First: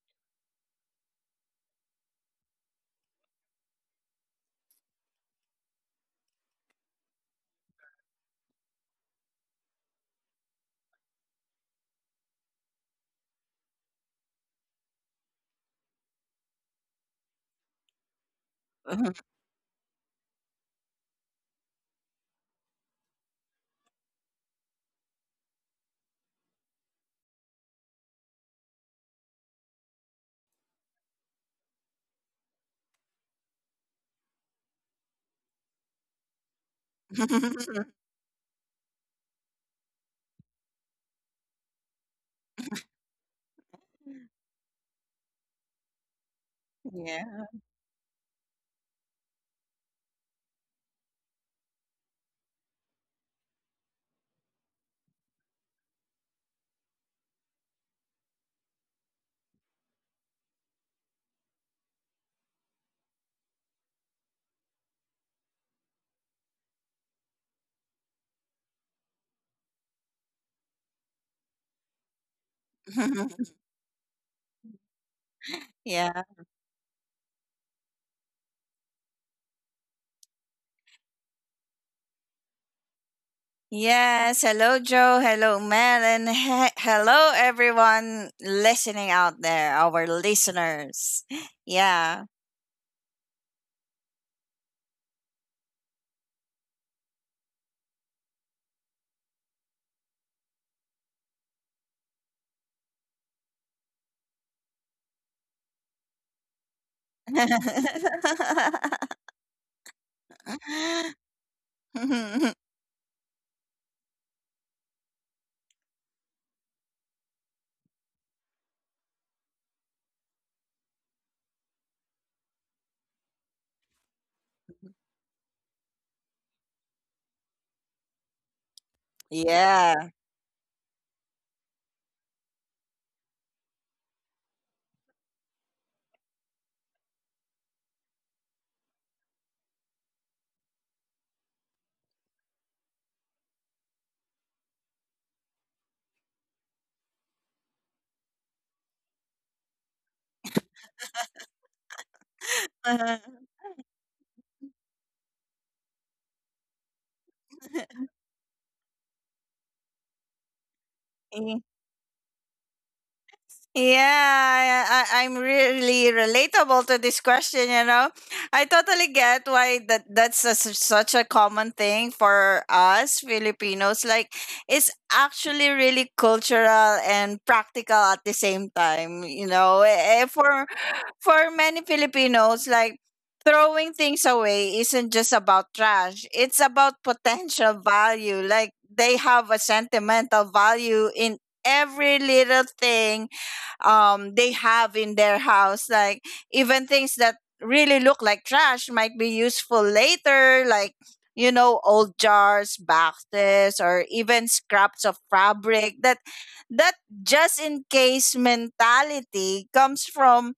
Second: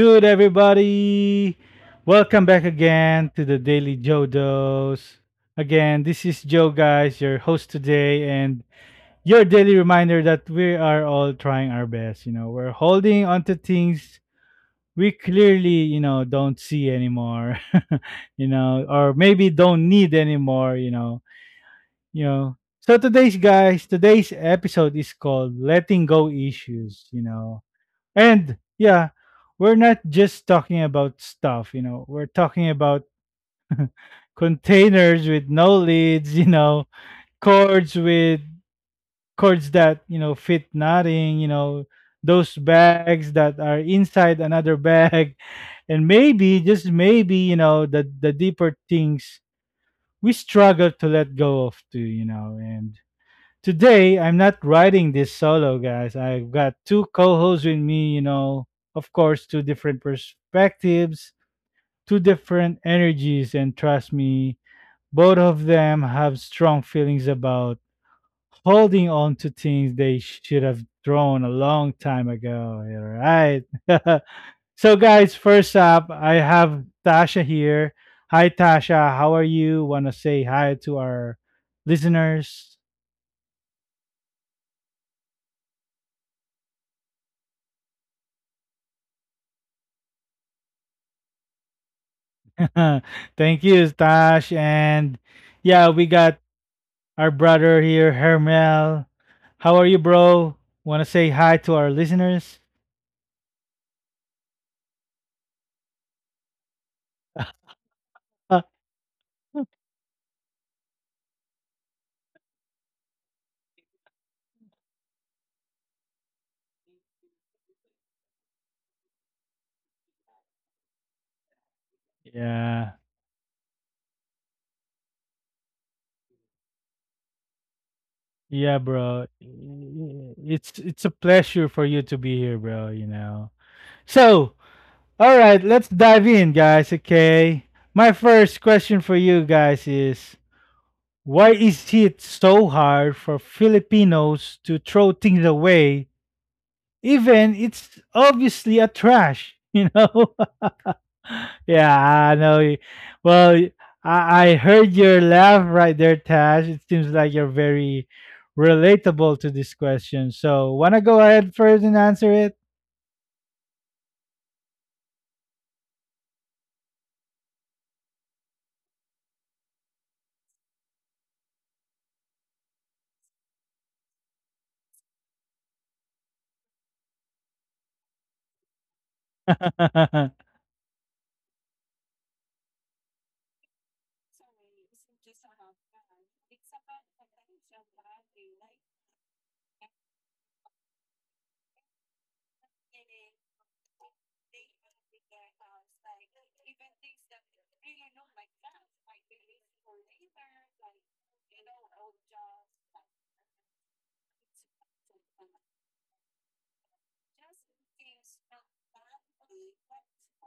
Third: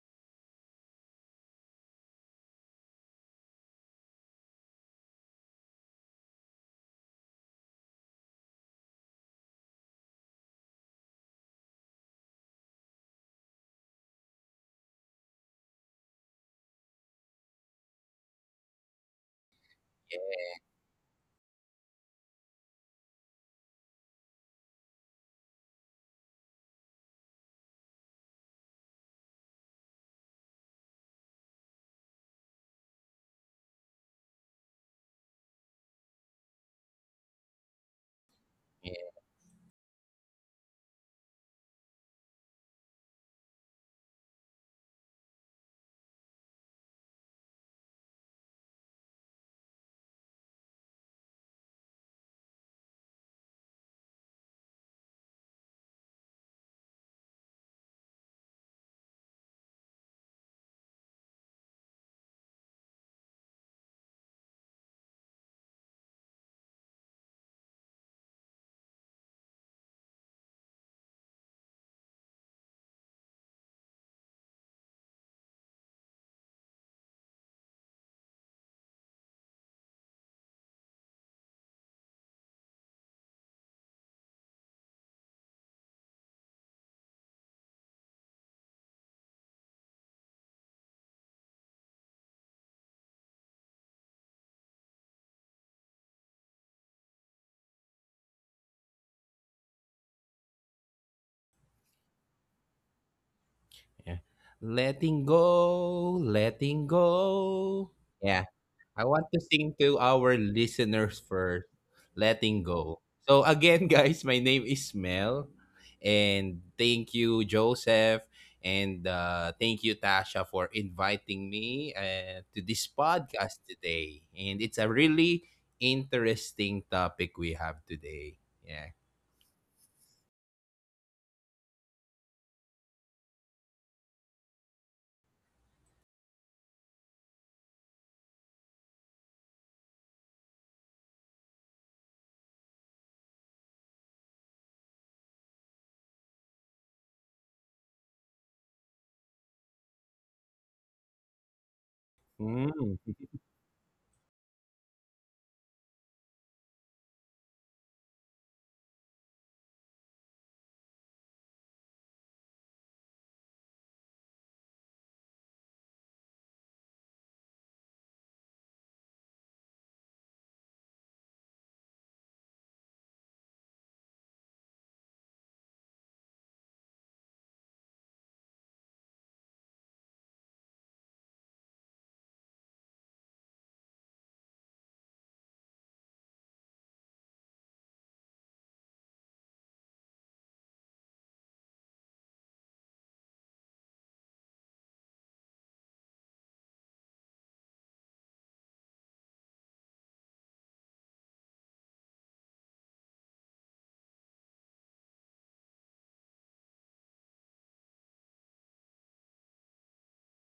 good, everybody? Welcome back again to the Daily Joe Jodos. Again, this is Joe, guys, your host today, and your daily reminder that we are all trying our best. We're holding onto things we clearly don't see anymore, or maybe don't need anymore, you know. So today's episode is called Letting Go Issues, and yeah, we're not just talking about stuff, we're talking about containers with no lids, cords with Yeah, cords that fit nothing, those bags that are inside another bag. And maybe, just maybe, the deeper things we struggle to let go of too, and today, I'm not riding this solo, guys. I've got two co hosts with me, of course, two different perspectives, two different energies, and trust me, both of them have strong feelings about holding on to things they should have thrown a long time ago. All right. So, guys, first up, yeah. I have Tasha here. Hi, Tasha. How are you? Want to say hi to our listeners? Yes. Hello, Joe. Hello, Mel. And hello, everyone listening out there, our listeners. Yeah. Thank you, Tash. And yeah, we got our brother here, Hermel. How are you, bro? Want to say hi to our listeners? yeah. Letting go, letting go. Yeah, Uh, I want to sing to our listeners first. Letting go. So again, guys, my name is Mel, and thank you, Joseph, and thank you, Tasha, for inviting me to this yeah, podcast today. And it's a really interesting topic we have today. yeah, Yeah. bro. yeah. It's a pleasure for you to be here, bro. So, all right, let's dive in, guys. Okay. My first question for you guys is why is it so hard for Filipinos to throw things away? Even it's obviously a trash, you know? Yeah, I know. Mm. Well, I heard your laugh right there, Tash. It seems like you're very relatable to this question. So, want to go ahead first and answer it? Yeah, I'm really relatable to this question. You know, I totally get why that's a, s such a common thing for us Filipinos. Like, it's actually really cultural and practical at the same time. You know, for many Filipinos, like throwing things away isn't just about trash, it's about potential value. Like they have a sentimental value in every little thing they have in their house. Like even things that really look like trash might be useful later, like you know, old jars, boxes, or even scraps of fabric that that just in case mentality comes from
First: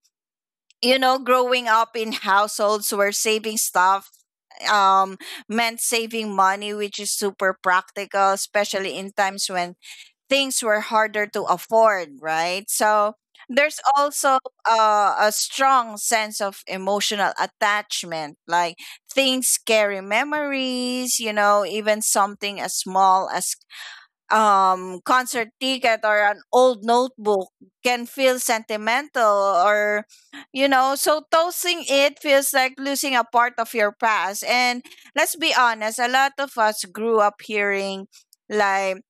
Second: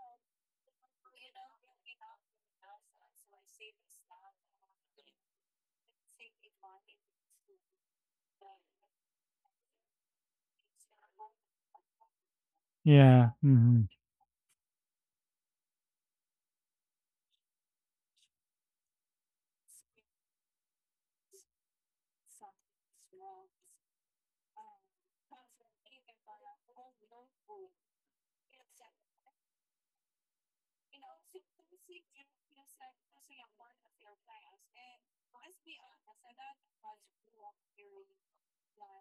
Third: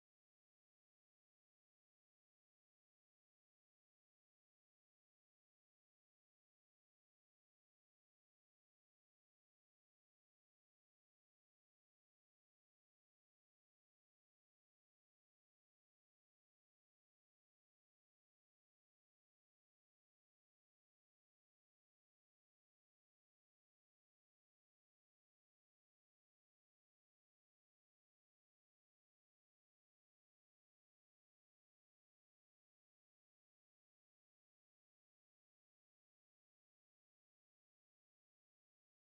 you know, growing up in households where saving stuff um, meant saving money, which is super practical, especially in times when things were harder to afford, right? So Yeah. there's Mhm. also a strong sense of emotional attachment. Like things carry memories, you know, even something as small as concert ticket or an old notebook can feel sentimental or you know, so tossing it feels like losing a part of your past. And let's be honest, a lot of us grew up hearing like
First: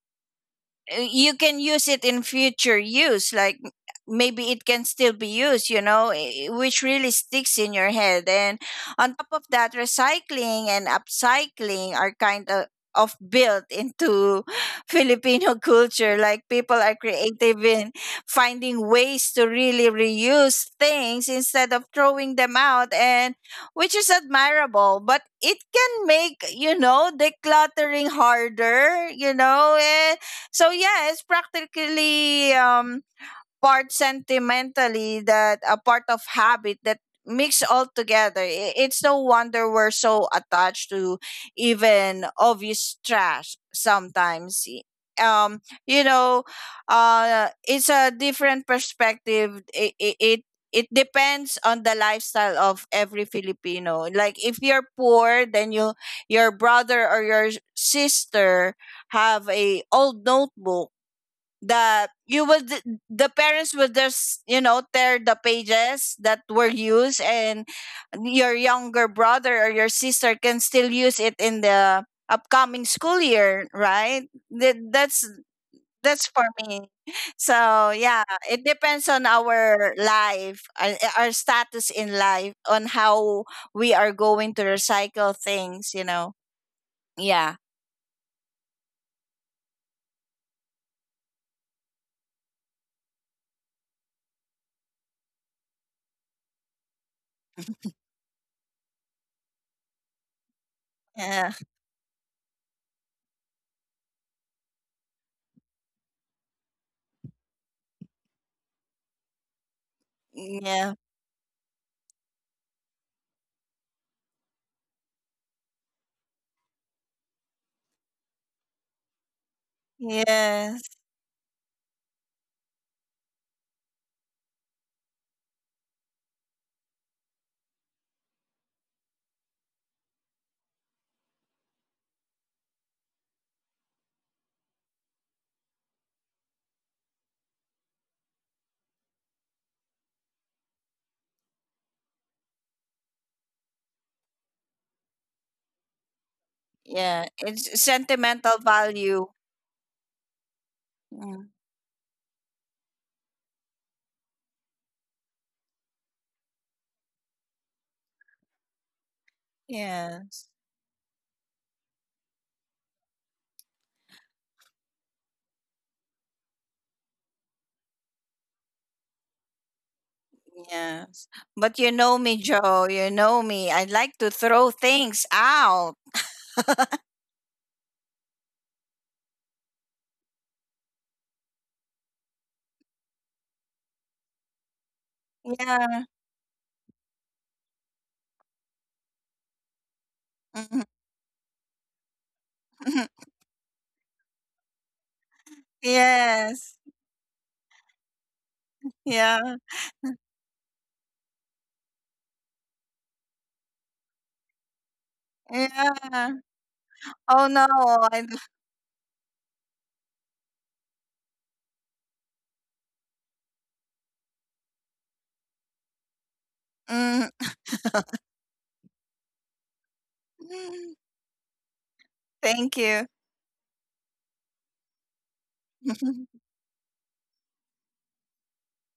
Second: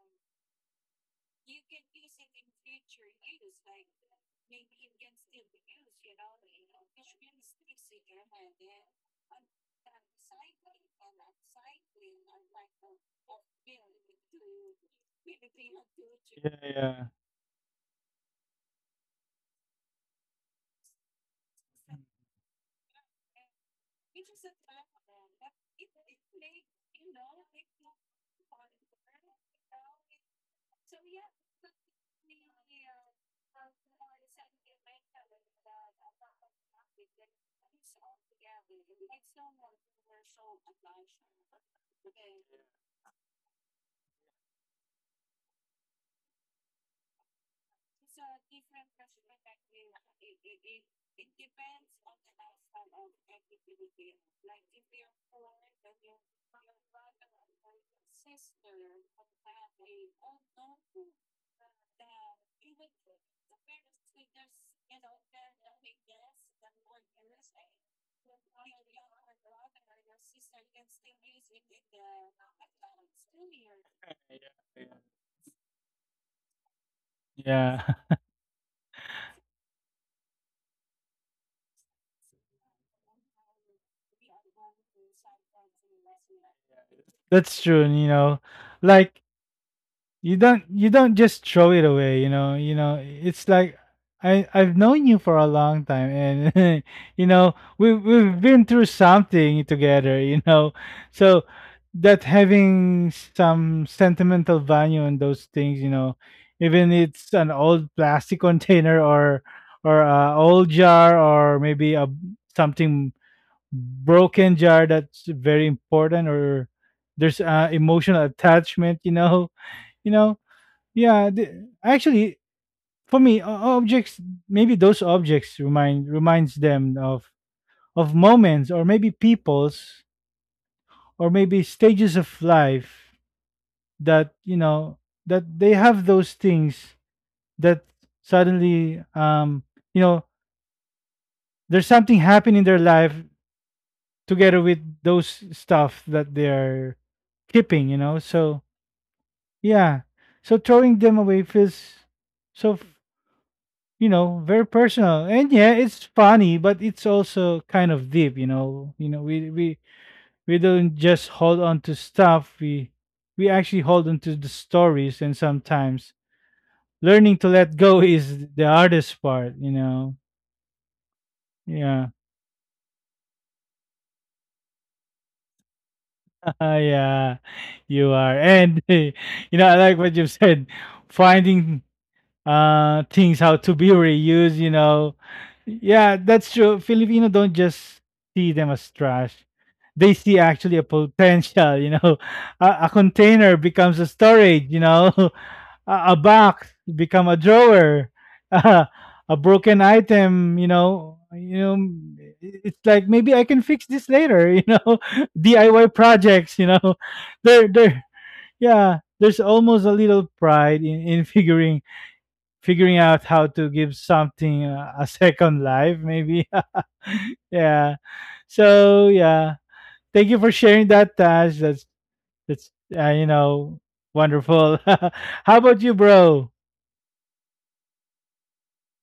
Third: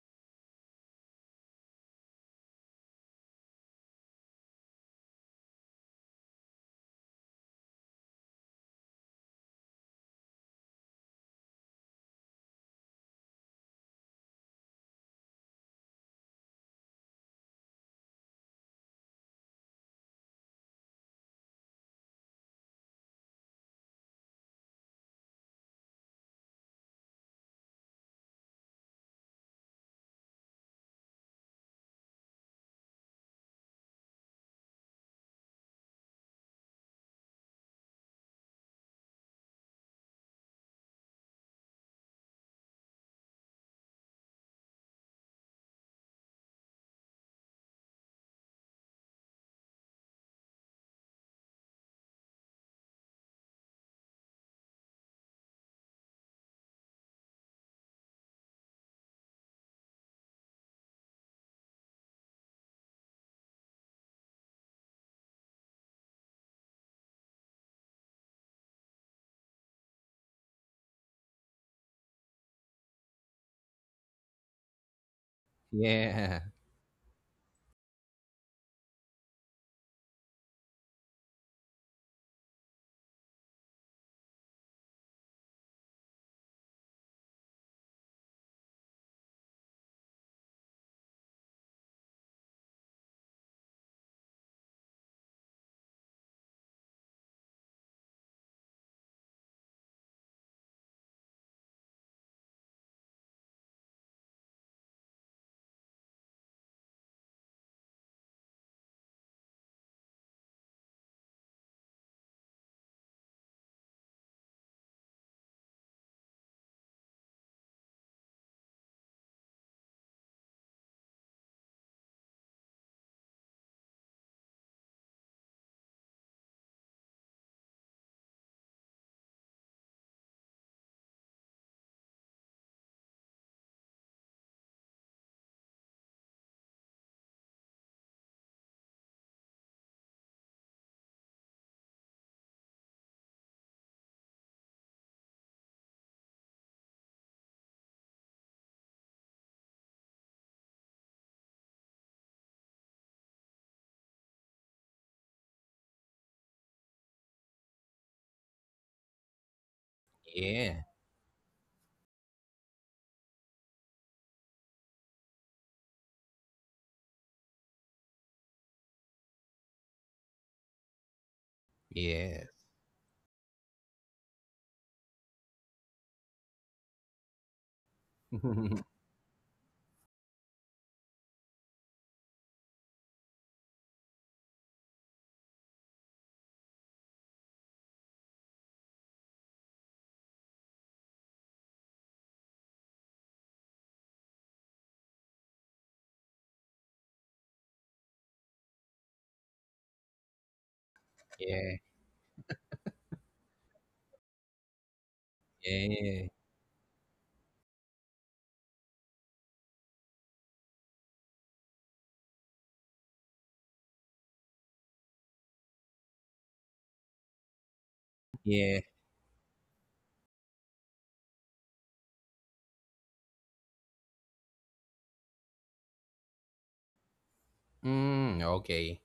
you can use it in future use, like maybe it can still be used, which really sticks in your head. And on top of that, recycling and upcycling are kind of built into Filipino culture. Like Yeah, people are yeah. creative in finding ways to really reuse things instead of throwing them out, and which is admirable, but it can make, you know, decluttering harder, you know. And so yeah, it's practically, part sentimentally, that a part of habit that mix all together. It's no wonder we're so attached to even obvious trash sometimes. Um you know it's a different perspective. It depends on the lifestyle of every Filipino. Like if you're poor, then you, your brother or your sister have a old notebook, the you would, the parents would just, you know, tear the pages that were used, and your younger brother or your sister can still use it in the upcoming school year, right? That's Yeah. for me. Yeah. So Yeah. yeah, it depends on our life, our status in life on how we are going to recycle things, you know. Yeah. That's true. Like, you don't just throw it away. It's like, I've known you for a long time and we've been through something together, so Uh, that, having some sentimental value on those things, even it's an old plastic container or a yeah. old Yeah. jar, or maybe a something broken jar that's very important, or there's emotional attachment you know Yes. yeah, actually, for me, objects, maybe those objects remind reminds them of moments, or maybe peoples, or maybe stages of life that, that they have those things that suddenly you know there's something happening in their life together with those stuff that they are Yeah, it's keeping. sentimental So value. yeah, so throwing them away Mm. feels so very personal, and yeah, it's funny, but it's also kind of deep. we we Yes. we Yeah. don't just hold on to stuff, we actually hold on to the stories, and sometimes learning to let go is the hardest part. Yes. But you Yeah. know me, Yeah. Joe. You know me. I like to throw things out. Yeah, you are. And I like what you have said, finding things how to be reused. Yeah. Yeah, that's true. Filipino don't just see them as trash, they see actually a Mhm. potential. A container becomes a storage. A box Yes. become a drawer, a Yeah. broken item you know you Yeah, know It's like, maybe I can fix this later. DIY yeah, Yeah. projects. Oh they're no. they're I yeah, there's almost a little pride in figuring out how to give something, a second life maybe. mm. Yeah. yeah. So yeah, thank you for sharing that, Tash. That's, that's Thank uh, you. you know wonderful. How about you, bro? Mm, okay.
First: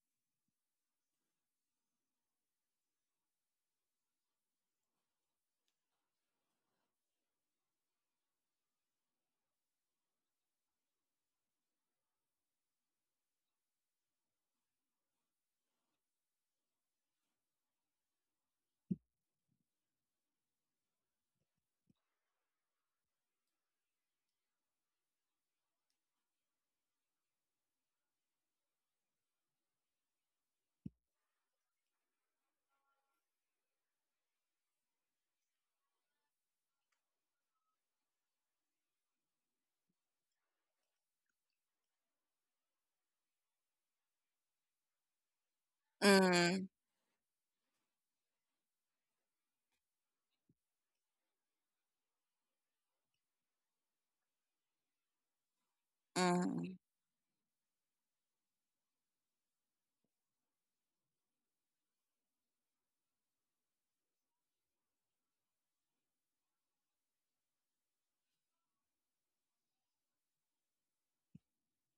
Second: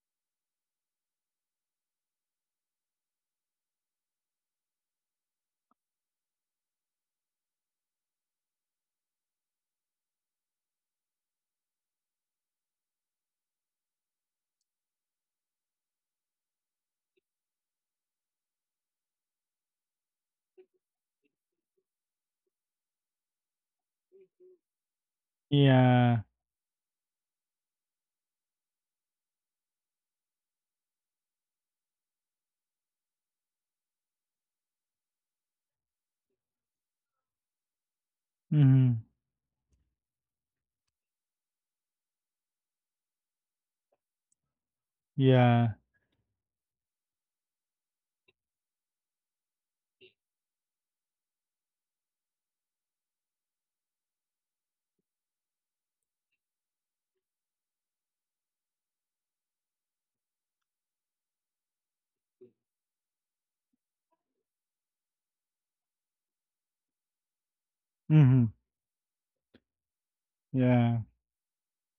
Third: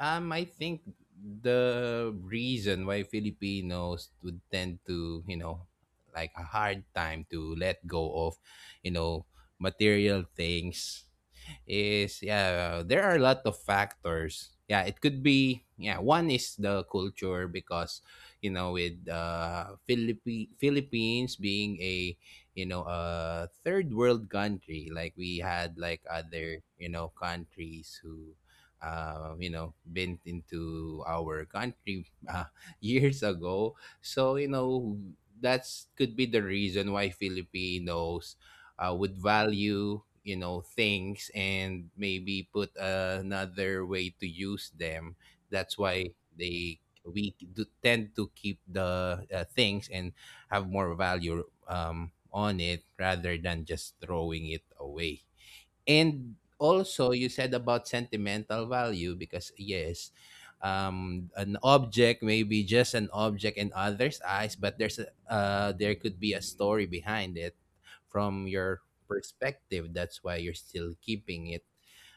Um, I think the reason why Filipinos would tend to, you know, like a hard time to let go of, you know, material things is yeah, there are a lot of factors. Yeah, it could be yeah. One is the culture because you know with Philippines being a you know a third world country like we had like Yeah. other you know countries who you know been into our country years ago so you know that's could be the reason why Filipinos Mm-hmm. Would value you know things and maybe put another way to use them Yeah. that's why Mm. they we do tend to keep the things and have more value on it rather than just throwing it away. And Mm. also you said about sentimental value because yes an object may be just an object in others eyes but there's there could be a story behind it from Mm-hmm. your perspective that's why you're still Yeah. keeping it.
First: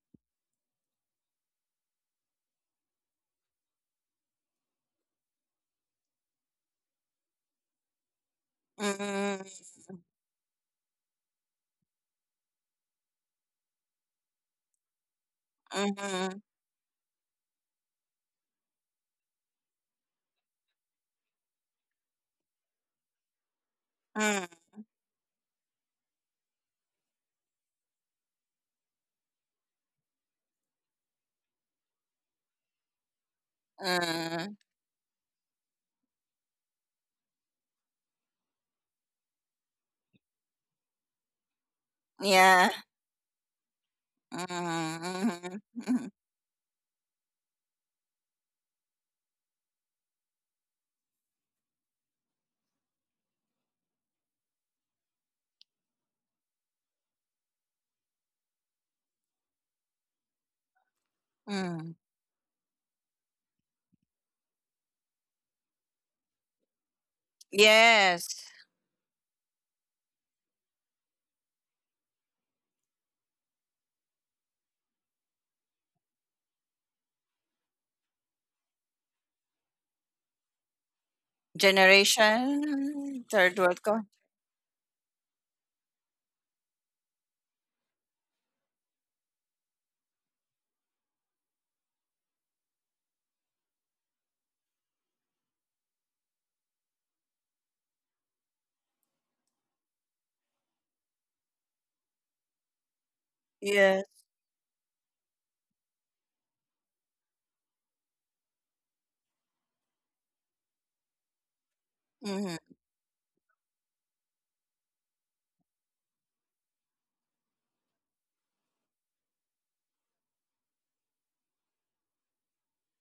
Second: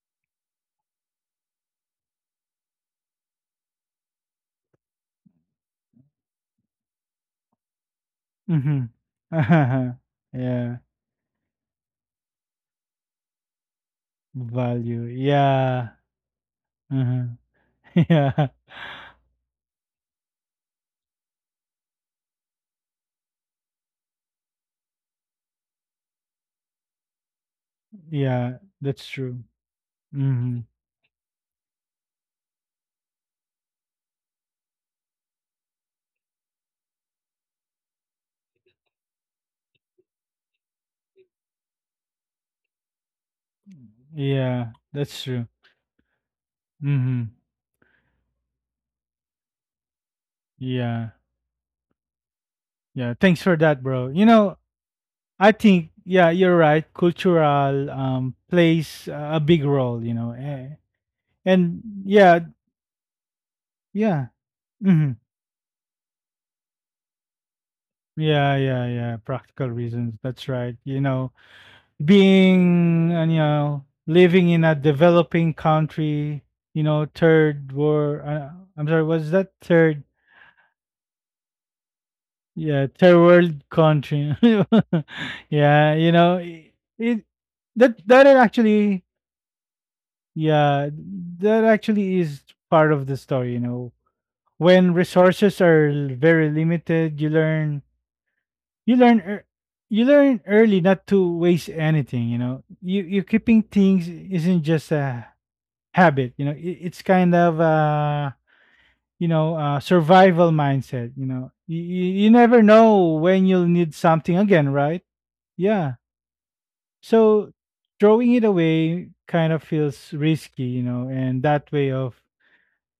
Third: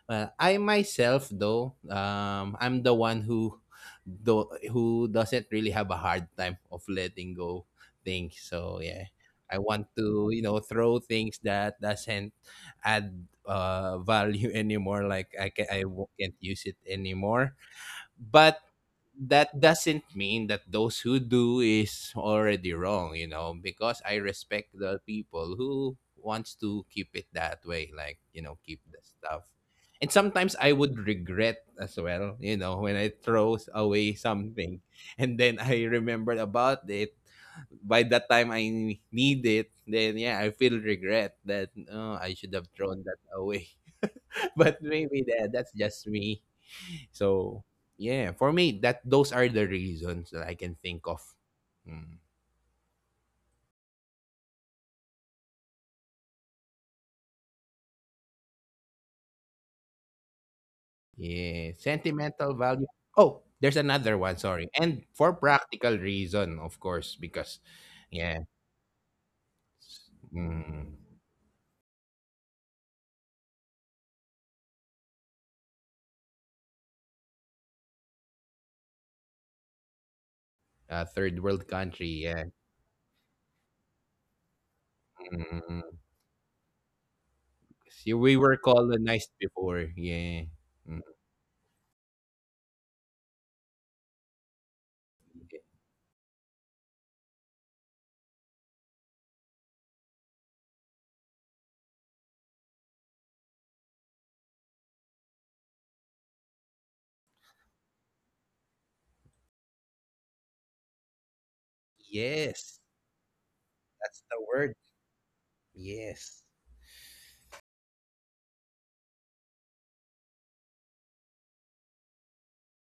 Well, I myself though, I'm the one who though, who doesn't really have a hard time of letting go things. Mm-hmm. So yeah, Mm. I want to you know Yeah, throw things that doesn't add value value, anymore. Like I can I yeah. wo- can't Mm. use it Uh-huh. anymore. Yeah. But that doesn't mean that those who do is already wrong, you know, because I Mm. respect the people who wants to keep it that way, like you Yeah, know, keep the that's true. stuff. And Mm-hmm. sometimes I would regret as well, you know, when I throw away Mm. something and then I remembered about it by the time I need it, then yeah, I feel regret that oh, I should Yeah. have thrown that away. Yeah, But that's maybe true. Mm. that's Mm. just me. Mm-hmm. So yeah, for me, that those are the reasons that I can Yeah. think of. Mm. Yeah, thanks for that, bro. I think, yeah, you're right. Cultural plays a big role. And Yeah, Mm. yeah, sentimental value. Oh, there's another yeah. one. Sorry, hmm and for practical reason, of course, because Yes. yeah, Yeah, yeah, yeah. Practical reasons. That's right. mm, Being and living in a developing country, third world, I'm sorry, was that third? a third world country. Yeah, Yeah, third Generation, third world world country. country. Yeah, mm, it that see, that we were actually colonized before. Yeah, yeah, mm. that actually is part of the story. When resources are very limited, you learn ear- you learn early not to waste anything. You keeping Yes. things isn't just a habit. It's kind of, survival mindset. You Mm-hmm. never Yes, know when you'll need that's something the again, word. right? Yeah. Yes, So throwing it away kind of feels risky, and that way of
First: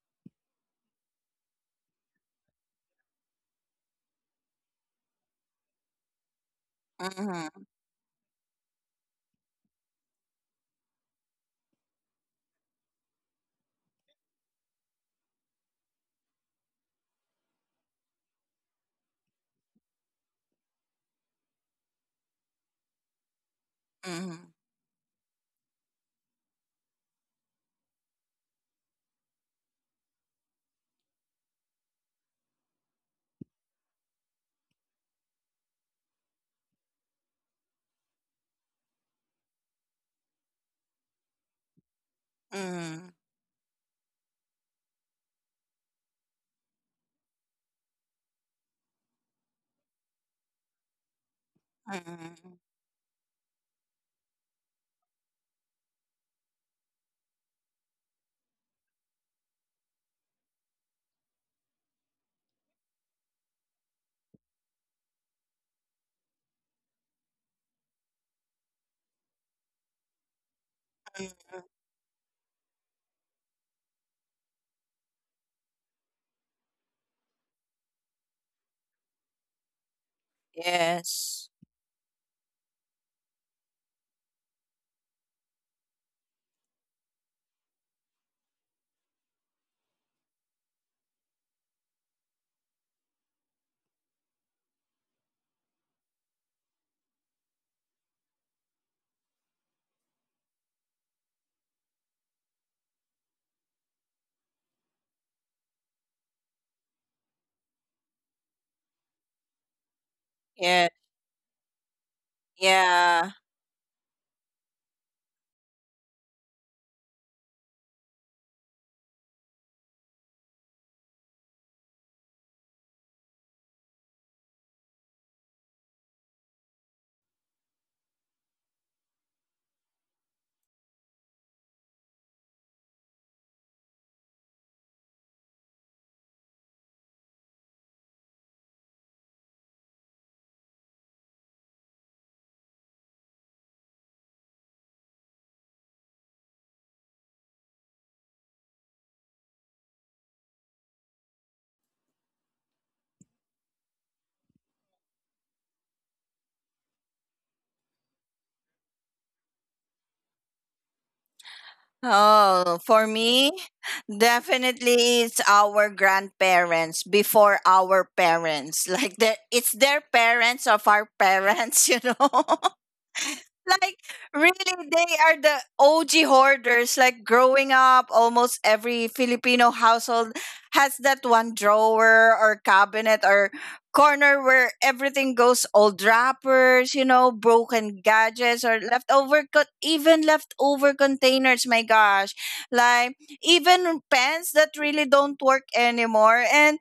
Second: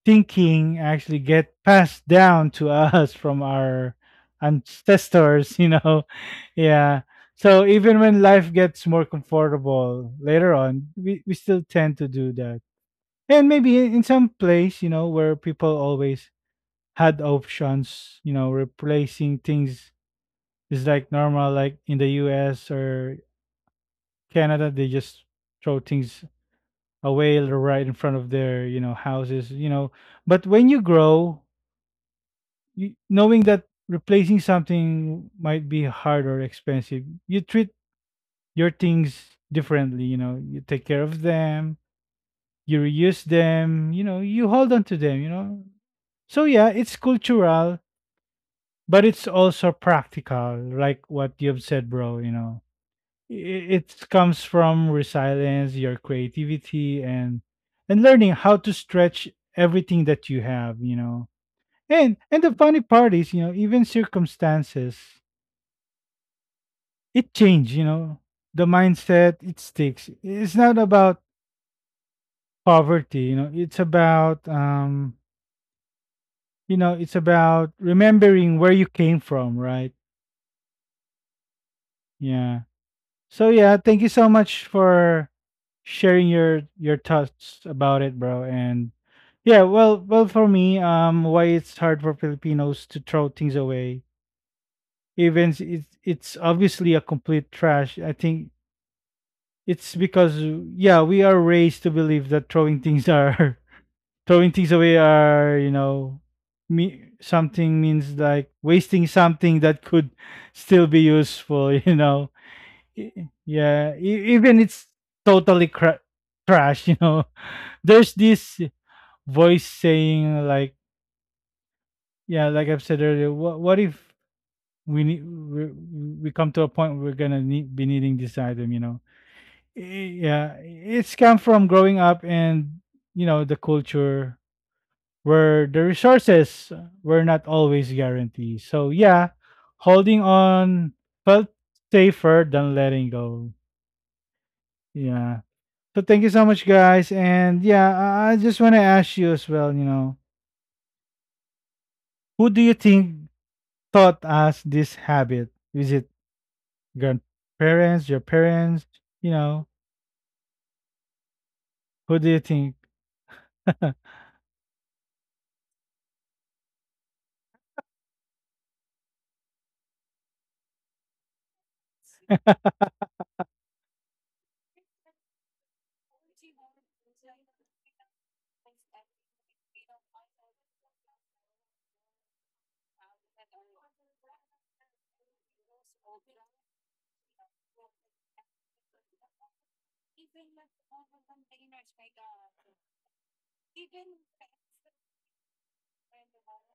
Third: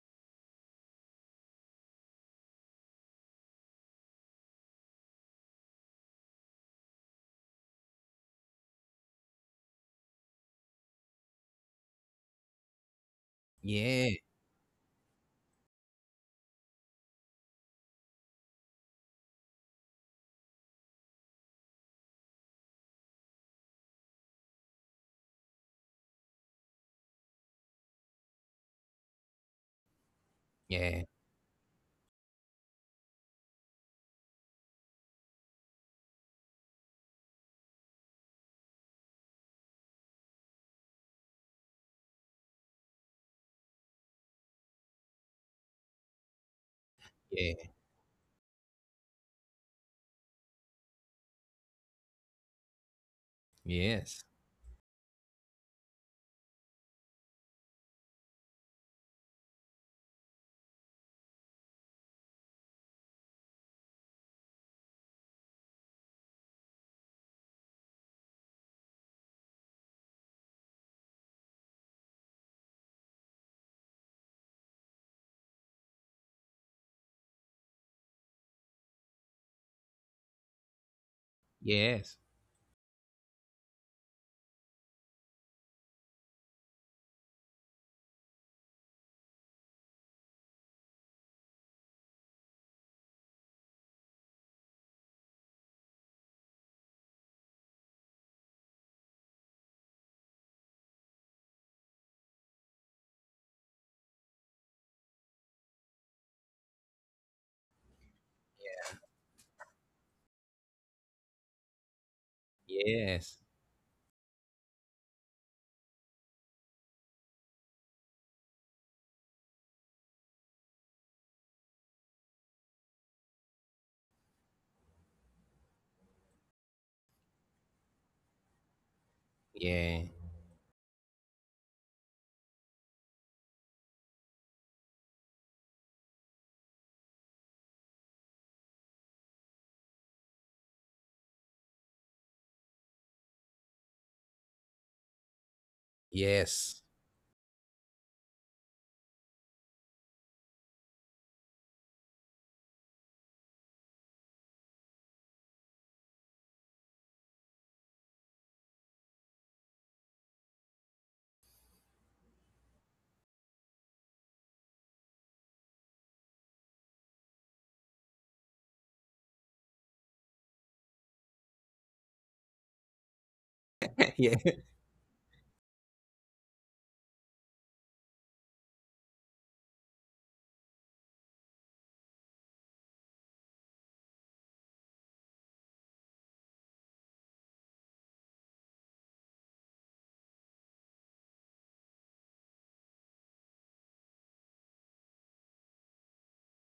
thinking actually get passed down to us from our ancestors. Yeah. So Mm-hmm. even when life gets more comfortable later on, we still tend to do that. And maybe in yeah, some place, where people always had options, replacing things is like normal, like in the US or Mm-hmm. Canada, they just throw things away right in front of their, houses. But when you yeah, grow, you, knowing that replacing something might be hard or expensive, you treat your things differently. You know, you take care of them, you Mm-hmm. reuse them, you hold on to them. So yeah, it's yeah, cultural, but it's also practical, like what you've said, bro. Mm-hmm. It yes. comes from resilience, your creativity, and learning how to stretch everything that you have. And the funny part is, even circumstances it changed, the mindset, it sticks. It's not about poverty, it's about, it's about remembering where you came from, right? Yes. Yes. Yeah. So yeah, thank you so much for sharing your thoughts about it, bro. And yeah, well, well, for me, why it's hard for Filipinos to throw things away, even it's obviously a complete trash. I think it's because, yeah, we are raised to believe that throwing things are throwing things away are me something, means like wasting something that could still Yeah. be useful. Yeah. Yes. yeah, even it's totally trash, you know. There's this voice saying like, yeah, like I've said earlier, what if we need we, we come to a point where we're gonna need, be needing this item. I- Yeah. yeah, it's come from growing up and the culture where the resources were not always guaranteed. So yeah, holding on felt safer than letting go. Yeah. So thank you so much, Yes. guys. And yeah, I just want to ask you as well. Who do you think taught us this habit? Is it grandparents, your parents? You know, who do you think? Oh, for me, definitely it's our grandparents before our parents. Like that, it's their parents of our parents, you know. Like yeah. really, they are the OG hoarders. Like growing up, almost every Filipino household has that one drawer or cabinet or corner where everything goes: old wrappers, you know, broken gadgets, or leftover even leftover containers, my gosh, like even pens that really don't work anymore. And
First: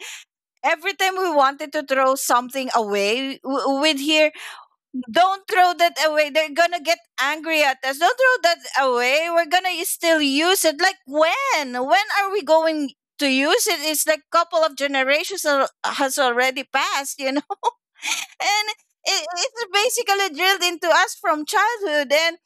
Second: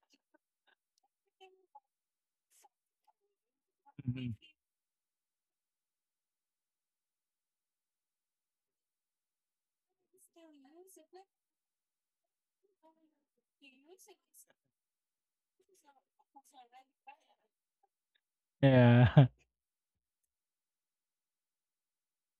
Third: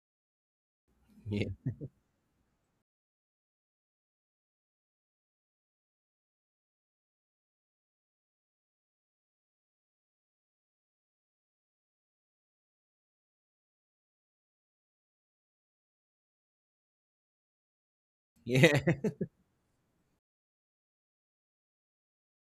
every time we Yeah. wanted to throw something away, we'd hear, Mhm. "Don't throw that away. They're gonna get angry at us. Don't throw that away. We're gonna still use it." Like when? When are we going to use it? It's like couple of generations has already passed, you know. And Yeah. it, Yeah. it's basically drilled into us from childhood. And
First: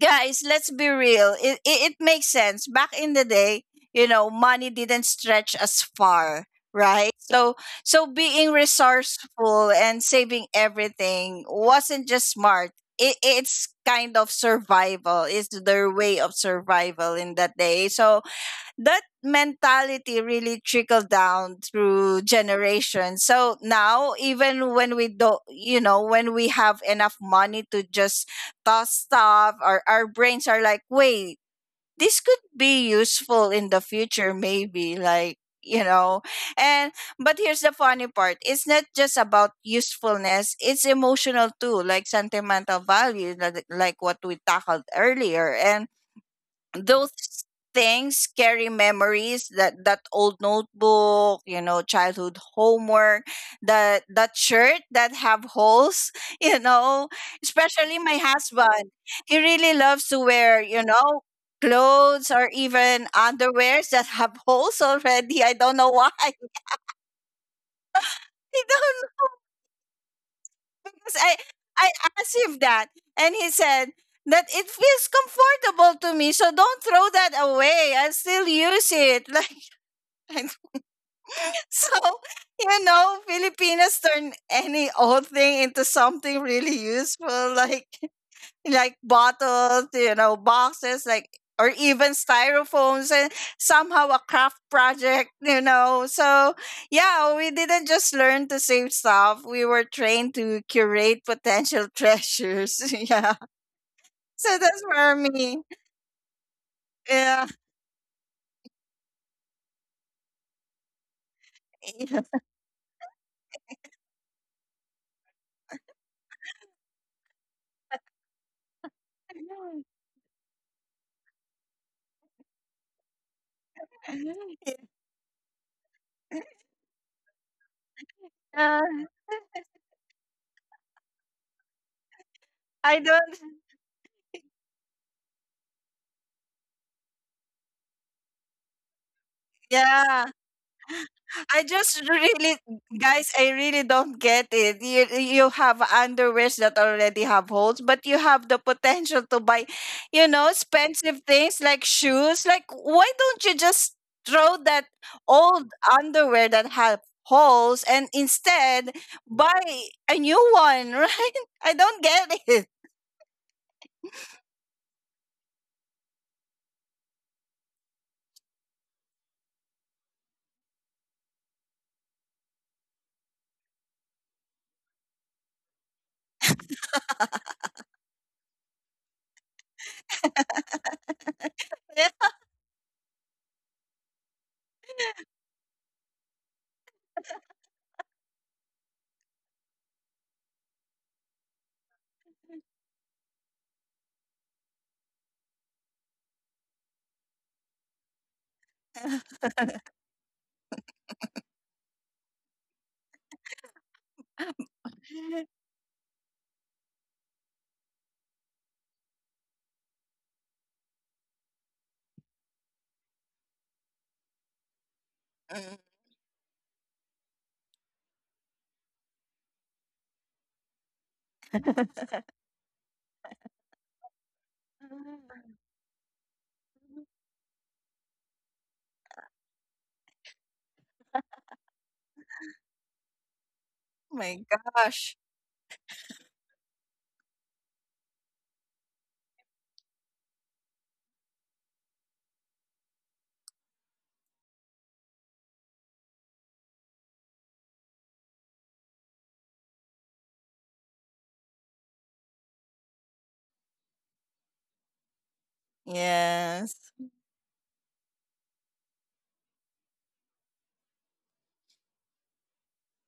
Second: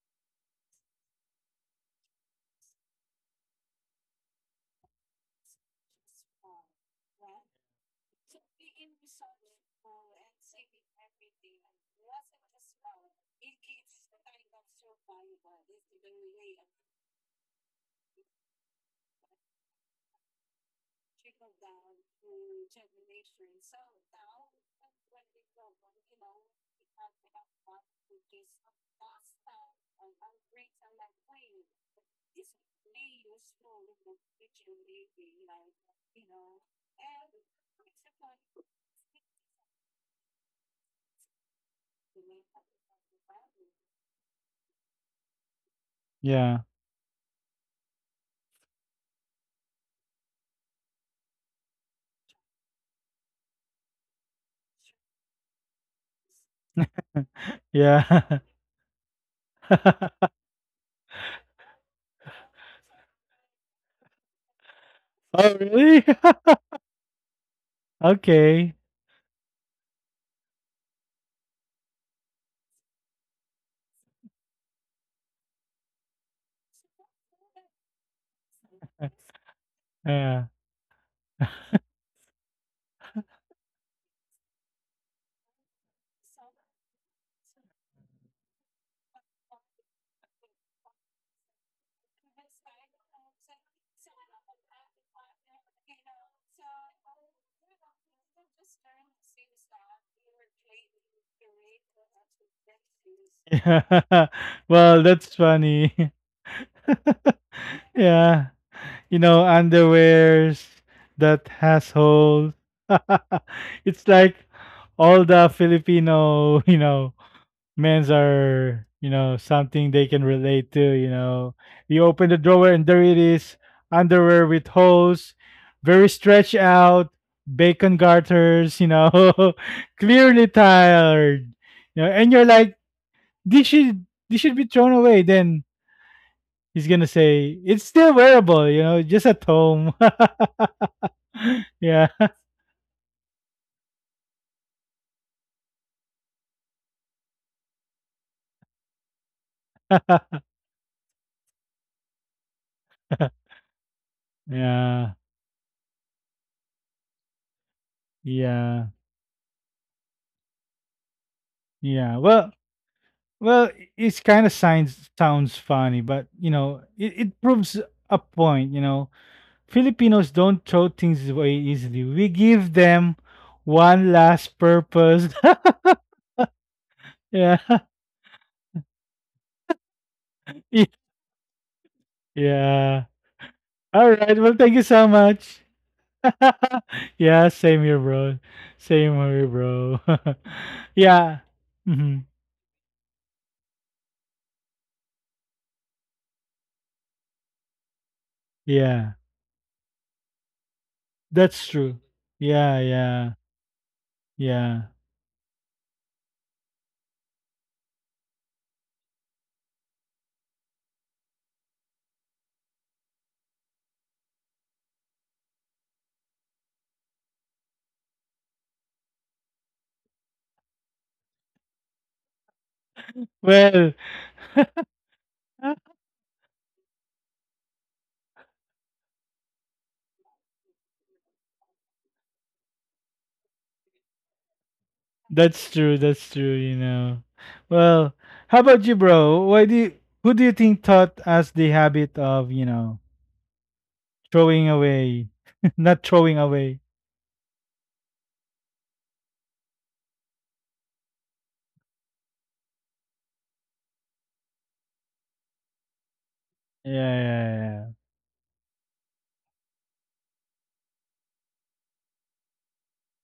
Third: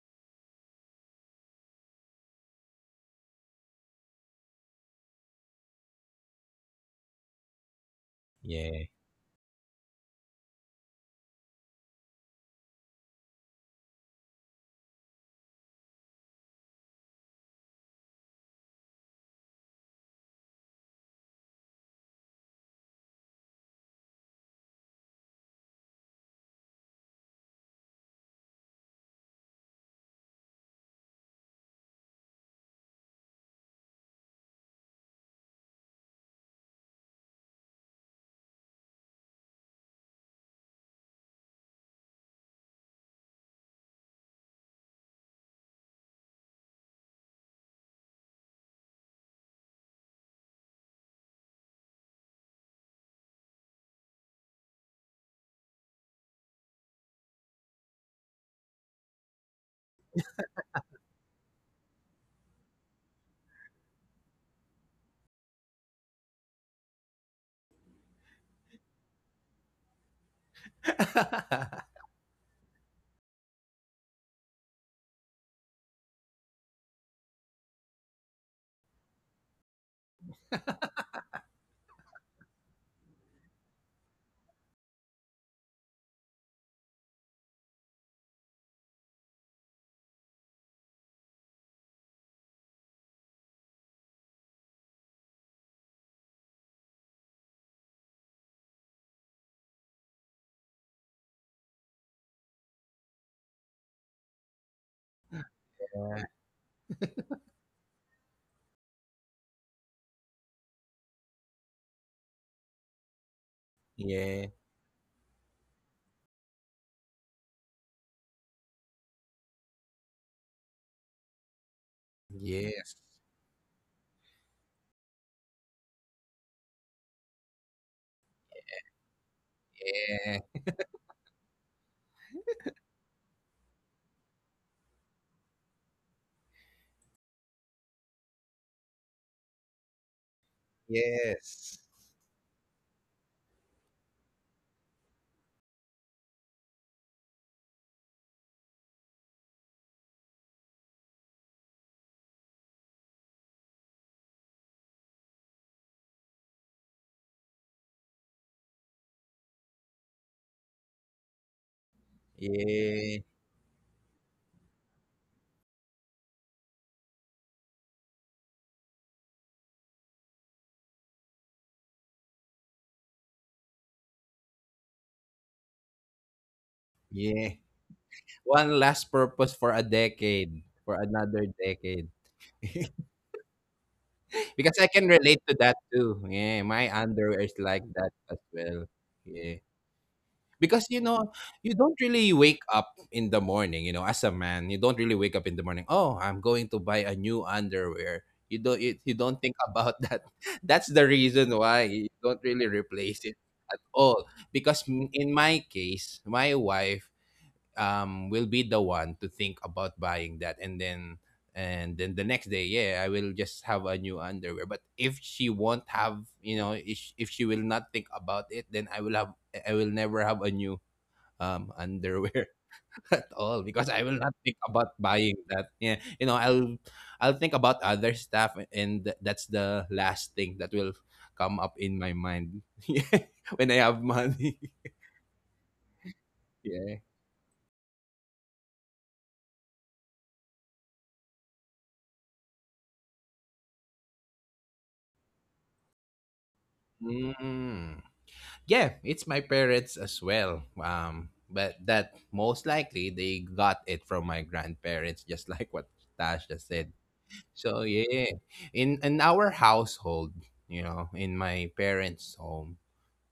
guys, let's be real, it makes sense. Back in the day, you know, money didn't stretch as far, right? So being Yeah. resourceful and saving everything wasn't just smart, it's kind of survival, it's their way of survival in that day. So that mentality really trickled down through generations. So now, even when we don't, you know, when we have enough money to just toss stuff, or our brains are like, wait, this could be useful in the future, maybe. Like, you know. And but here's the funny part, it's not just about usefulness, it's emotional too, like sentimental value, like what we tackled earlier. And Yeah, those things scary memories, that old notebook, you know, childhood homework, that shirt that have holes, you know, especially my yeah. husband. He really loves to wear, you know, clothes or even underwears that have holes already. Oh, I don't know really? why. I Okay. don't know, because I asked him that, and he said that it feels comfortable to me, so don't throw that away, I still use it. Like Yeah. I. So, you know, Filipinos turn any old thing into something really useful, like like bottles, you know, boxes, like or even styrofoams and somehow a craft project, you know. So yeah, we didn't just learn to save stuff. We were trained to curate potential treasures. Yeah. So Well, that's that's for me. funny. Yeah. Yeah, underwears that has yeah. holes. It's like Yeah. all the Filipino, men's are, something they can relate to. You open the drawer and Yes. there it is, underwear with holes, very stretched out, bacon garters. Uh, Yeah. clearly tired. And you're like, I this don't should be thrown away. Then he's gonna say, it's still wearable, just at home. yeah. Yes. I Yeah. just really, guys, I really don't get it. You have underwears that already have holes, but you have the potential to buy, you know, expensive things like shoes. Like, why don't you just throw that Yeah, old underwear that have holes and yeah, instead buy a new one, right? I yeah. don't get Well, it. Yeah. well, it's Yeah. kind of sounds funny, but it proves a point. Filipinos don't throw things away easily. We give them one last purpose. Yeah. Yeah. One last purpose for a decade, for another decade. Yeah. All right. Well, Because thank you I can so relate to much. that too. Yeah. My underwear Yeah, is like same here, that as bro. well. Same here, Yeah. bro. Because you know, Yeah. you don't Mhm. really wake up in the morning, you know, as a man, you don't really wake up in the morning oh, I'm going to buy a new underwear. You Yeah. don't think about that, that's the reason That's why true. you don't really Yeah, replace yeah, it at all. Because yeah. In my case, my wife will be the one to think about buying that, and then the next day yeah, I will just have a new underwear. But if she won't Mm. have, you know, if she will not think about it, then I will never have a new underwear at all because Well, I will not think about buying that. Yeah, you know, I'll think about other stuff, and that's the last thing that will come up in my mind. Yeah, when I have Oh money. my gosh. that's true. That's trueYeah. Well, how about you, bro? Why do you, who do you think taught us the habit of, throwing away, not throwing away? Mm. Yeah, it's my parents as well. But that most likely they got it from my grandparents, just like what Tasha said. Yeah, Yes. So yeah, yeah. yeah, in our household, you know, in my parents' home,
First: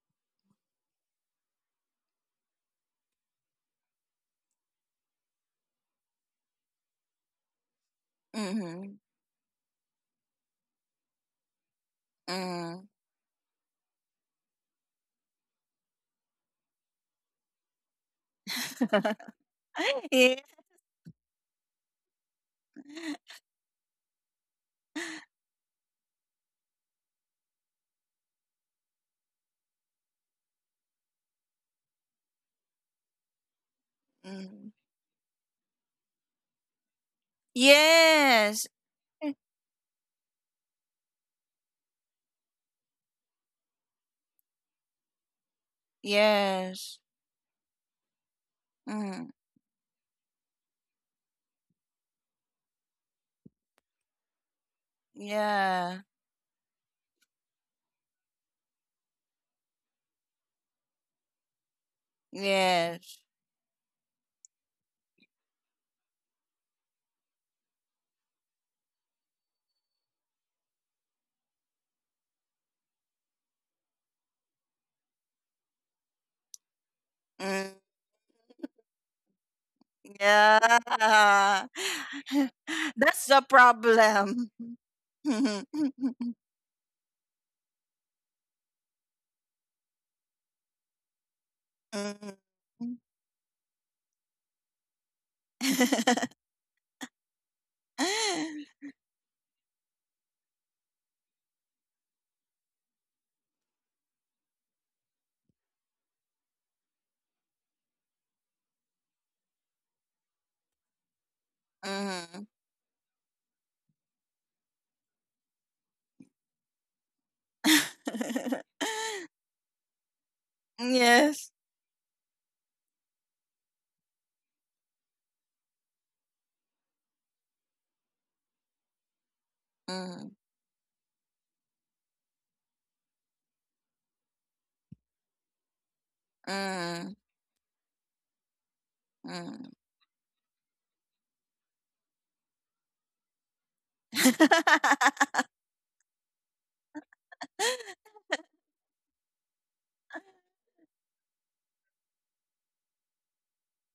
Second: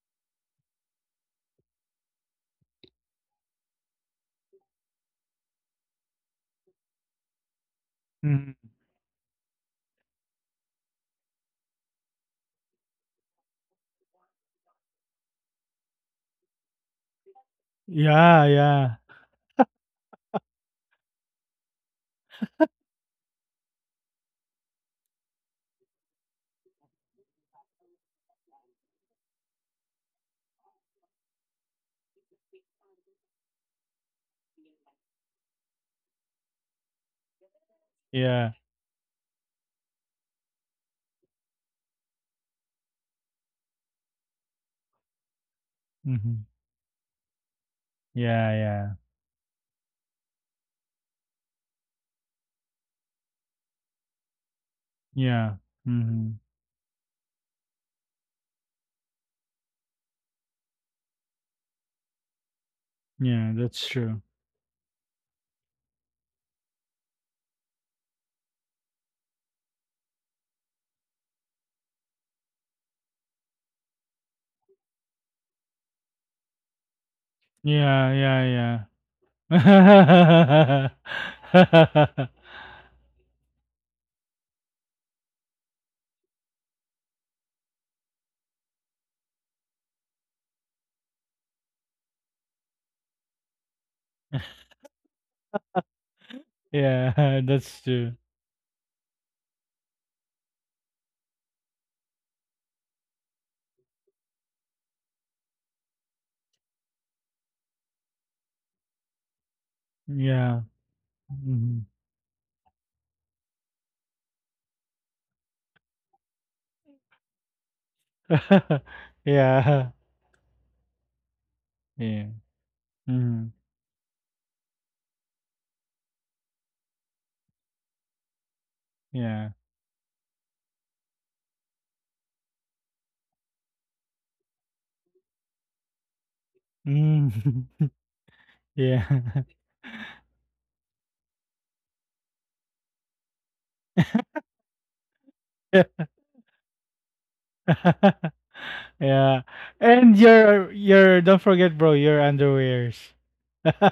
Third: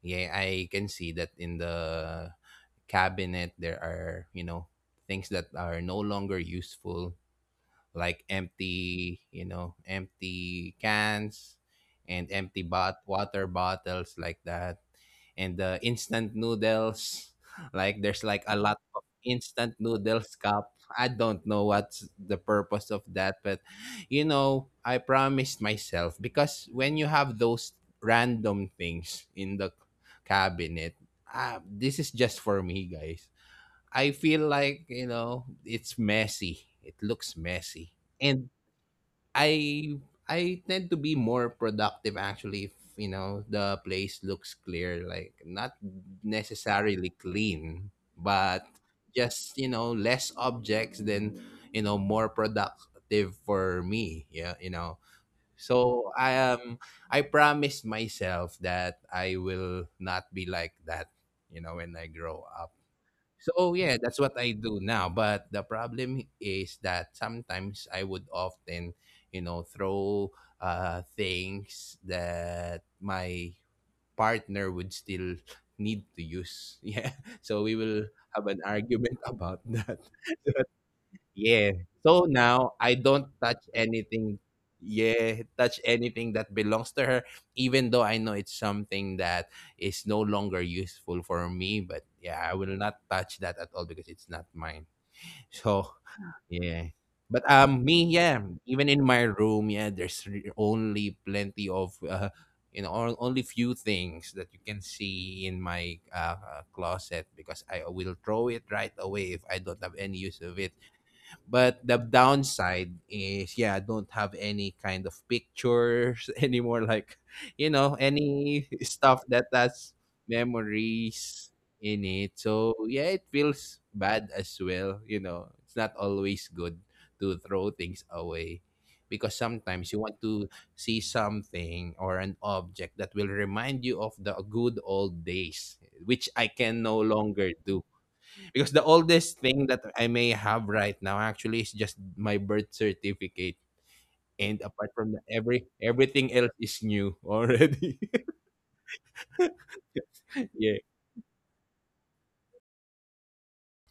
yeah, I can see that in the cabinet there are, you know, things that are no longer useful like Mhm. Mm-hmm. empty, you know, empty cans and empty Mm. bot water bottles like that. And the instant noodles, like there's Yeah, like a lot yeah, of instant Yeah. noodles cup. I don't know what's the purpose of that, but you know, I promised myself because when you have those random things in the cabinet, ah, this is just for me, guys. I feel Mm. like you know it's messy. It looks messy, and yeah. Yes. I I tend to be more productive actually if you know the place looks clear, like not hmm Yes. necessarily clean, Yeah, but yeah, Mm. just you know less objects, then you know more productive for me. Yeah, you know. yeah. Yeah. So hmm I am. I promised myself that I will not be like that. You know, when I grow up Yes. Yeah, so oh, that's yeah, that's true. what I do now. But the problem is that sometimes I would often, you know, throw things that my partner would still need to use. Yeah. So Mm. we will Yeah, have an yeah, argument about that. yeah. Yeah. Yeah. So now I That's don't the touch anything. problem. Yeah, Mhm. touch anything that belongs to her, even though I know it's something that is no longer useful for me. But yeah, Mhm. I will not touch that at all because it's not mine. So yeah. But Yeah, that's me true. yeah, even in my room yeah, only plenty of you know, or only few things that you can see in my closet because I will throw it right away if I don't have any use Yeah. of it. Mhm. But the Mhm. downside is, yeah, I don't have any kind of pictures anymore. Like, you know, any stuff that Yeah. has yes. memories Yeah. in it. So, yeah, Mhm. it feels bad as well. You know, it's not always good to throw things away because Yeah. sometimes you Mm. want to see something or an object that will remind you of the good old days, which I can no Mm. Mm. longer do because the Yeah. oldest Mm. thing that I may have right now actually is just my birth certificate. And apart from that, everything else is new already. Yeah. And your Yeah. your don't forget, bro, your underwears.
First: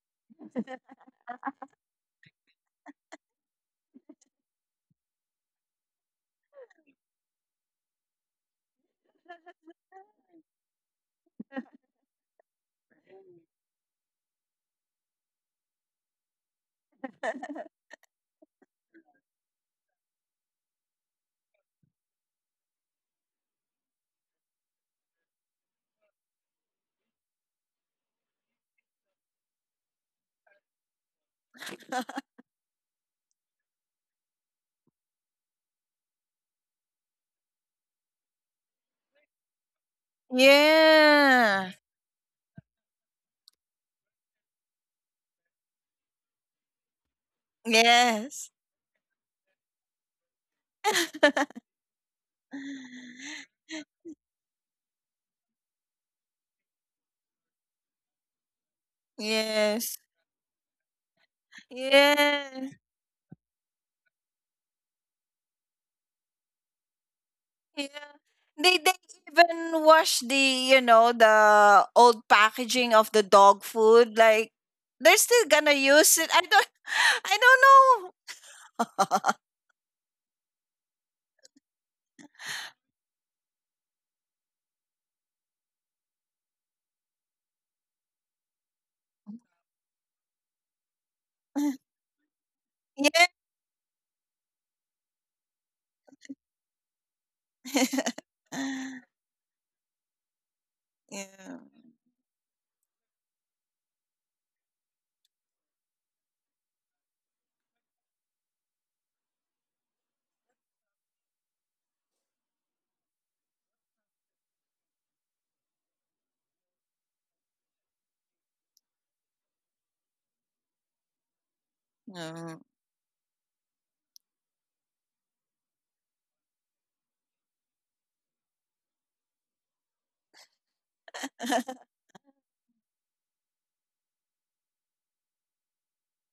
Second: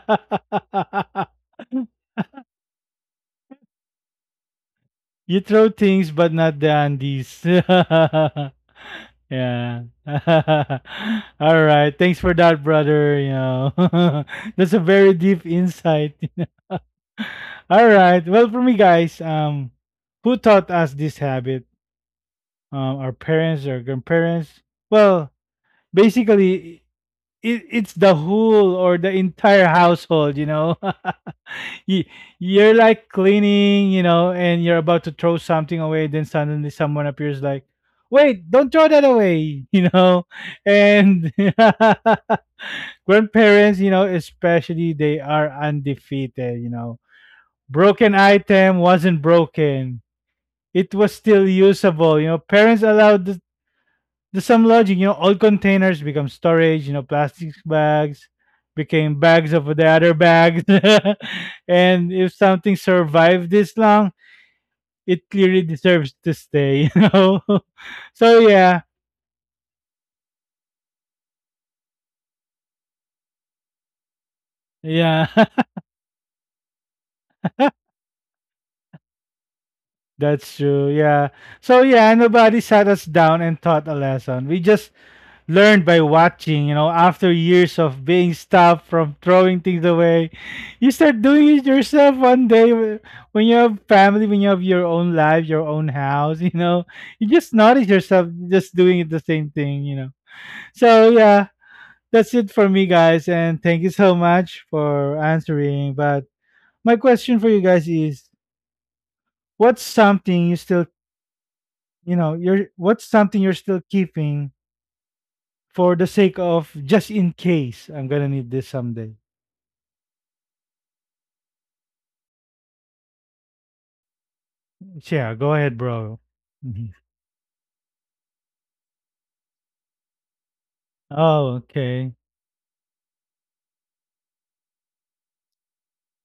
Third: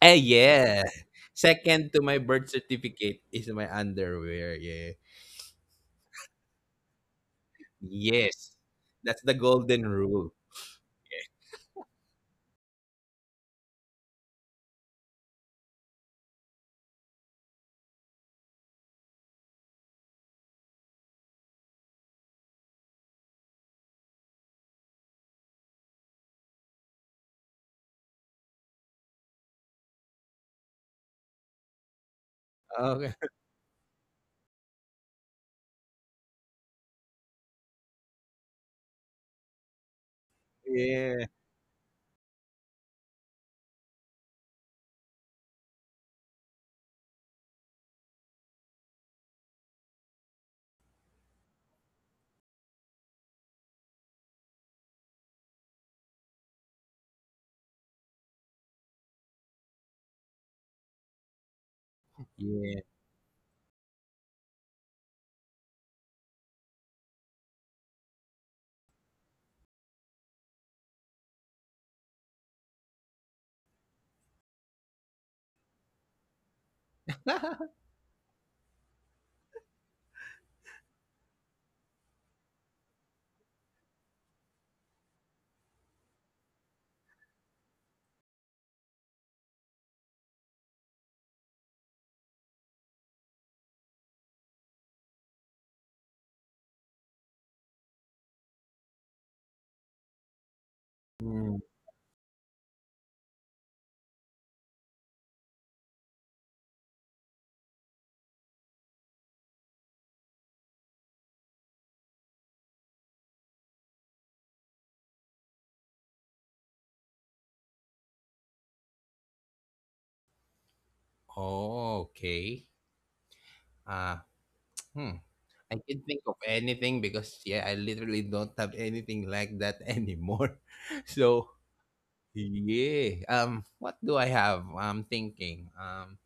Eh, yeah. Second to my birth certificate is my underwear. Yeah. You throw things, but not the undies. Yes. That's the Yeah. golden rule. All right. Thanks for that, brother. That's a very deep insight. All right. Well, for me, guys, who taught us this habit? Our parents or grandparents? Well, basically, it's the whole or the entire household. You, you're like Okay. cleaning, and you're about to throw something away. Then suddenly someone appears like, wait, don't throw that away, Yeah. And yeah. grandparents, especially, they are undefeated. Broken Yes. item wasn't broken. It was still usable. You know, parents allowed there's some logic, you know, old containers become storage, you know, plastic bags became bags of the Yes. other bags. And if something Yeah. survived this long, it clearly deserves to stay, you know. Yes. So yeah, They even wash the, you know, the old packaging of the dog food. Like they're yeah, still gonna use it. I don't I don't that's true. Yeah. So yeah, nobody sat us down and taught a lesson. We just learned by watching, you know, after years of being stopped from throwing things away, you start doing it know. yourself one day yeah. when you have family, when you have your own life, your own house, you know, you just notice yourself just doing it the same thing, you know. So, yeah, Mm. that's it for me, guys. And thank you so much for answering. But my question for you guys is what's something you still, what's something you're still keeping for the sake of just in case I'm gonna need this someday. Oh, okay. Ah. Hmm. Yeah, go I ahead, can not think bro. of Mhm. anything because yeah, I literally don't have anything like that anymore. So Oh, okay. yeah. What do I have? I'm thinking.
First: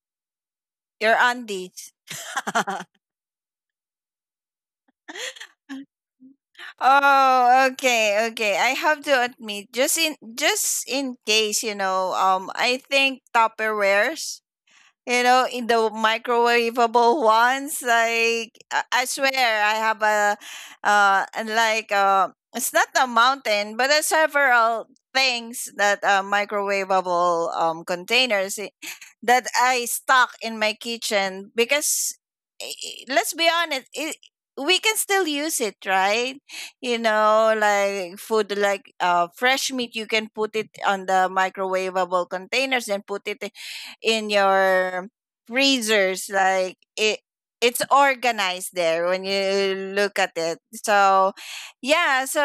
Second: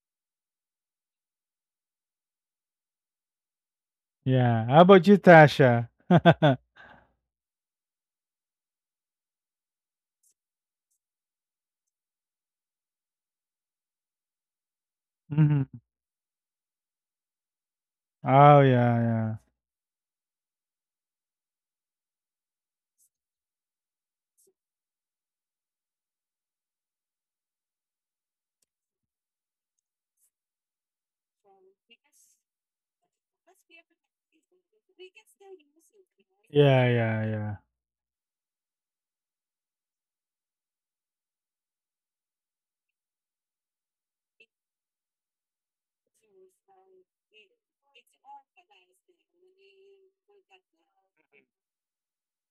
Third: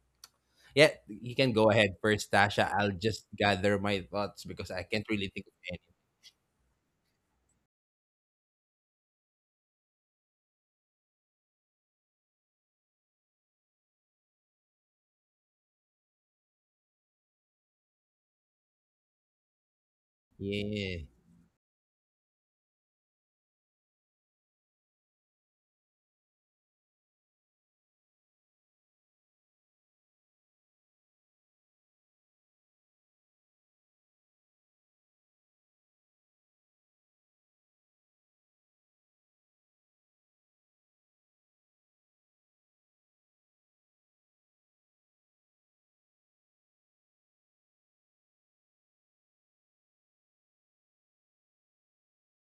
Yeah, Your you can go auntie. ahead first, Tasha. I'll just gather my thoughts Yeah. because How I can't about you, really think of Tasha? Oh, okay, okay. I have to admit, just in case, you know, I think Tupperwares. You know, in Mhm. the microwavable ones, like Oh, yeah, I yeah. swear I have a any. And like it's not a mountain, but there's several things that are microwavable containers that I stock in my kitchen because let's be honest, it, we can still use it, right? Yeah, You yeah, yeah. know, like food, like fresh meat, you can put it on the microwavable containers and put it in your freezers. Like it, it's organized there when you look at it. So yeah, so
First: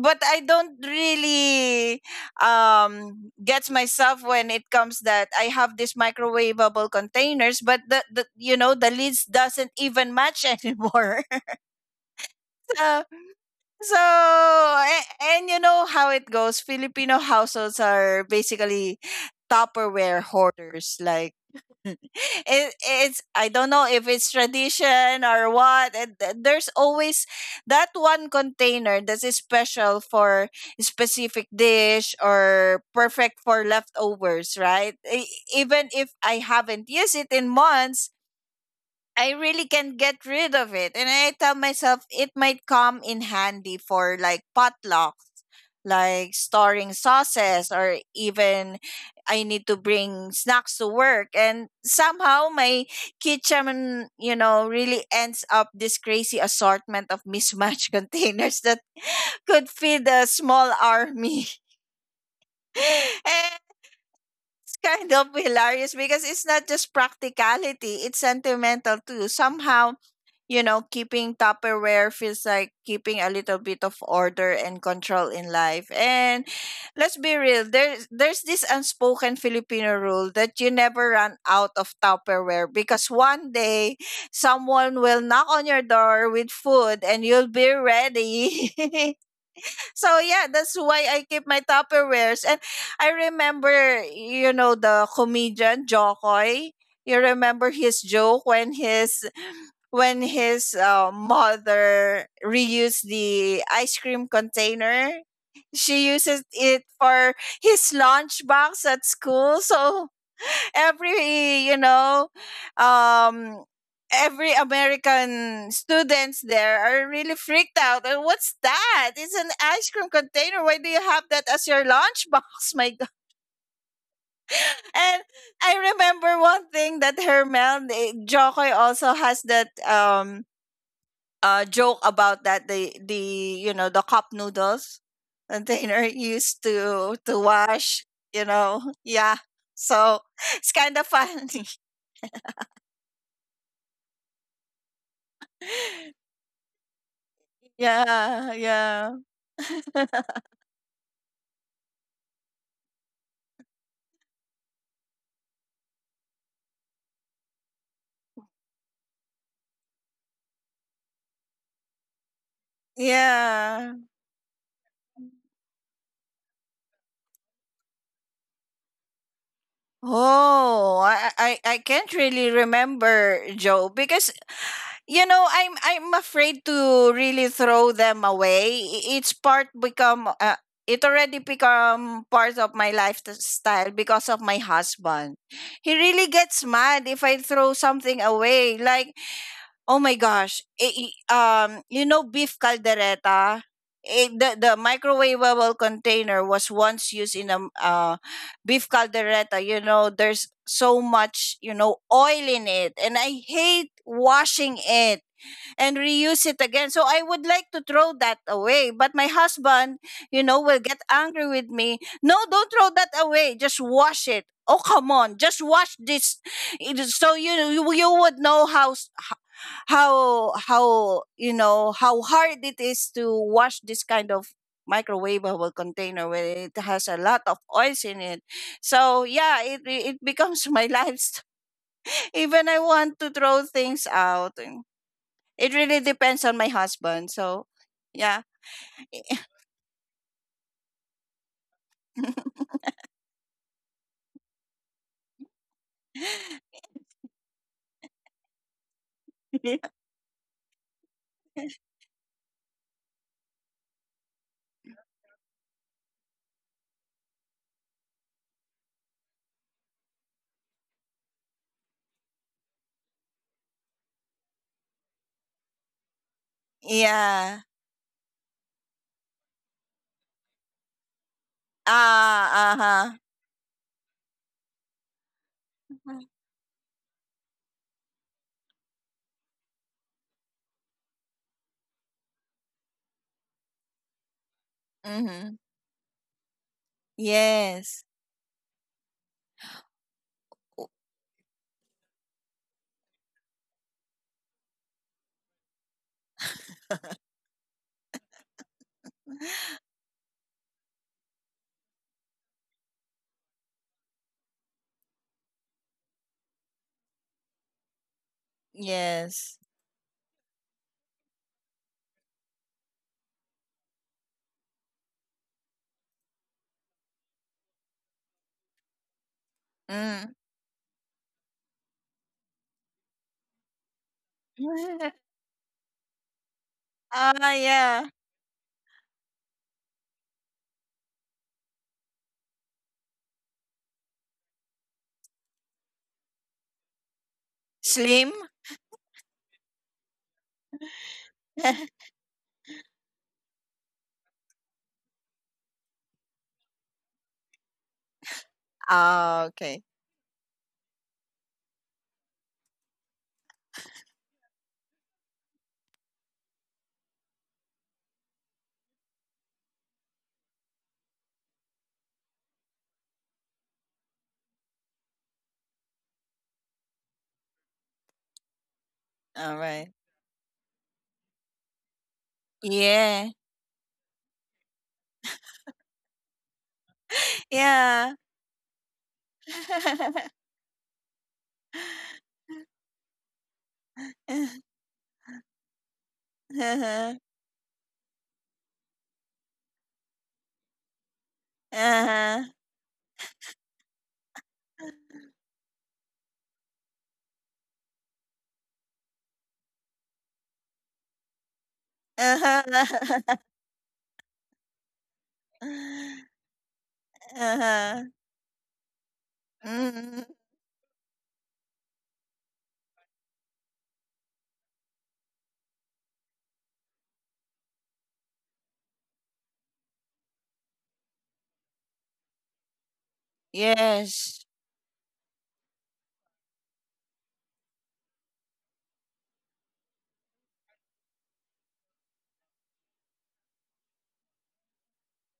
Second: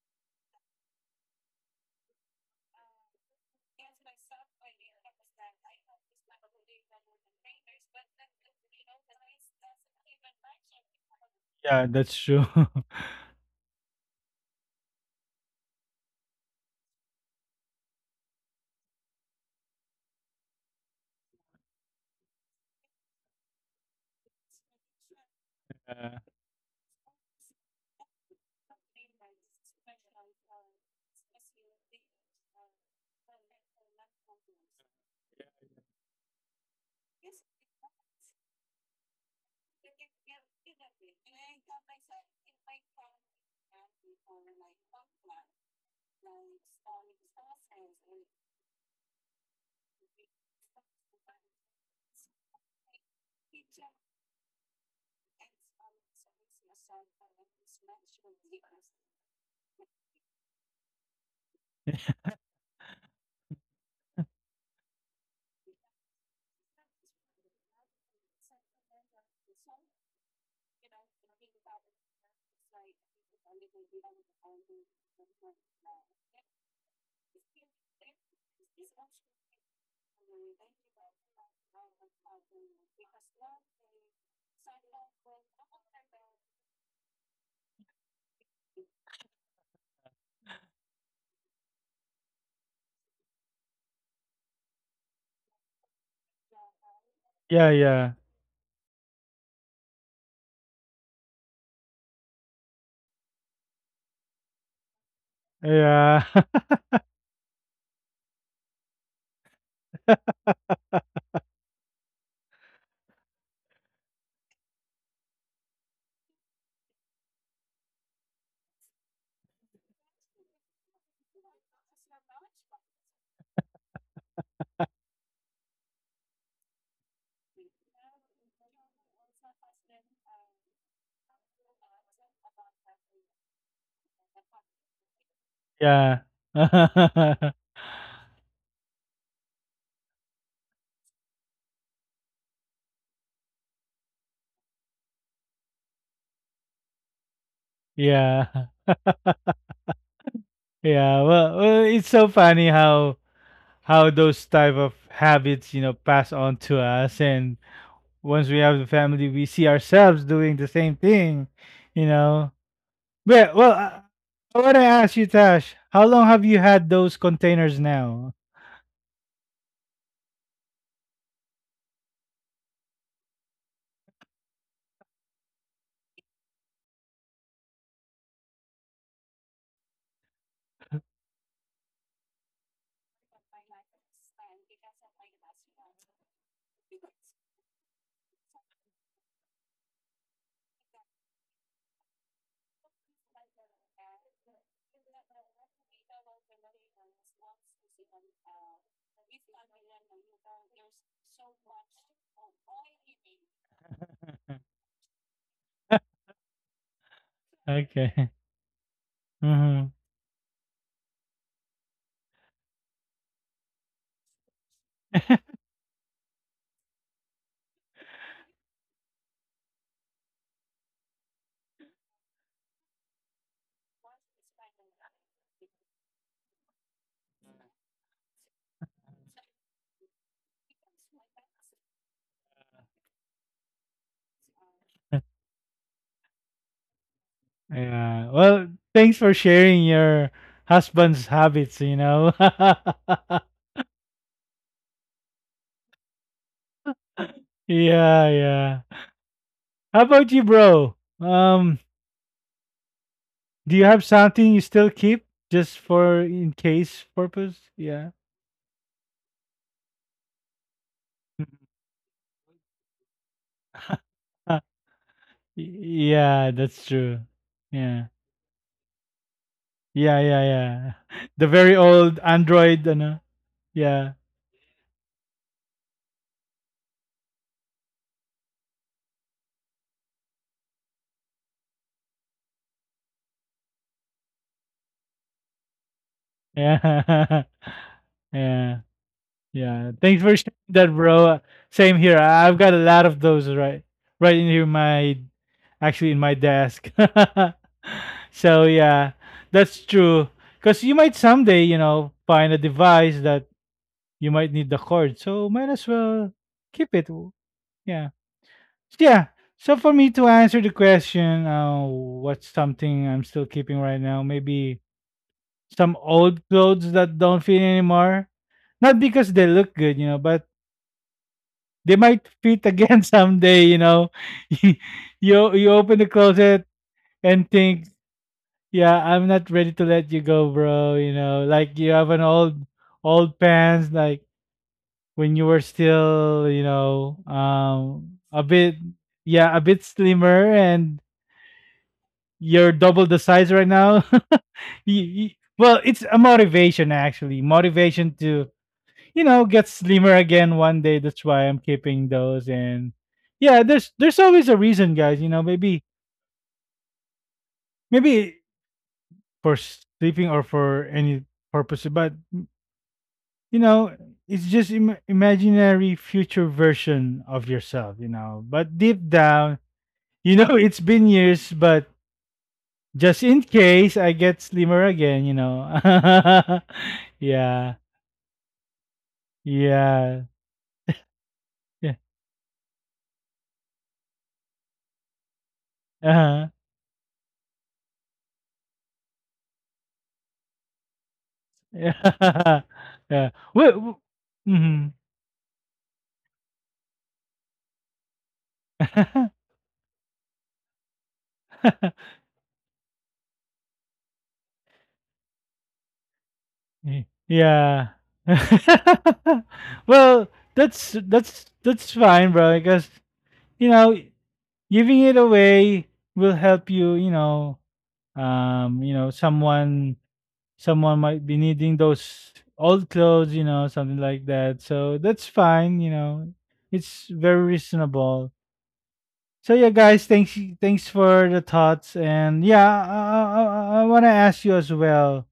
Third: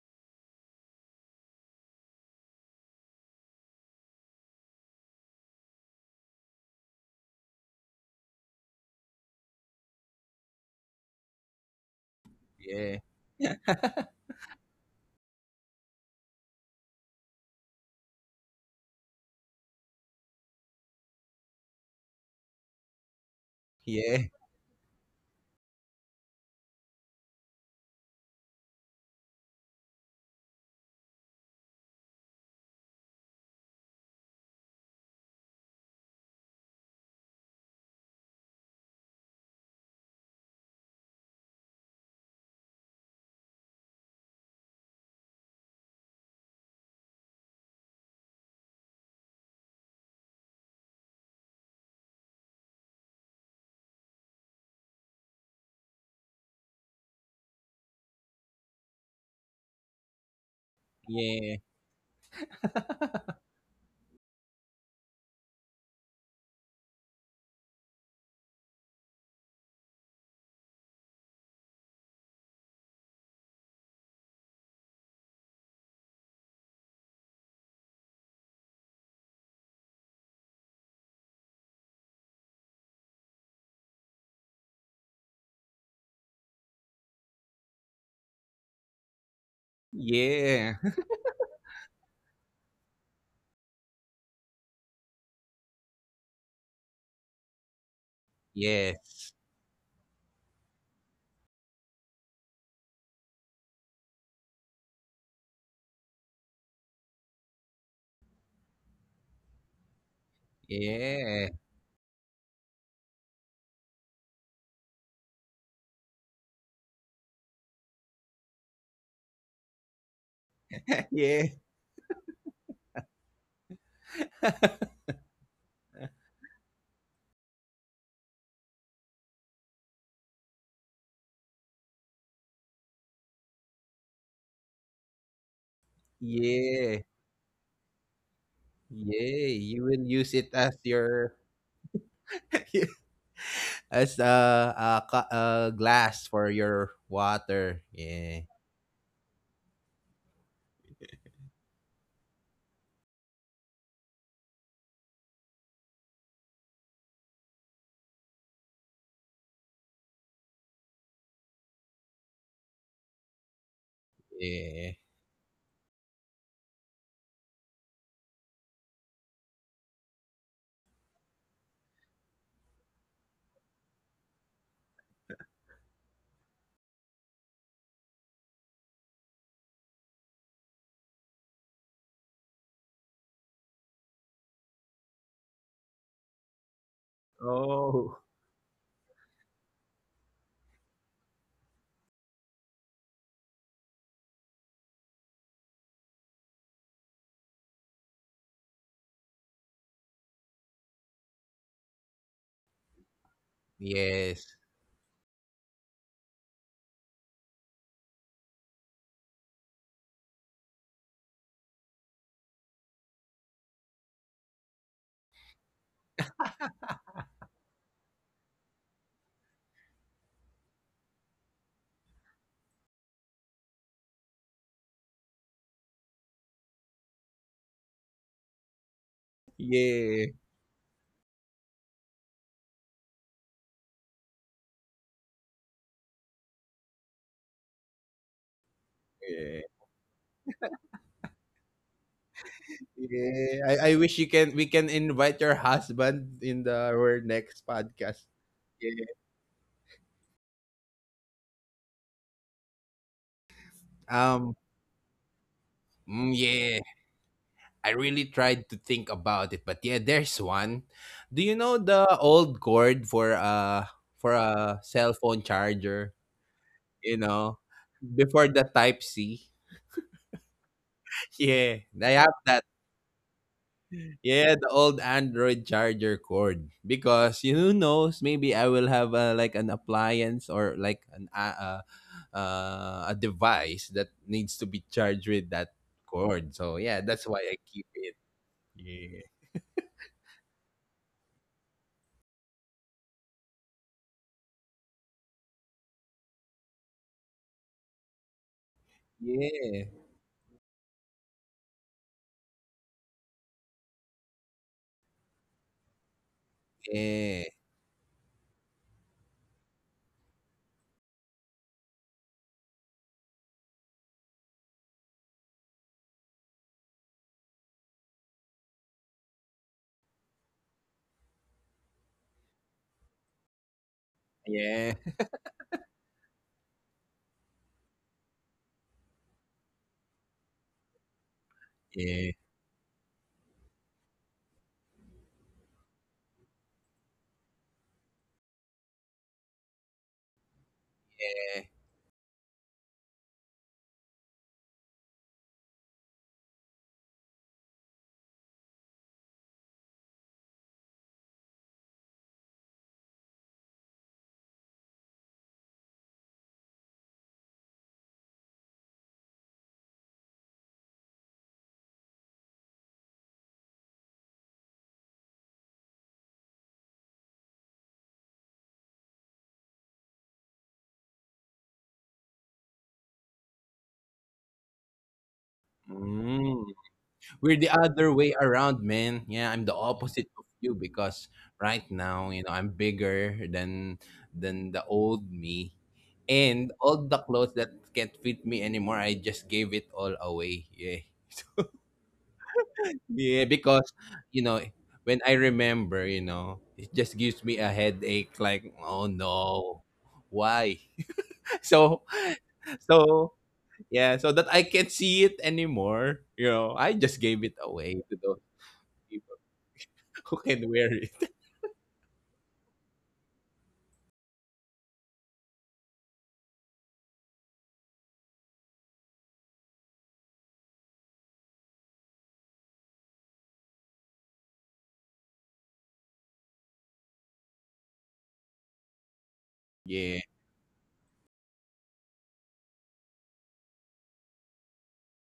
but I don't really, um, gets myself when it comes that I have these microwavable containers, but the you know, the lids doesn't even match anymore. Yeah, that's true. Yeah. So Yeah. so, and you know how it goes, Filipino households are basically Tupperware hoarders, like it, it's, I don't know if Yeah. it's tradition or what. And there's always that one container that is special for specific dish or perfect for leftovers, right? E- Even if I haven't used it in months, I really can't get rid of it. And I tell myself it might come in handy for like potlucks, like storing sauces, or even I need to bring snacks to work. And somehow my kitchen, you know, really ends up this crazy assortment of mismatched containers that could feed a small army. Yeah. And it's kind of hilarious because it's not just practicality, it's sentimental too. Somehow, you know, keeping Tupperware feels like keeping a little bit of order and control in life. And let's be real, there's this unspoken Filipino rule that you never run out of Tupperware because one day someone will knock on your door with food and you'll be ready. So yeah, that's Yeah. why I keep my Tupperwares. And I remember, you know, the comedian Jokoy. You Yeah, remember his yeah, joke when Yes. his mother reused the ice cream container. She yeah, uses it for his lunchbox at school. So Yeah. every, you know, um, every American students there are really freaked out. What's that, it's an ice cream container, why do you have Yeah. that as your lunchbox? My god. And I remember one thing that Hermel, eh, Jokoy also has that um, uh, joke about that the you know, the cup noodles container yeah, used Yeah. To yeah, wash, you know. Yeah. Yeah, You will so use it as it's kind of your funny. as a ca a glass for your water. Yeah, yeah. Yeah, yeah. Yeah. Well, it's so funny how those type of habits, you know, pass on to us, and once we have the family, we see ourselves doing the same thing, you know. Well, Yeah. I want to yeah. ask you, Tash, how long have you had those containers now? Oh, I I can't really remember, Joe, because you know I'm afraid to really throw them away. It's part become it already become part of my lifestyle because of my husband. He really gets mad if I Oh. throw something away. Like, oh my gosh. Eh, you know beef caldereta? Eh, the microwavable container was once used in a uh, beef caldereta. You know, there's so much, you know, oil in it. And I hate Yes. washing it and reuse it again. So I would like to Okay. throw that away. But my Hmm. husband, you know, will get angry with me. No, don't throw that away. Just wash it. Oh, come on. Just wash this. So you would know how you know how hard it is to wash this kind of microwavable container where it has a lot of oils in it, so yeah, it Yeah, it becomes my lifestyle. Even I want to throw things out, it really depends on my husband. So, Yeah. yeah. Well, thanks for yeah, sharing your husband's habits, you know. yeah. I wish you can we can invite your husband in the our next podcast. Yeah, yeah. Yeah. How about you, bro? Um, do you have Um, something you still keep just for in yeah. case purpose? I Yeah. really tried to think about it, but yeah, there's one. Do you know the old cord for Uh, a cell phone y- charger, yeah, that's you true. know, Yeah. Yeah. before the type C? Yeah, yeah, yeah. The Yeah, very I old have that. Ah, Android, ano? uh-huh. Yeah. Yeah, the old Android charger cord. Because you who knows, maybe I will have a, like an appliance or like an a device that needs to be charged with Mm-hmm. that cord. So yeah, that's why Yeah. I keep it. Yes. Yeah. Yeah, Yeah. Thanks for sharing that, bro. Same here. I've got a lot of those right right in here my actually in my desk. So yeah, yeah, that's true. Cause you might someday, you know, find a device that you might need the cord. So might as well keep it. W- yeah, Yeah. Yeah. Yes. So for me to answer the question, what's something I'm still keeping right now? Maybe some old clothes that don't fit anymore, not because they look good, you know, Mm. but they might fit again someday, you know. You yeah, you open the closet and Ah, think, yeah. yeah, I'm not ready to let you go, bro, you know. Like you have an yeah. old pants like when you were still, you know, um, Slim? a bit yeah, a bit slimmer and you're double the size right now. You- you- well, it's a motivation actually, motivation to, you know, Ah, get okay. slimmer again one day. That's why I'm keeping those. And yeah, there's always a reason, guys. You know, maybe maybe for sleeping or for any purpose, but you know, it's just imaginary future version of yourself. You know, but deep down, All right. you know, it's been years, but just Yeah. in case I get slimmer again, you know. Mm. We're the Yeah, other Yeah. way around, man. Yeah, I'm the opposite yeah, of you because right yeah, now, you know, I'm bigger than Uh-huh. The old me. uh-huh. And all the clothes that can't fit me anymore, I just gave it all away. Yeah. Uh-huh. Yeah. Yeah. Yeah, because Well, you know, when I remember, you know, it just gives me a headache like, oh no. Why? So Uh-huh. so yeah, so that I can't see it anymore. You know, I Y just gave it yeah. away Uh-huh. to those people. Mm. Well, Who can wear that's it? that's that's fine, bro, because, you know, giving it away will help you, you know, someone might be needing those old clothes, you know, something like Yes. that. So that's fine, you know. It's very reasonable. So yeah, guys, Yeah. thanks for the thoughts. And yeah, I want to ask you as well.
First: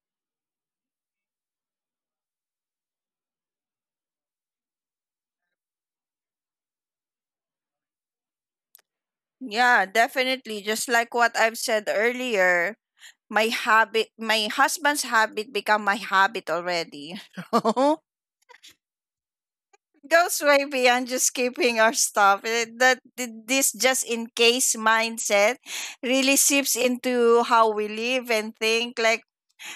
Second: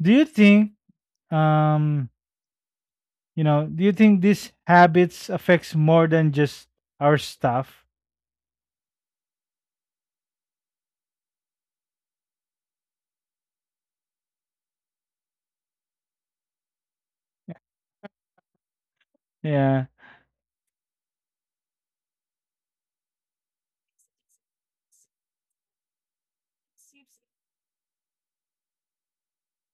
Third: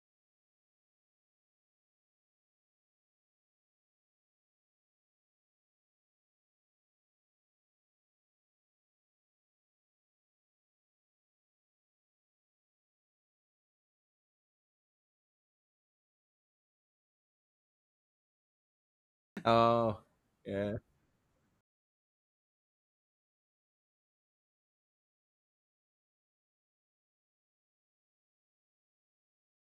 Do you think um, you know, do you think these habits affects more than just our stuff? Yeah, definitely. Just like what I've said earlier, my husband's habit become my habit already. Yeah, Oh, So it goes way yeah. beyond just keeping our stuff. This just in case mindset really seeps into how we live and think, like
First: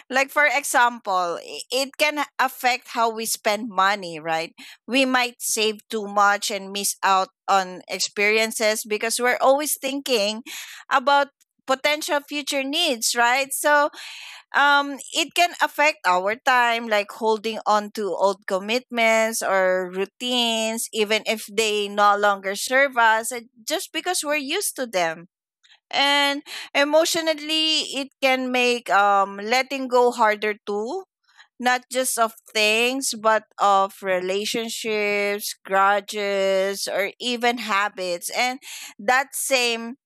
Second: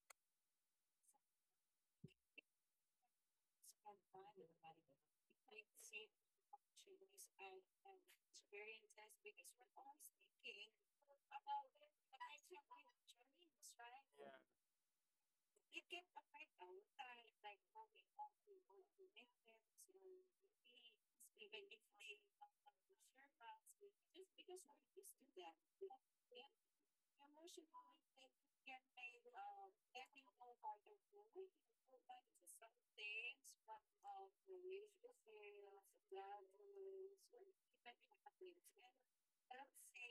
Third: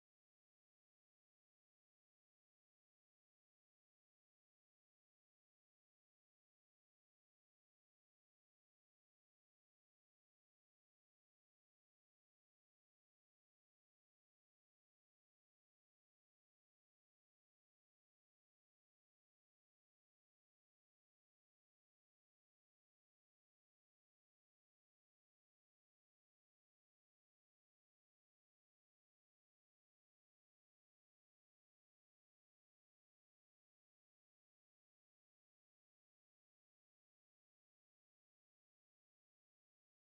like for example, it can affect how we spend money, right? We might save too much and miss out on experiences because we're always thinking about potential future needs, right? So it can affect our time, like holding on to old commitments or routines even if they no longer serve us, just because we're used to them. And emotionally, it can make, letting go harder too, not just of things, but of relationships, grudges, or even habits. And that same,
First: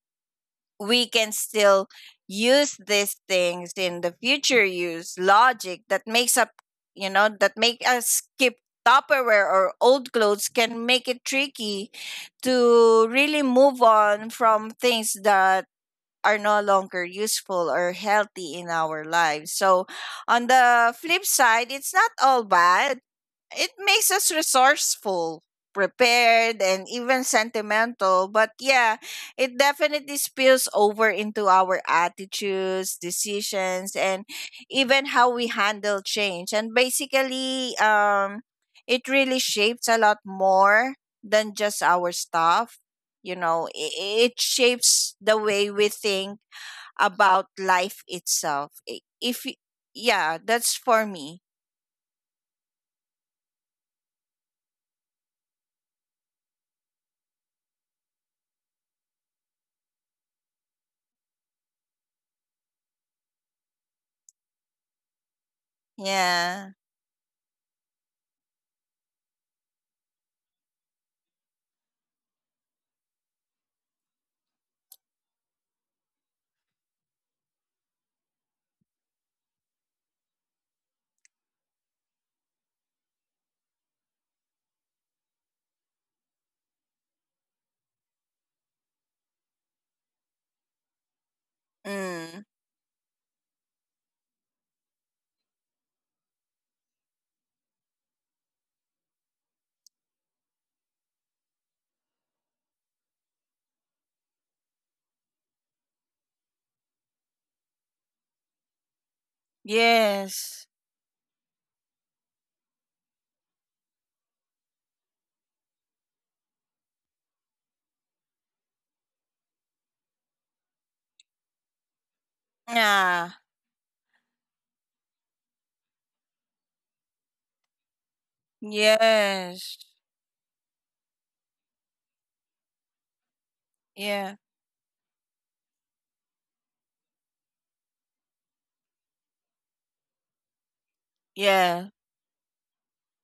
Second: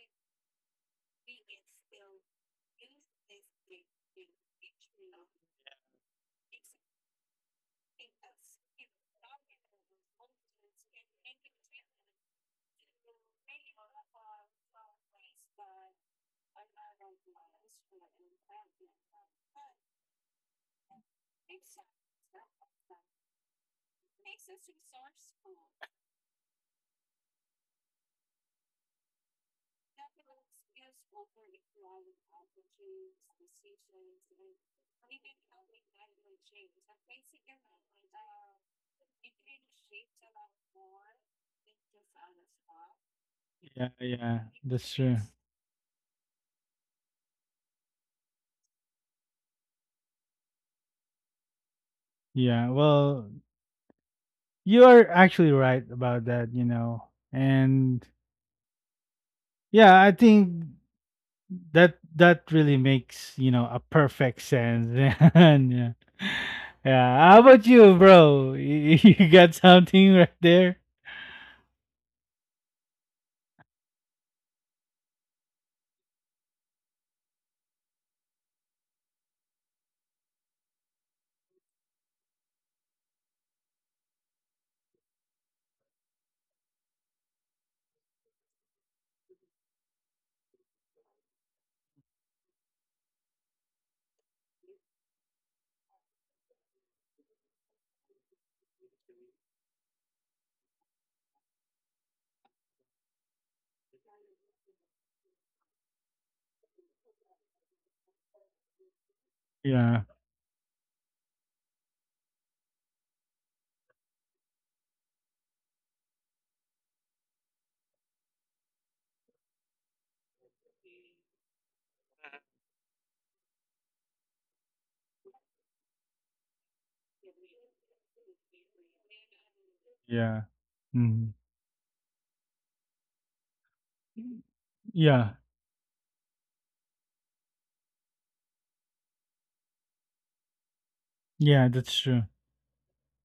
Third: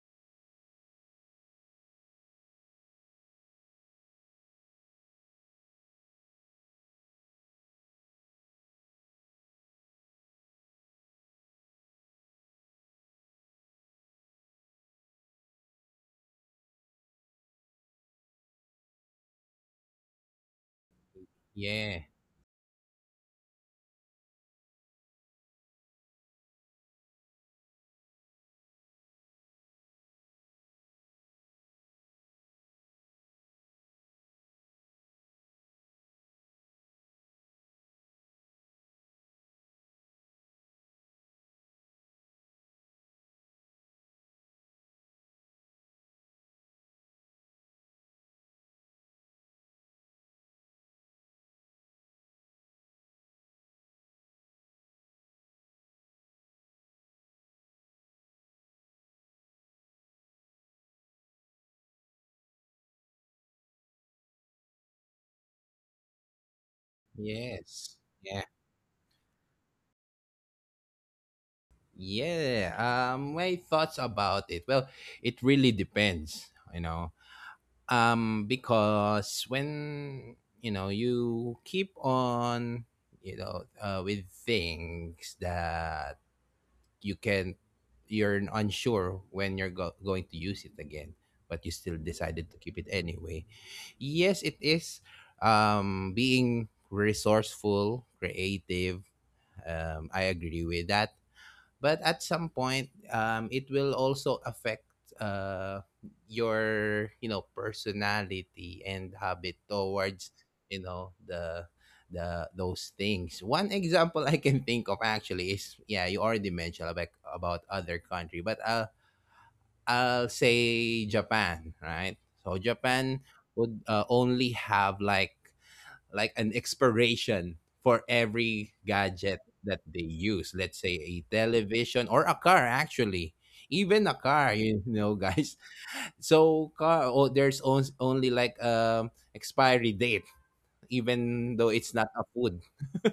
we can still use these things in the future, use logic that makes up, you know, that make us keep tupperware or old clothes, can make it tricky to really move on from things that are no longer useful or healthy in our lives. So, on the flip side, it's Yeah. not all bad. It makes us resourceful, prepared, and even sentimental. But yeah, it definitely spills over into our attitudes, decisions, and even how we handle change. And basically, it really shapes a lot more than just our stuff. You know, yeah, yeah. it That's shapes true. the way we think about life itself. I- if y- Yeah, that's for me. Yeah. Well, you are actually right about that. You know, and yeah, I think that really makes you know a perfect sense. And yeah. Yeah. Yeah, how about you, Yes. Yeah. bro? You got something right there? Yeah. My thoughts about it. Well, it really depends, you know. Because when you know you keep on, you know, with things that you can you're unsure when you're going to use it again, but you still Mm. decided to keep it anyway. Yes, it is being resourceful, creative, I agree with that. But at some point, it will also affect uh your you know personality and habit Yeah, towards Yes. you know the those things. One example I can think of actually is yeah, you already mentioned about other country, but I'll say Japan, right? So Yeah. Japan would only have like an expiration for every gadget Yes. that they yeah, use. Let's say a mhm. television or a car, actually. Even a Yeah. car, you know, Yeah, guys. So car, oh, there's only like expiry date, yeah, even though Yeah. that's it's not true. a food.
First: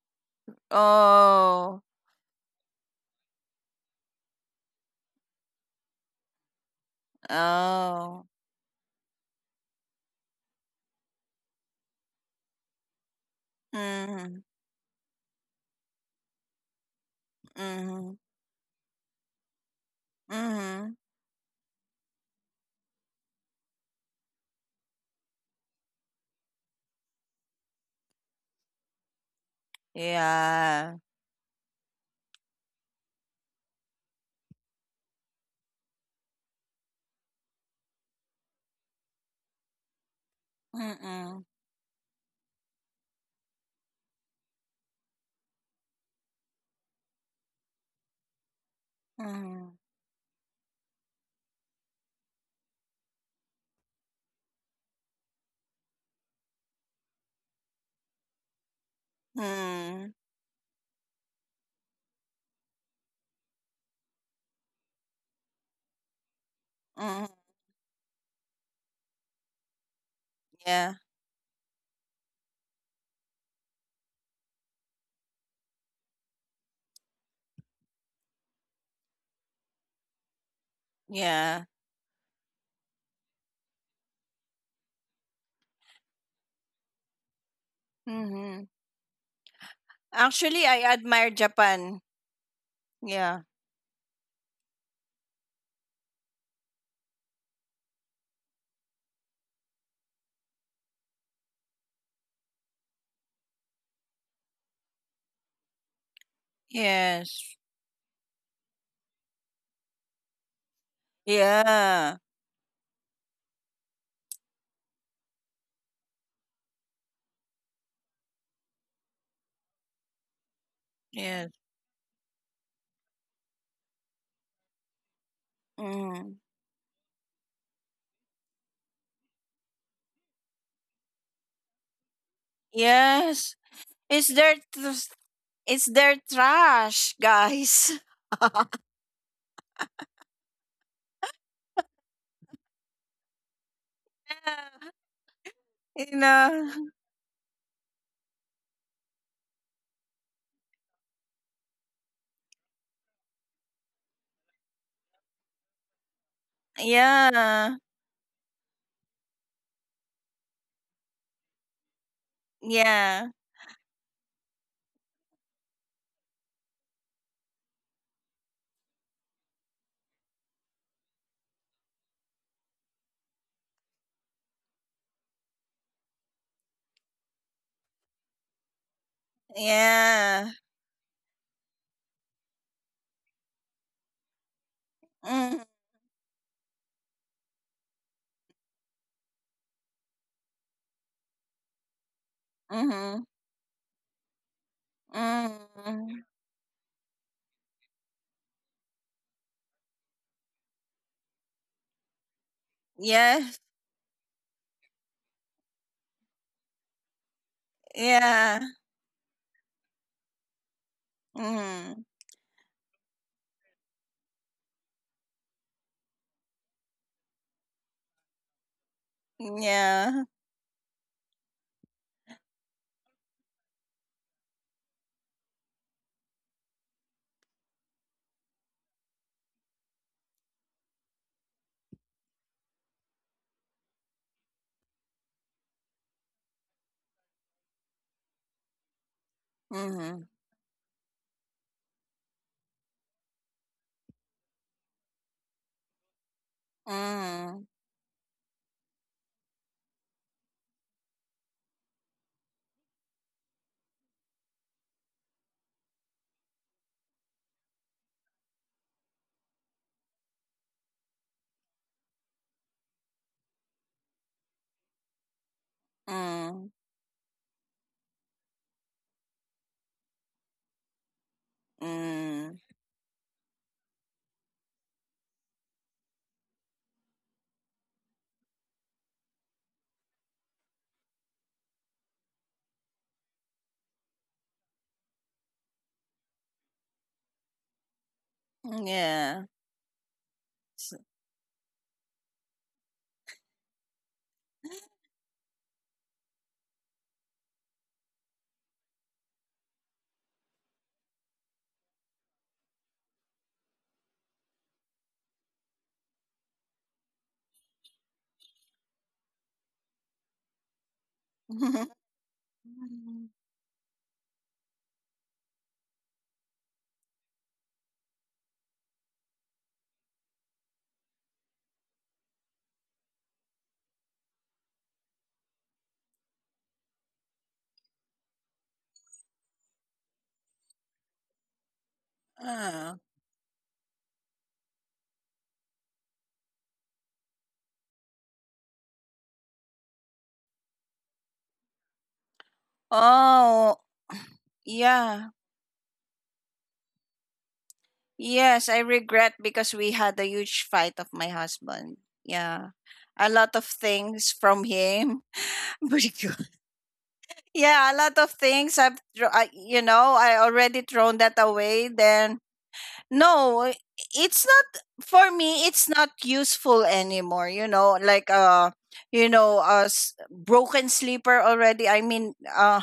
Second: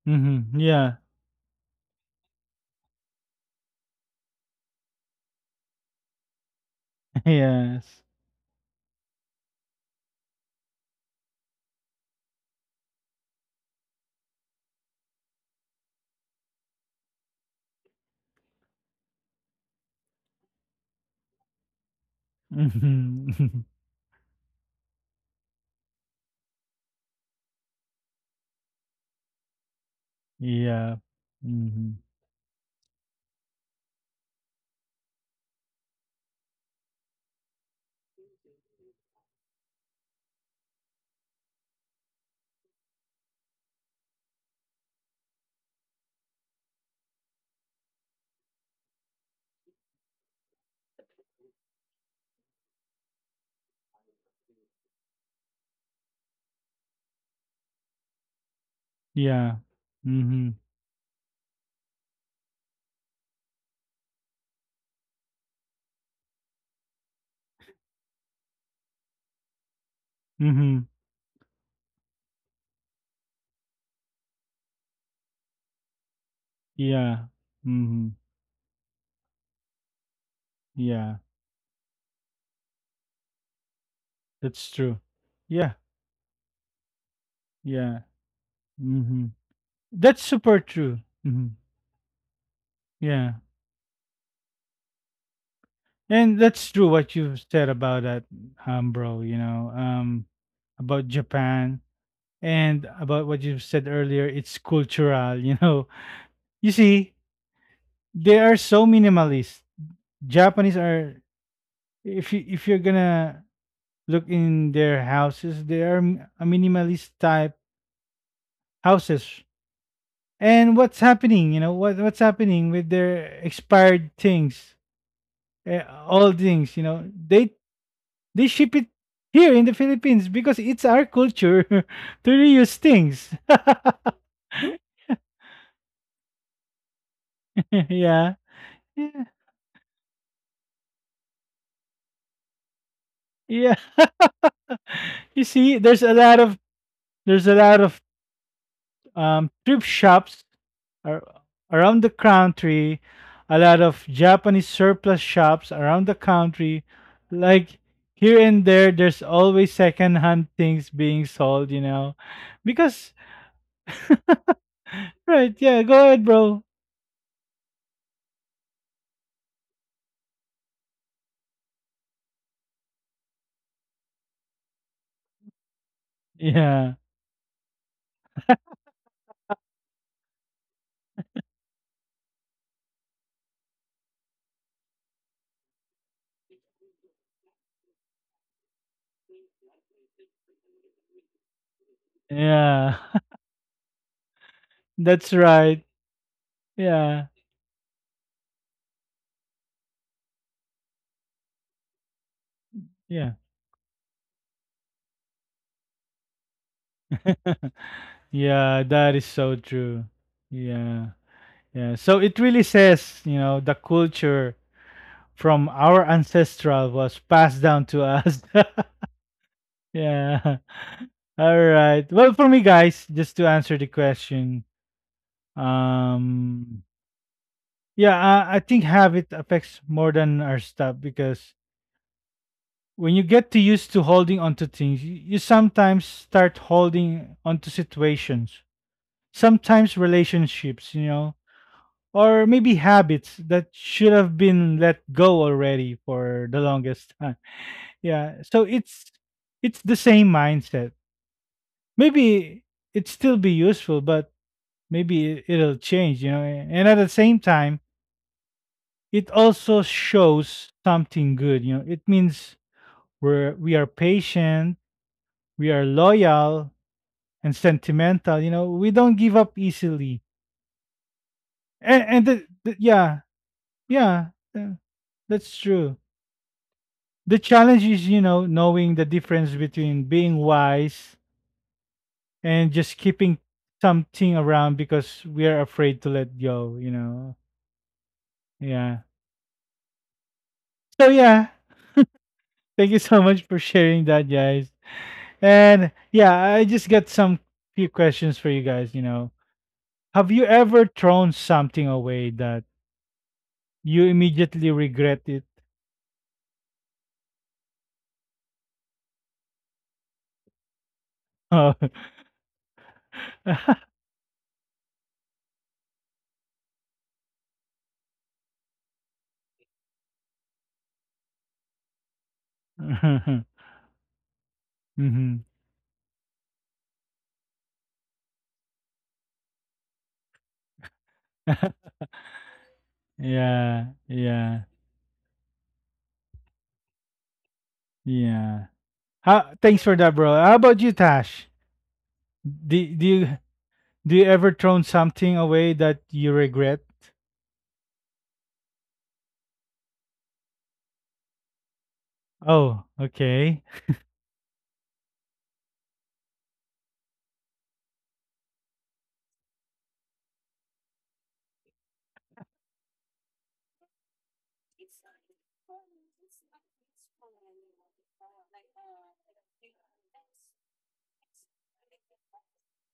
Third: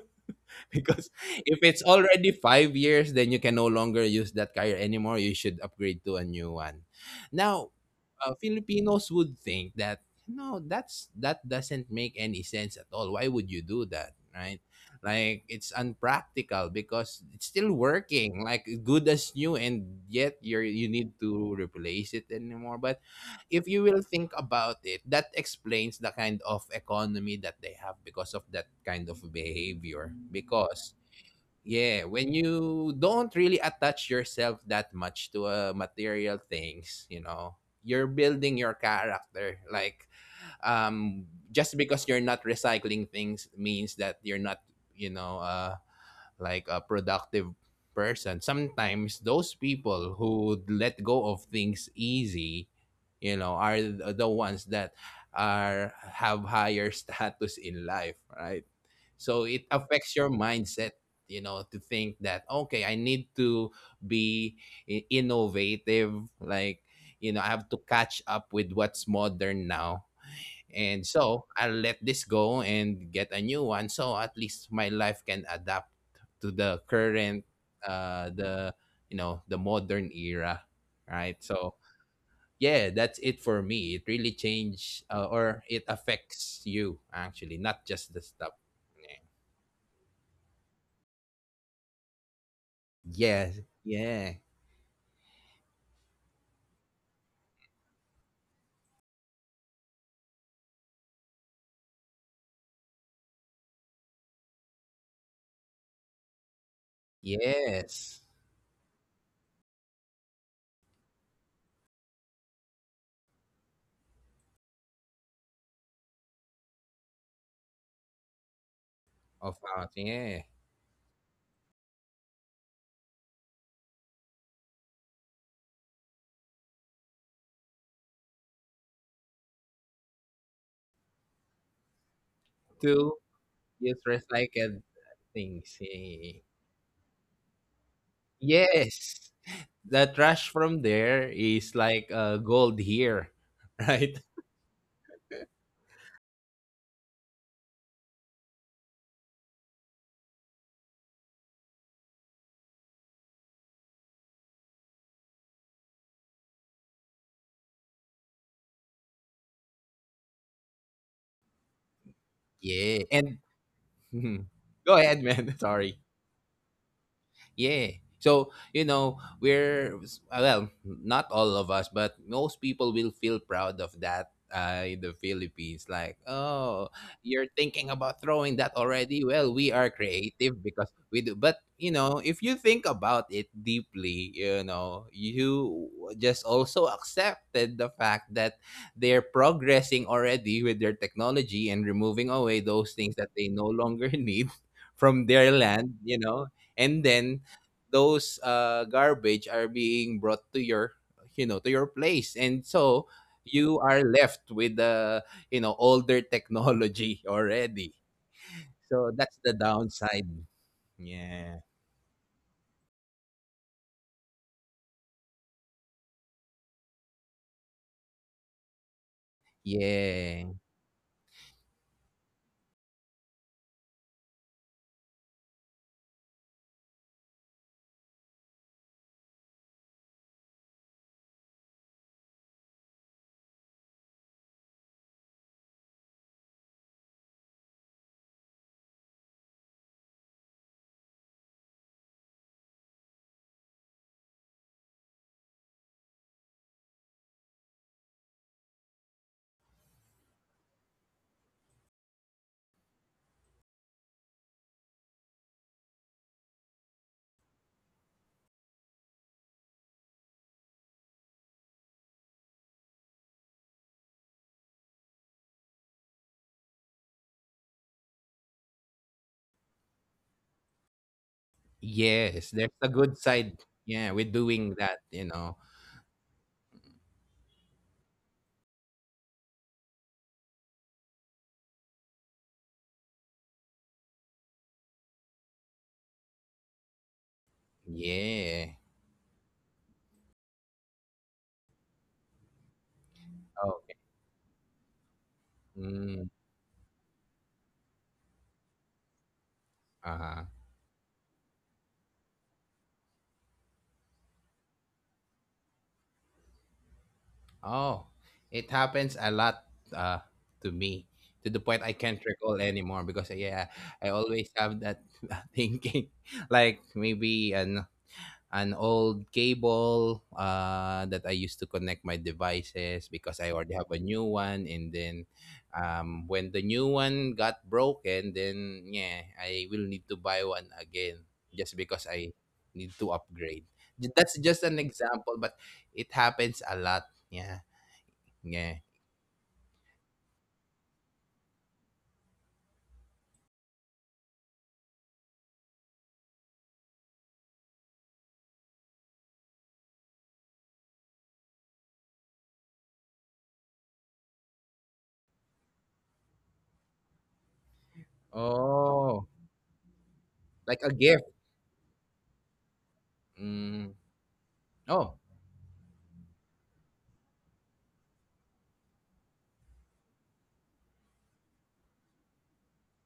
Hmm, yeah. Because if it's Oh. already 5 years, then you can no longer use that car anymore. You should upgrade to a new one. Now, Yes. Oh. Filipinos would think that no, that doesn't make any sense at all. Why would you do that, Mm-hmm. right? Like it's unpractical because it's still Mm-hmm. working, like good as new, and yet you Mm-hmm. need to replace it anymore. But Hmm. if you will think about it, that explains the kind of economy that they have because of that kind of behavior. Because, Yeah. Yeah. Mhm. yeah, when you don't really attach yourself that much to material things, you know, you're building your character. Mm-hmm. Just because you're not recycling things means that you're not, you know, uh, like a productive person. Sometimes those Mm-hmm. people who let go of things easy, you know, are the ones that are have higher status in life, right? So Yeah. it affects your Mhm. mindset, you know, to think that, okay, I need to be innovative, like, Mm-hmm. you know, I have to catch up with what's modern now. Mhm. Yeah. And so I'll let this go and get a new one. So at least my life can adapt to the Yeah. current, Mhm. The, you know, the modern era. Yeah. Right. Yeah. So yeah, that's it for me. It really That's true. changed or Yeah. it affects you actually, not Yeah. just the stuff. Mm-hmm. Yeah. Mhm. That's super Actually, I true. admire Mhm. Japan. Yeah. Yeah. Yes. Yeah. And that's true what you said about that, bro, you know, about Japan and about what you said earlier, it's cultural, you know. You see, Yes. Yes. they are so minimalist. Japanese are, Yeah. if you if you're gonna look in their houses. They are a minimalist type houses. Of ours. Yeah. And what's happening? Yes. You know what what's happening with their expired things, eh, all Mm. things. You know they ship it here in the Philippines because it's our culture to reuse To things. Yes. use It's their recycled tr- things. it's their Yeah. trash, guys. Yeah, Yes. yeah. The trash from there is like gold here, Yeah. right? You see, there's Yeah. a You lot of know. there's a lot of thrift shops are around the country, a lot of Japanese surplus shops around the country. Yeah. Like here and there, there's always secondhand things being sold, you know. Yeah. Because, And Yeah. go ahead, man. right, yeah, Sorry. go ahead, bro. Yeah. So, you know, we're, well, not all of us, but most people will feel proud of that in the Philippines. Like, oh, Yeah, you're thinking about throwing that already? Well, we are Yeah. creative because we do. But, you know, if you think about it deeply, you know, Mm. you just also accepted the fact that they're progressing already with their technology and removing away those yeah, things Mm-hmm. that they no longer need from that's their right. land, you Mm. know, and Yeah, then those garbage are being brought to your, you know, to your place. And so yeah. Yes. you are left with the, you know, older technology already. Yeah. Yeah, So that is that's the so true. downside. Yeah. Yeah. Yeah. Mm. So it really says, you know, the culture from our ancestral was passed down to us. Yeah. Yeah. Yeah. All right. Well, for me, guys, just to answer the question, um, yeah, I think habit affects more than our stuff because when you get too used to holding onto things, you sometimes start holding onto situations, sometimes Mm. relationships, you know, or maybe habits that should have been let go already for the longest time. Mm. Yeah, so it's the same mindset. Maybe it still be useful, but maybe it'll change, you know. And at the same time, it also shows something good, you know. It means we are patient, we are Mm. loyal and sentimental, you know. We don't give up easily. And Yes, Mm. there's a good yeah, side. Yeah, we're yeah, doing yeah, that, you know. that's true. The challenge is, you know, knowing the difference between being wise and just keeping something around because we are afraid to let go, you know. Yeah. Yeah. Yeah. S- So yeah, thank you so much for Okay. sharing that, guys. And Mm. yeah, I just got some few questions for you guys, you know. Have Uh-huh. you ever thrown something away that you immediately regret it? Oh, it happens a lot to me, to the point Oh. I can't recall anymore. Because yeah, I always have that thinking, like maybe an old cable that I used to connect my devices, because I already have a new one. And then Mhm. When the new one got broken, then yeah, I will need to buy one again, just because I Ah. need to upgrade. Yeah, That's just yeah, an example, but it happens a lot. Yeah. Yeah. yeah. How, thanks for that, bro. How about you, Tash? Do, do you Oh, Do you ever thrown yeah. something away that you regret? Yes, I regret because we had a huge fight of my husband. Yeah. Oh, A okay. lot of things from him. Pretty good. Yeah, a lot of things Oh, I've, I, you know, I like a already gift. thrown that away. Then, Mm. no, it's Oh, not, for me, it's not useful anymore. You know, like, you know, a broken sleeper already. I mean,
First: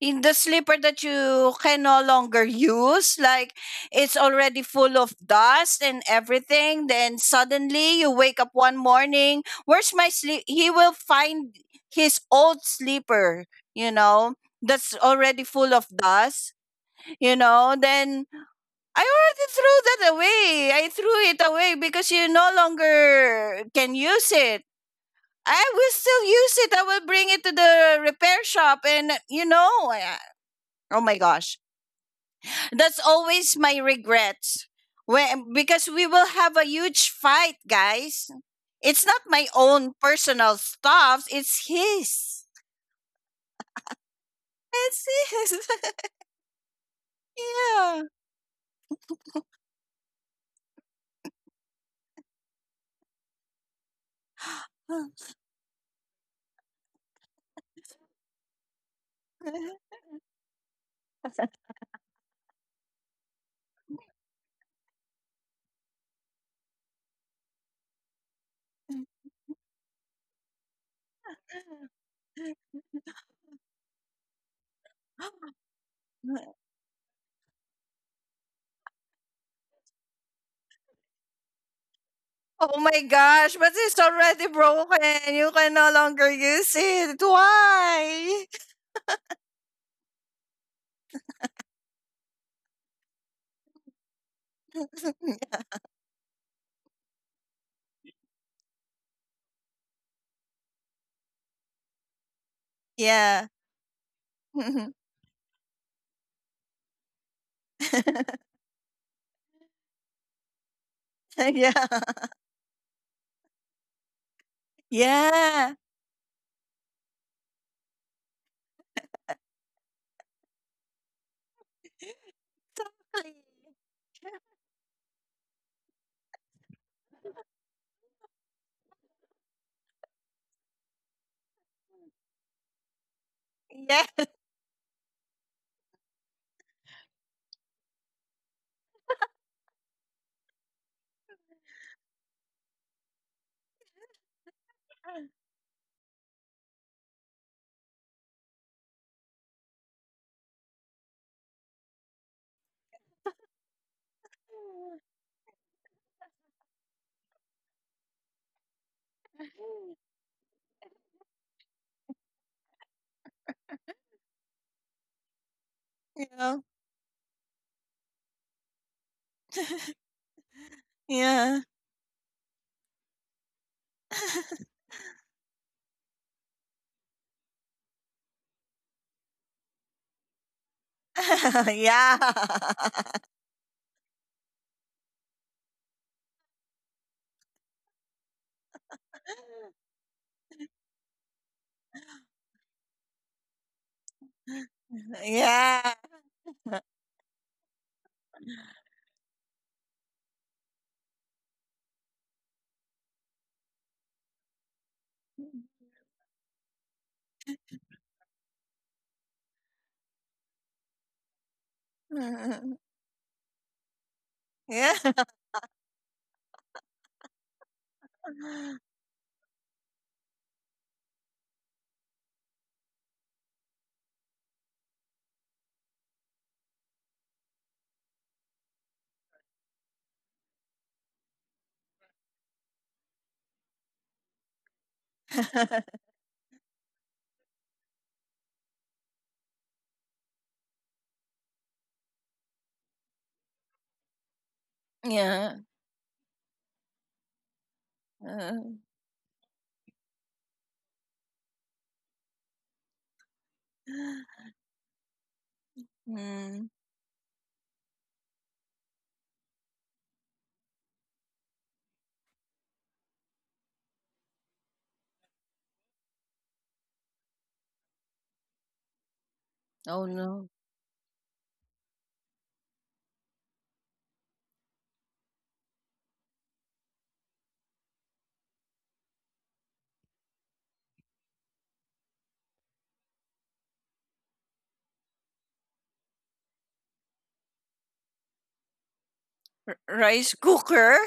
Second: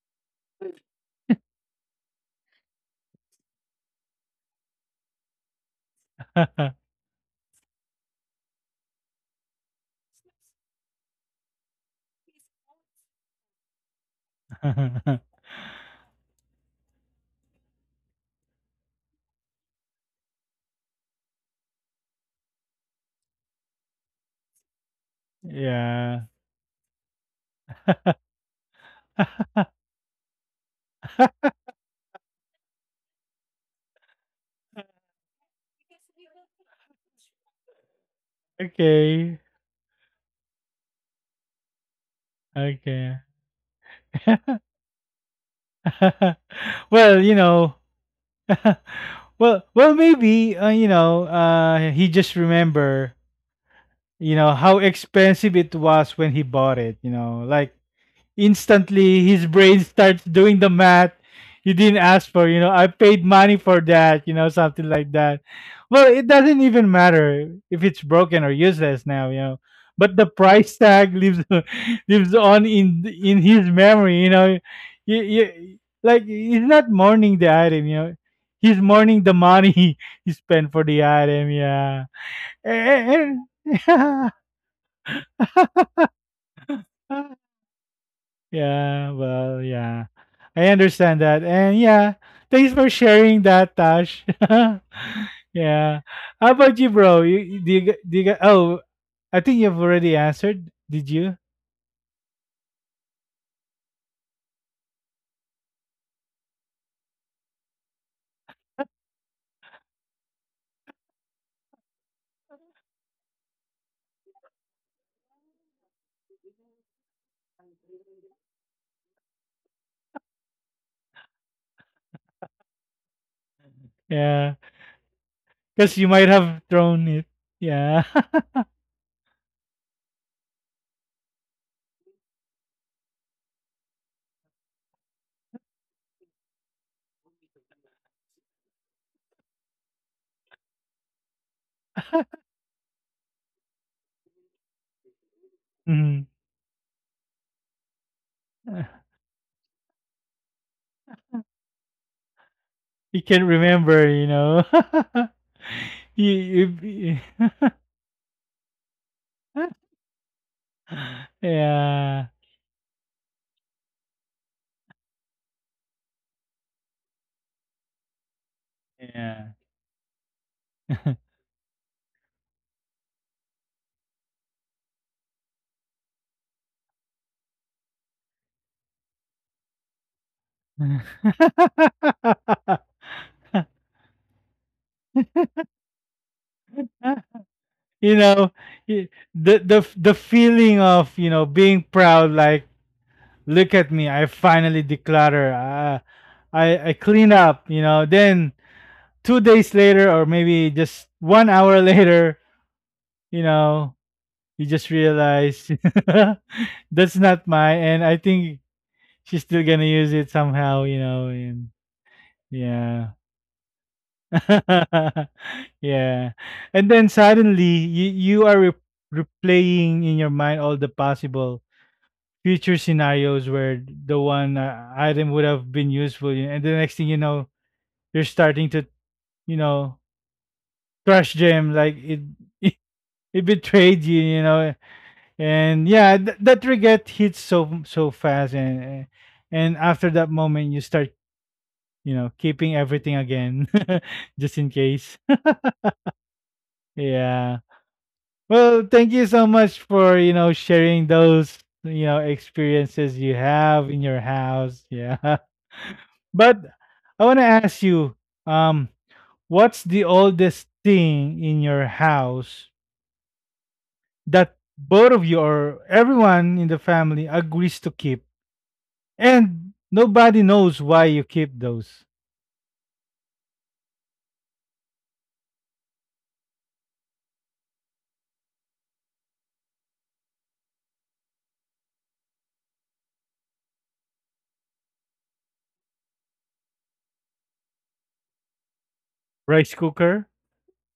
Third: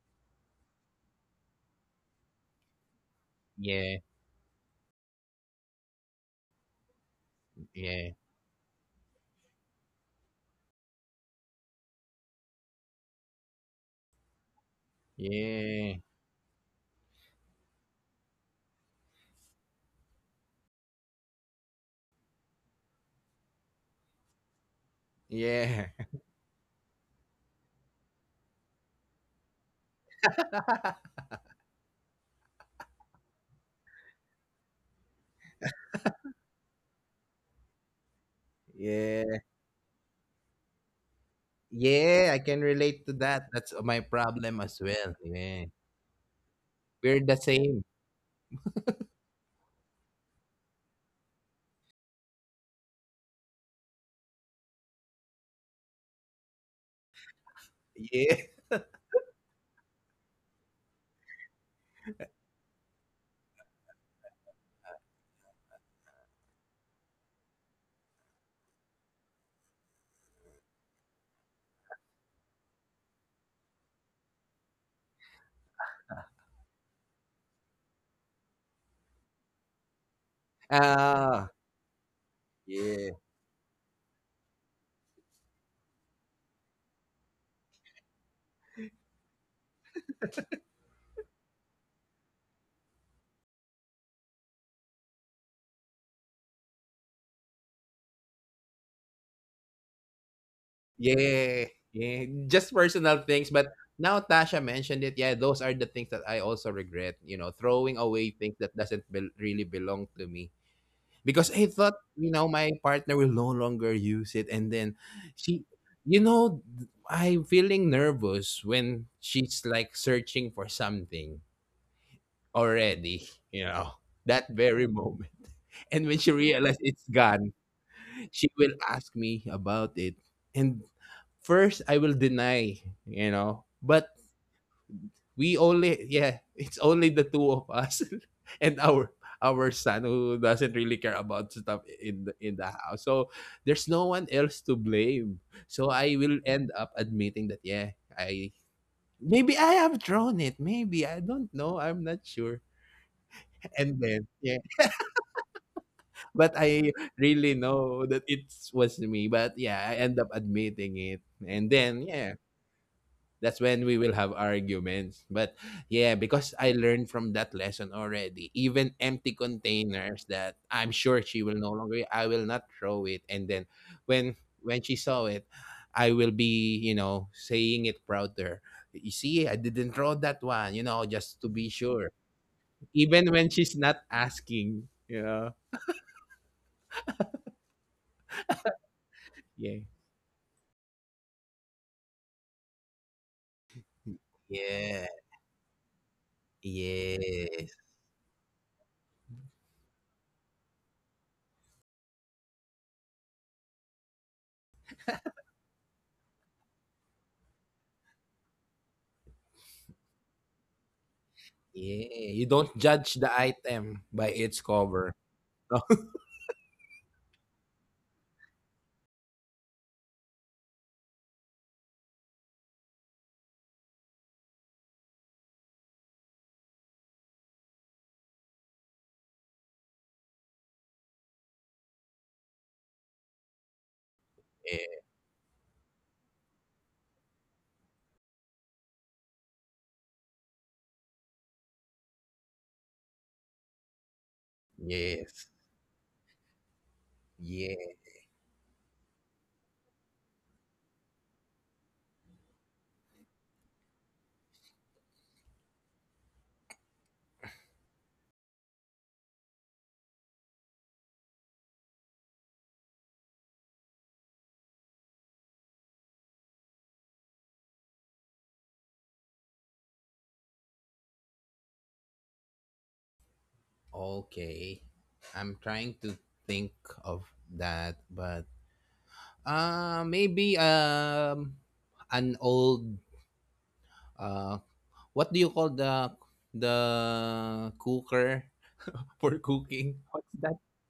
in the slipper that you can no longer use, like yeah, it's already full of dust and everything. Then suddenly you yeah, wake up one morning, where's my sleep? He will find his old slipper, you know, that's already full of yeah, dust, you know. Then I already threw that away. I threw it away because you no longer can use it. I yeah. will still Yeah. use it, I will bring it to the repair shop, and you know I- oh my gosh, that's always my regrets. When, because we will have a huge fight, guys. It's not my Yeah, Okay. own personal stuff, it's yeah. his. I can relate to Okay. that. That's my problem as It's well. his. Yeah, we're Well, you the know. same. Yeah. Well, well, maybe you know. He just remember. You know how expensive it was when he bought it. You know, like Yeah. instantly his brain starts doing the math. You didn't ask for, you know, I paid money for that, you know, something like that. Well, it doesn't even matter if it's broken or useless now, you know, but the price tag lives lives on in his memory, you know. You like, he's not mourning the item, you know, he's mourning the money he spent for the Ah, item, yeah. Oh my yeah, and, gosh, but it's and- already broken. You can no longer use it. Why? Yeah, well, yeah. I understand that. And yeah, thanks for sharing that, Tash. Yeah. How about you, bro? Oh, I think you've already answered. Did you? yeah, yeah. Just personal Yeah. things, but now Tasha mentioned it. Yeah, those are the things that I also regret. You know, throwing away things that doesn't bel really belong to me. Because Yeah. I thought, you know, my partner will no longer use it. And then Yeah. Yeah. she, you know, I'm feeling nervous when she's like searching for something already, you know, that Yeah. very moment. Because And you when might she have realizes thrown it's it. gone, Yeah. she will ask me about it. And first, I will deny, you know, but we only, yeah, it's only the two of us and our son, who doesn't really care about stuff in the house. So there's no one else to blame. So I Mhm. will end up admitting that, yeah, I Uh, maybe I have drawn it, maybe, I don't know, I'm not sure. you can't And remember, you then know. yeah, you, but you, I you- really know that it was me. But yeah, I end up admitting it. And then yeah. yeah, that's when we will have arguments. But yeah, because I learned from that lesson already, even empty containers that I'm Yeah. sure she Yeah. will no longer, I will not throw it. And then when when she saw it, I will be, you know, saying it prouder. You see, I didn't throw that one, you know, just to be Yeah. sure. Even when she's not asking, you know. You know, y- the Yeah. Feeling of, you know, being proud, like, look at me, I finally Yeah. declutter, Yeah. I clean up, Yes. you know, then 2 days later or maybe just one hour later, you know, you just realize that's not mine. And I think she's still gonna use it somehow, you know. And Yeah. You don't yeah. judge the item by its Yeah. cover. Yeah. And then suddenly you are replaying in your mind all the possible future scenarios where the one item would have been useful. You- and the next thing you know, you're starting to, you know, crush them like it it, betrayed you, you know. Yeah. And yeah, that regret hits so fast. And after that moment, you start, you know, keeping everything again. Just in case. Yeah. Yes. Yeah. Yeah, Uh, Well, thank you so much for, you know, sharing those, you know, experiences you have in your house. Yeah. mm. But I want to ask you, um, what's the oldest thing in your house that both of you or everyone in the family agrees to keep, and Oh no. nobody knows why you keep those? okay. I'm trying to think of that, but maybe an old uh what do you call the cooker for Rice cooking? Rice cooker? What's that? cooker?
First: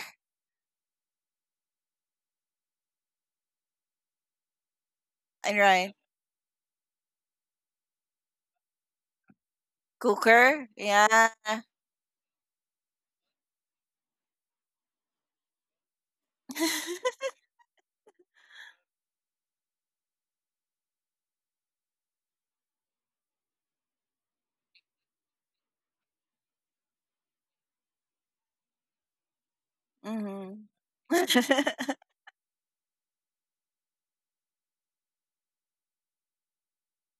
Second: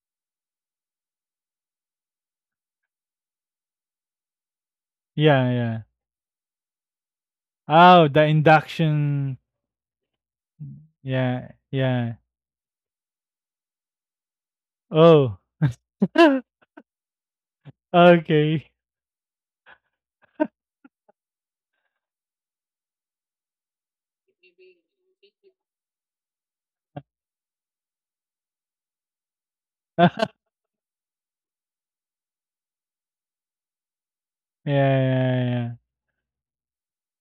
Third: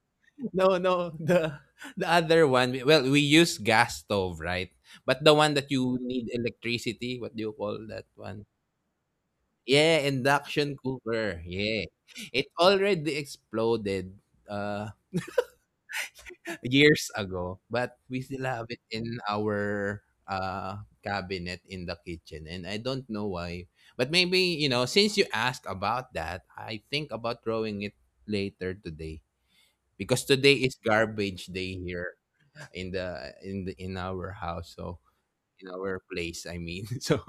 No, no, the other one. Well, we use gas stove, right? But the Yeah, one All that yeah. right. you need electricity, what do you call Oh, that the one? induction. Yeah, Cooker? induction Yeah. cooker. Yeah, Yeah. yeah. It already exploded. Uh Oh, Years ago, but we still have okay. it in our uh cabinet in the kitchen, and I don't know why. But maybe, you know, since you asked about that, I think about throwing it later today, because Yeah, today is Mm-hmm. garbage day here in the in the in our house. So in yeah, our place, I mean. So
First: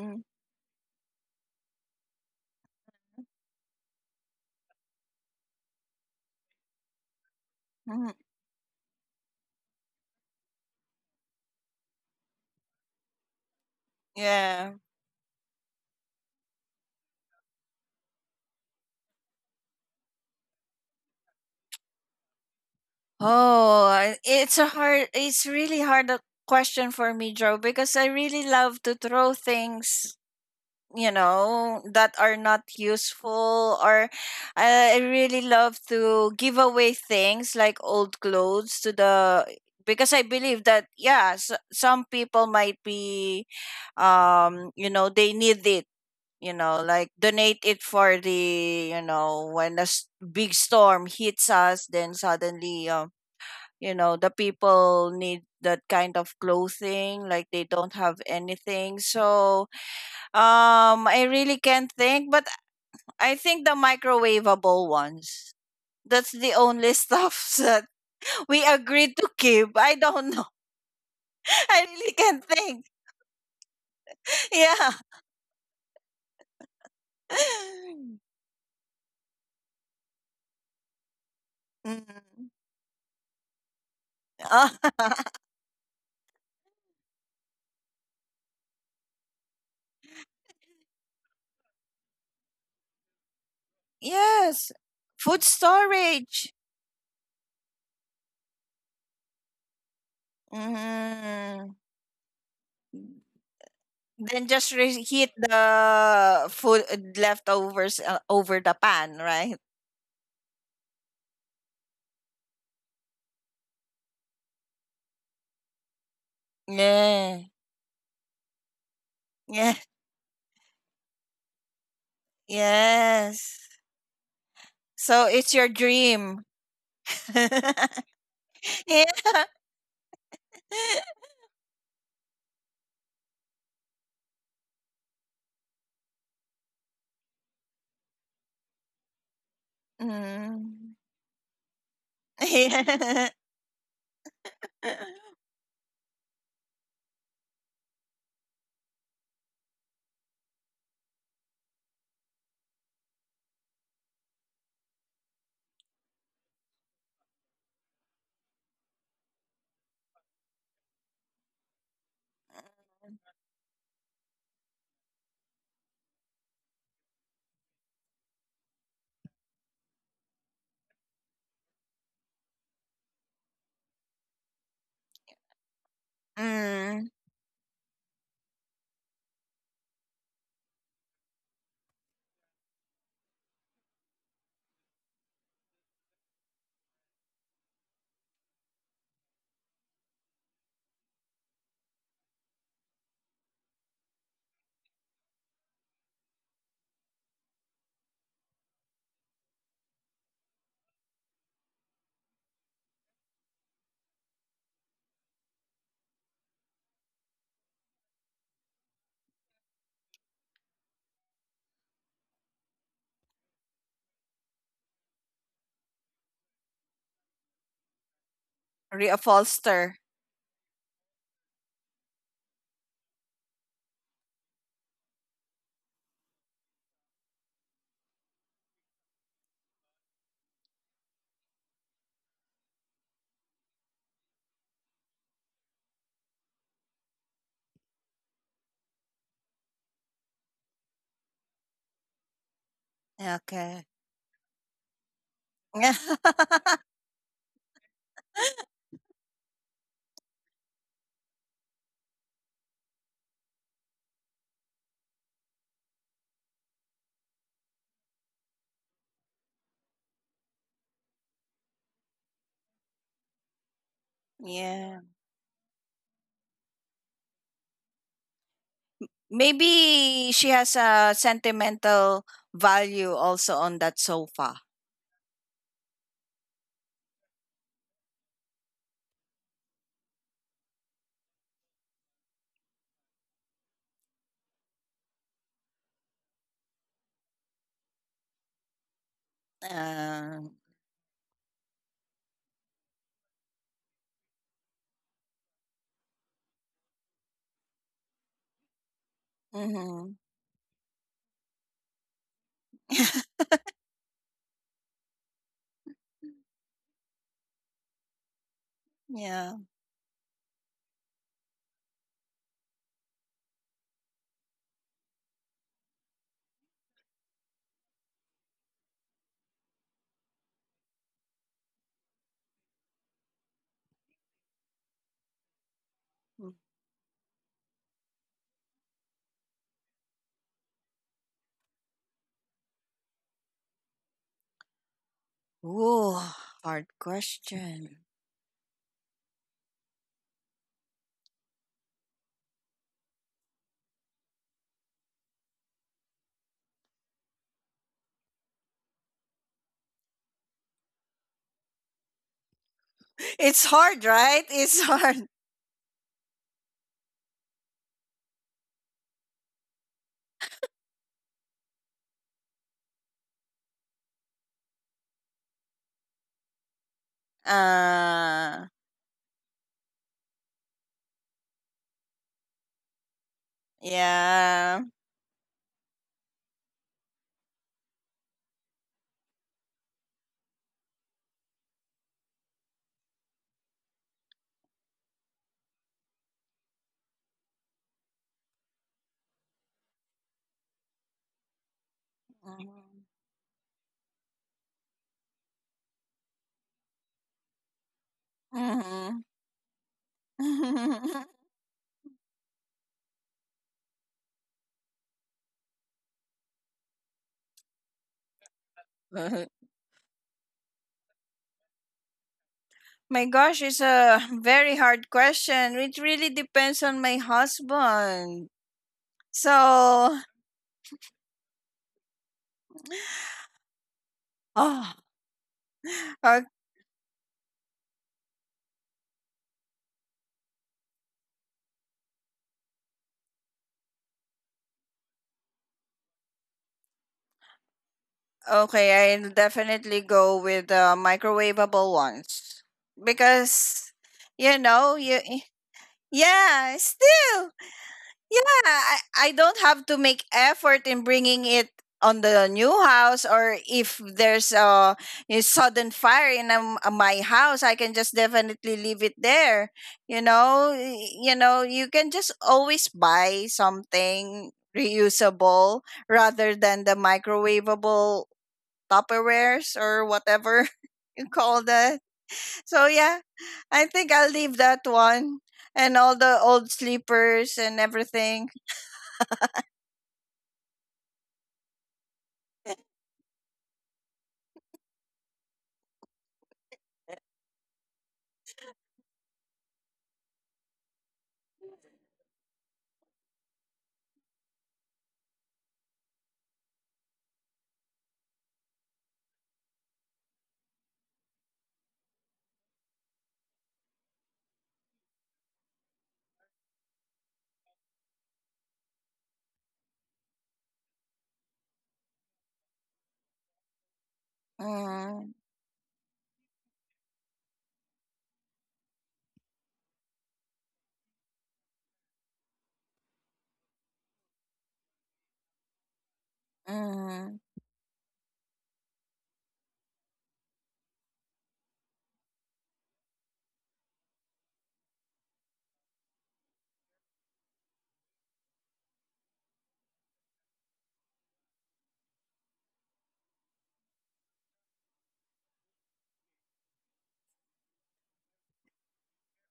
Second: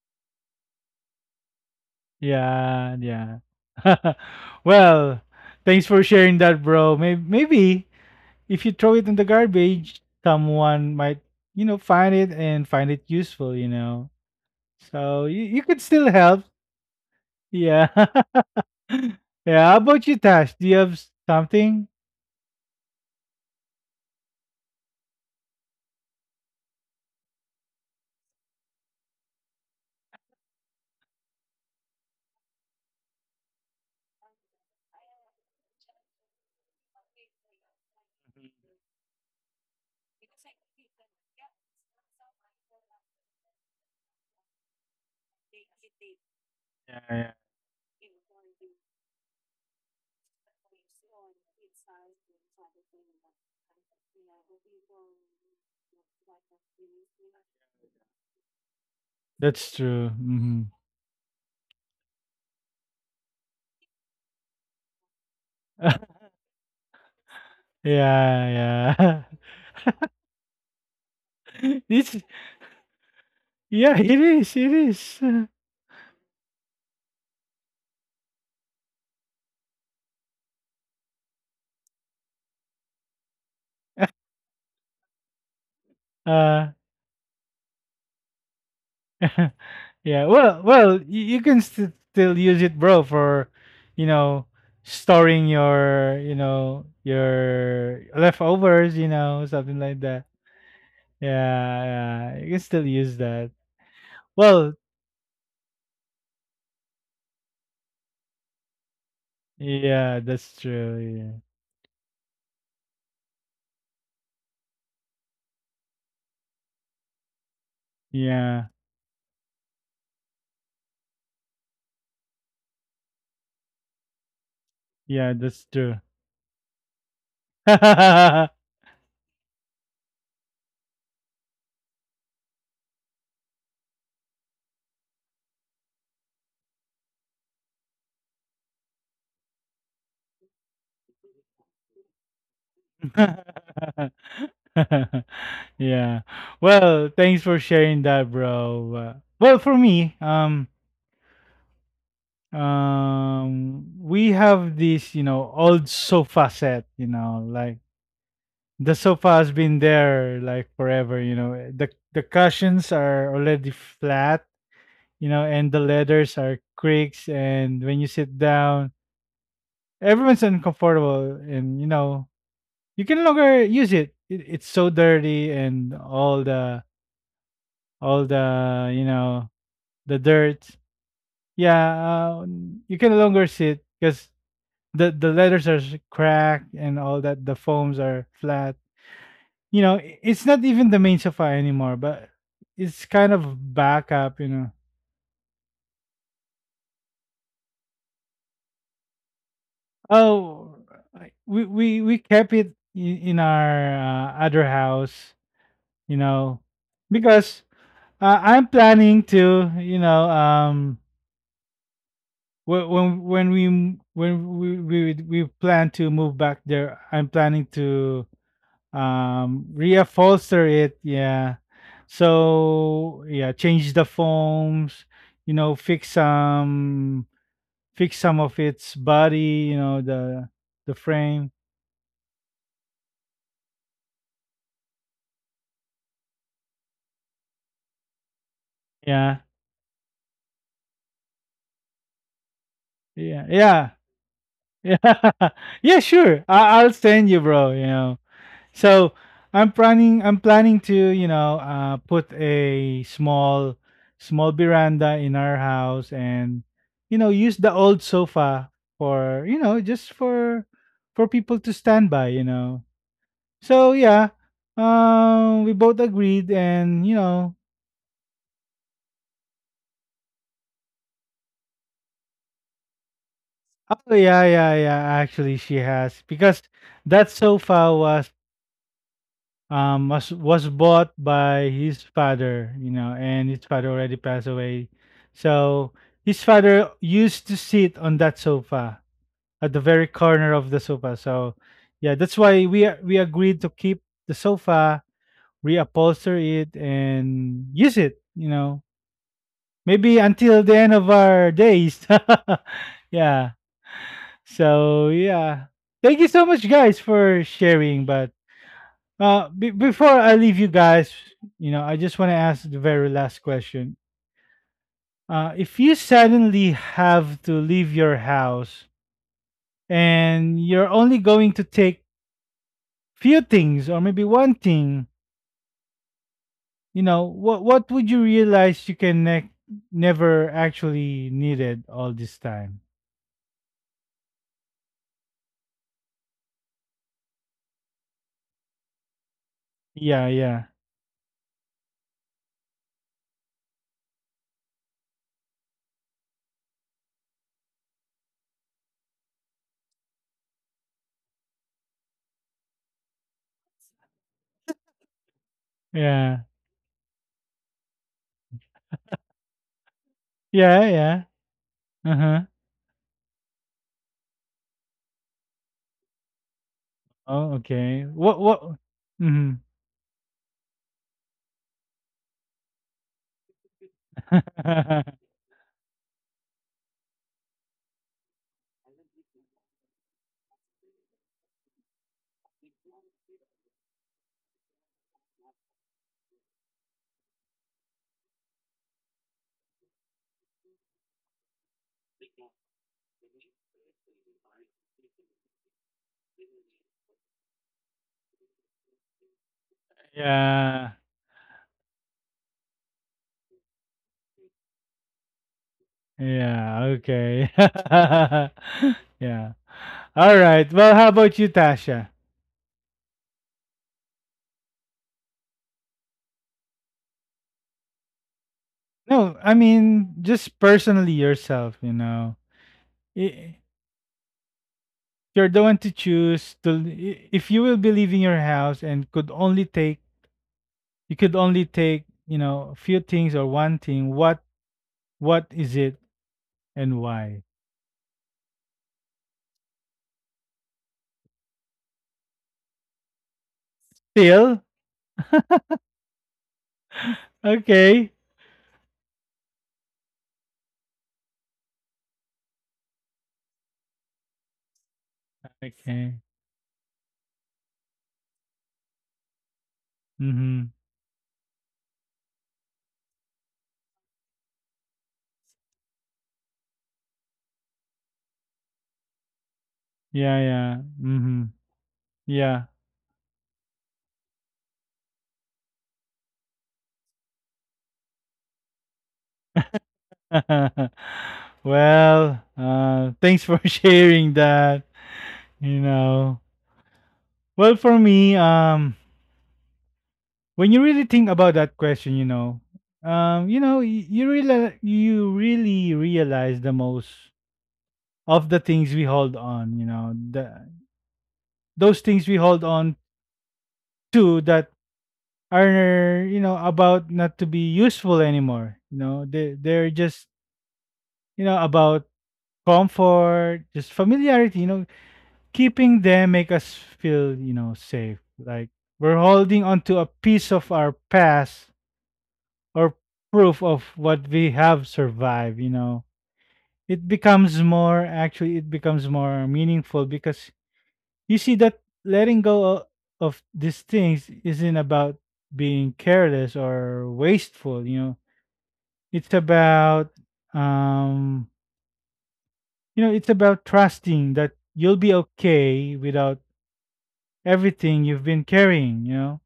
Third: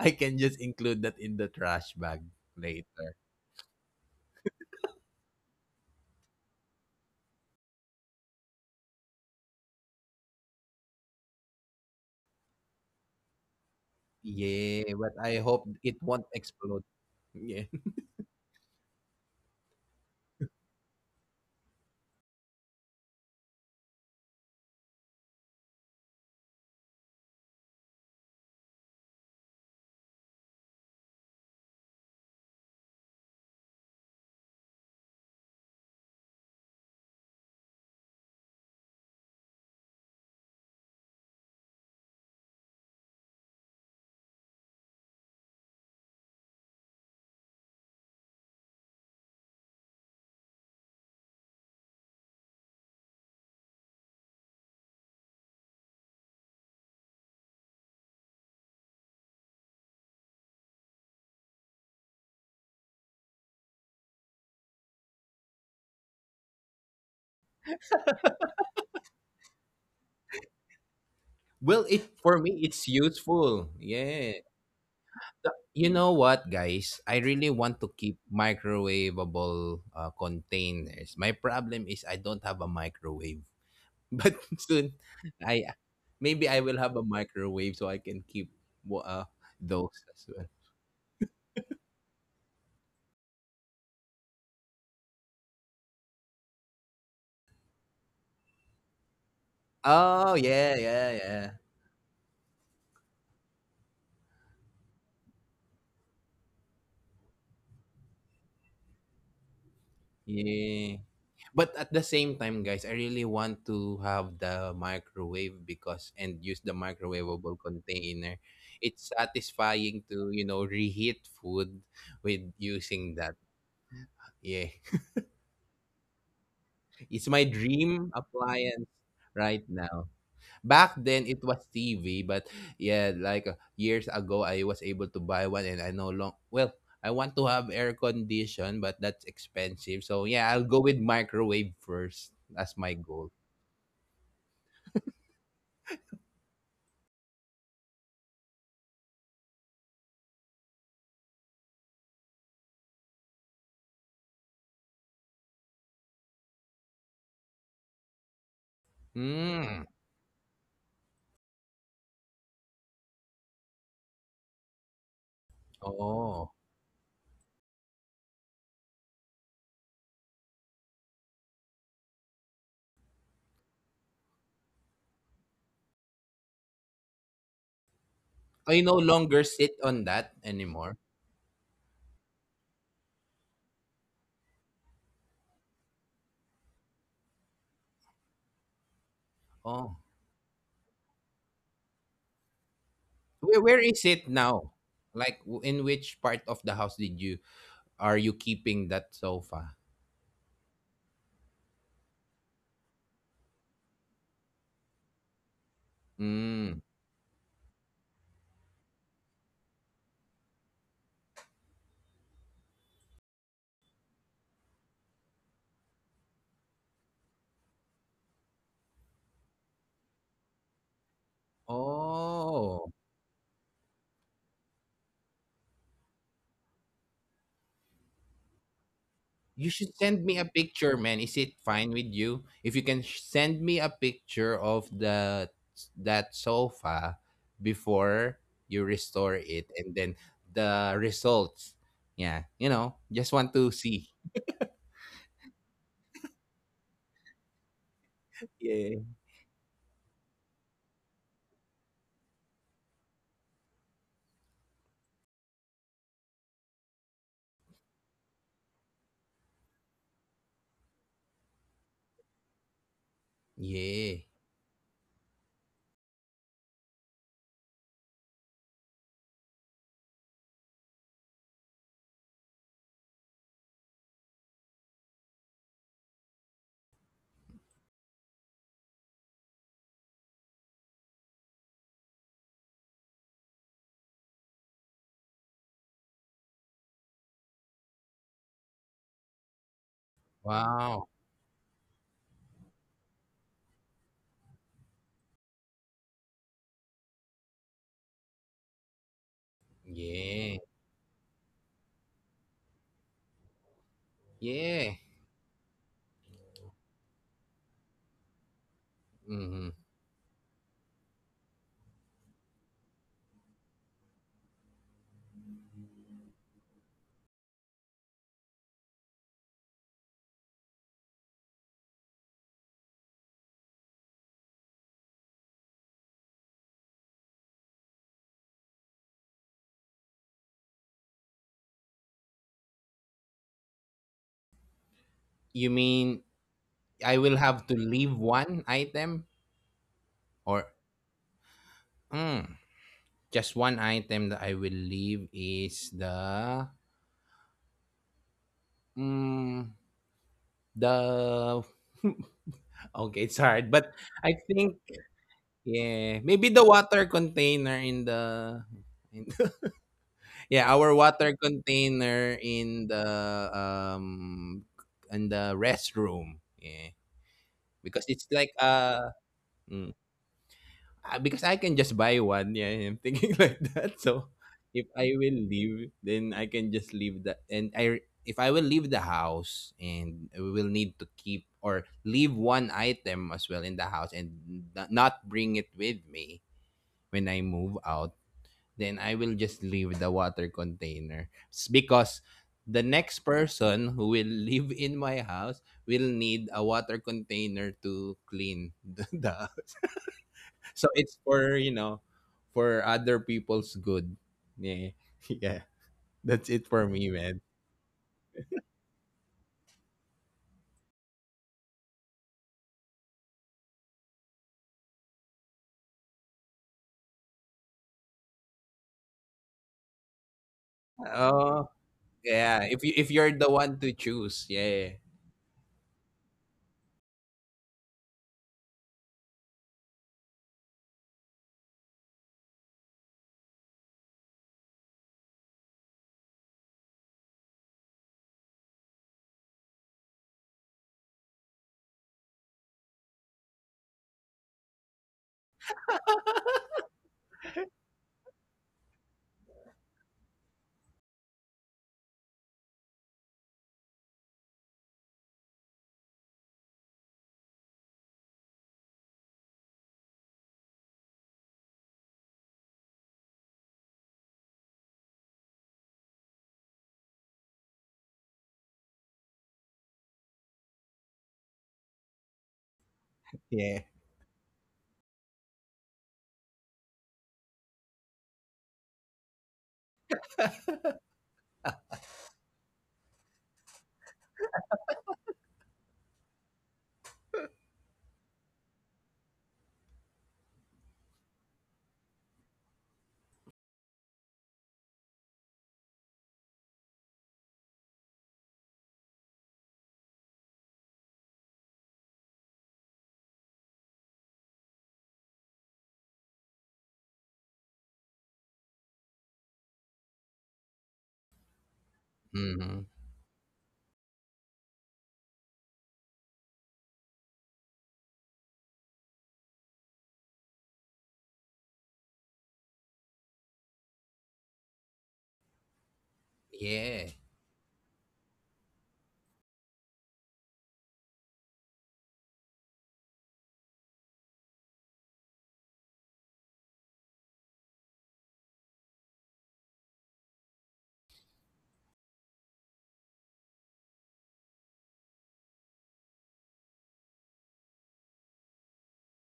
I can just include that in the trash bag yeah, later. yeah. Yeah. Well, thanks for sharing that, bro. Maybe, maybe Hmm. if you throw it in the garbage, someone might, you know, find it and find it useful, you know. Yeah. Yeah, but So I you hope could it still won't help. explode. Yeah. Yeah. Yeah. How about you, Tash? Do you have something? Oh, it's a hard, it's really hard a question for me, Joe, because I really love to throw things, you know, that are not useful. Or I really love to give away things like old Mhm. clothes to the, because I believe that, yeah, s some people might be, you know, they need it, you know, Yeah, like yeah. donate it for the, you know, when a big storm hits us, then suddenly, you know, the people need that kind of clothing, like they don't have anything. So That's true. Hmm. I really can't think, but I think the microwavable ones. That's the only stuff that we Yeah, agreed yeah. to keep. I don't know. Well, I it really This, for can't me it's think. useful. yeah, it Yeah. is. It Yeah. is. The- You know what, guys? I really want to keep microwavable containers. My problem is I don't Mm. have a microwave. But Ah, soon, I maybe I Uh, will have a microwave so I can keep wa- uh, those as yeah. well. Well, well, you can still use it, bro, for, you know, yes. storing Food your, you storage. know, your leftovers, you know, something like that. Oh yeah, yeah, yeah, Mm. Yeah, yeah. You can still use that. Then Well, just reheat the food, leftovers, over the pan, right? yeah, that's yeah. true. But at the same time, guys, I really want to have the microwave because and use the Yeah. microwavable Yeah, container. yeah, It's Yeah. satisfying to, you know, reheat food with using that. Yes. Yeah. So yeah. it's That's your true. dream. It's my dream appliance Yeah. right now. Back then it was TV, but yeah, like years ago I was able to buy one and I no long well, I want to have air condition, but that's expensive. So yeah, I'll go Mm. with microwave first as my Yeah. goal. yeah. Well, thanks for sharing that, bro. Well, for me, we have this old sofa set, like the sofa has been Mm. there like forever, you know. Eh, The cushions are already flat, you know, and the leathers Oh. are creaks, and when you sit down everyone's uncomfortable, and you know you can no longer use it. It's so dirty and all the Mm. all I the no you longer know sit on that dirt. anymore. yeah uh, you can no longer sit because the letters are cracked and all that. The foams are flat. You know, Oh. It's not even the main sofa anymore, but it's kind of Where is it backup, you know. now? Like in which part of the house did you are you keeping that sofa? Oh, we kept it in our other house. You know, Mm. because I'm planning to. You know, wh- when we m- when we plan to move back there, I'm planning to Reupholster. reupholster it, yeah. Oh, So yeah, change the foams, you know, fix some of its body, you you know, should send me a the picture, man. frame. Is it fine with you if you can send me a picture of the that sofa before you Yeah, restore it, and then the results? Yeah, you know, yeah just want Okay. yeah to see. yeah yeah sure, I'll send you, bro, you know. So Yeah. I'm planning, to, you know, put a small veranda in our house, and you know, use the old sofa for, you know, just for people to stand by, you know. So yeah, Yeah. Yeah. We both agreed and, you know, Maybe she has a sentimental value also on that oh yeah, sofa. yeah, yeah, actually she has, because that sofa was bought by his father, you know, and his father already passed away. So his father used to sit on that sofa at the very Uh, corner of the sofa. Wow. So yeah, that's why we we agreed to keep the sofa, reupholster it, and use it, you know, mhm. maybe until Yeah. the end of our days. Yeah. So Yeah. yeah, thank you so much, guys, for sharing. But Yeah. be Mm-hmm. before I leave you guys, you know, I just want to ask the very last question. If you suddenly have to leave your house and you're only going to take few things or maybe one thing, you know, what would you realize you can never actually needed all this time? You Ooh, mean hard I will have to question. leave one item Yeah, yeah, or mm, just one item that I will leave is the mm, the okay, it's It's hard, hard, but right? I It's think hard. yeah, yeah, maybe the water container in the in- yeah, yeah, our yeah. water Uh huh. container um in the restroom. Yeah. Oh, okay. Because it's What Uh, what? like Mm-hmm. Because I can just buy one. Yeah, I'm thinking like that. So yeah. if I will leave, then I can just leave that. And I if I will leave the house and we will need to keep or leave one item as well in the house and not bring it with me when I move out, then I will just leave the water container because the next person who will live in my house will need a water container to clean the, Mhm. the Yeah. so Mhm. it's for, you know, for other people's good. Yeah. Yeah. That's it Yeah, for me, man. okay. Yeah. Alright, well, how about you, Tasha? My gosh, it's a very hard question. It really depends on my husband. No, I mean, So, just personally yourself, Oh, you know. yeah. If you if you're I, the one to choose, oh, yeah. you're the one to choose o- to, I if you will be leaving your house and could only take, you could only take, you know, a few things or one thing, what is it, and why? okay, I'll definitely go with the microwavable ones because, you Still? know, you, yeah, still. Okay. Yeah, I don't have to make effort in bringing it on the new house, or if there's a sudden Okay. fire in, my house, I can just definitely leave it there, you Mhm. know. You know, you can just always buy something reusable rather than the microwavable tupperwares or Yeah, whatever yeah. you Mhm. call that. Yeah. So yeah, I Yeah. think I'll leave that one, and all the old sleepers and everything. Well, thanks for sharing that. You know, well, for me, when you really think about that question, you know, you know, you really, realize the most of the things we hold on. You know, the those things we hold on to that are, you know, about not to be useful anymore. You know, they're just, you know, about Hmm. comfort, just familiarity. You know, Mhm. keeping them make us feel, you know, safe. Like we're holding onto a piece of our past, or proof of what we have survived, you know. It Yeah. Mhm. becomes more, actually it becomes more meaningful because you see that letting go of these things isn't about being careless or wasteful, you know. It's about um you know, it's about trusting that you'll be okay without everything you've been carrying, you know.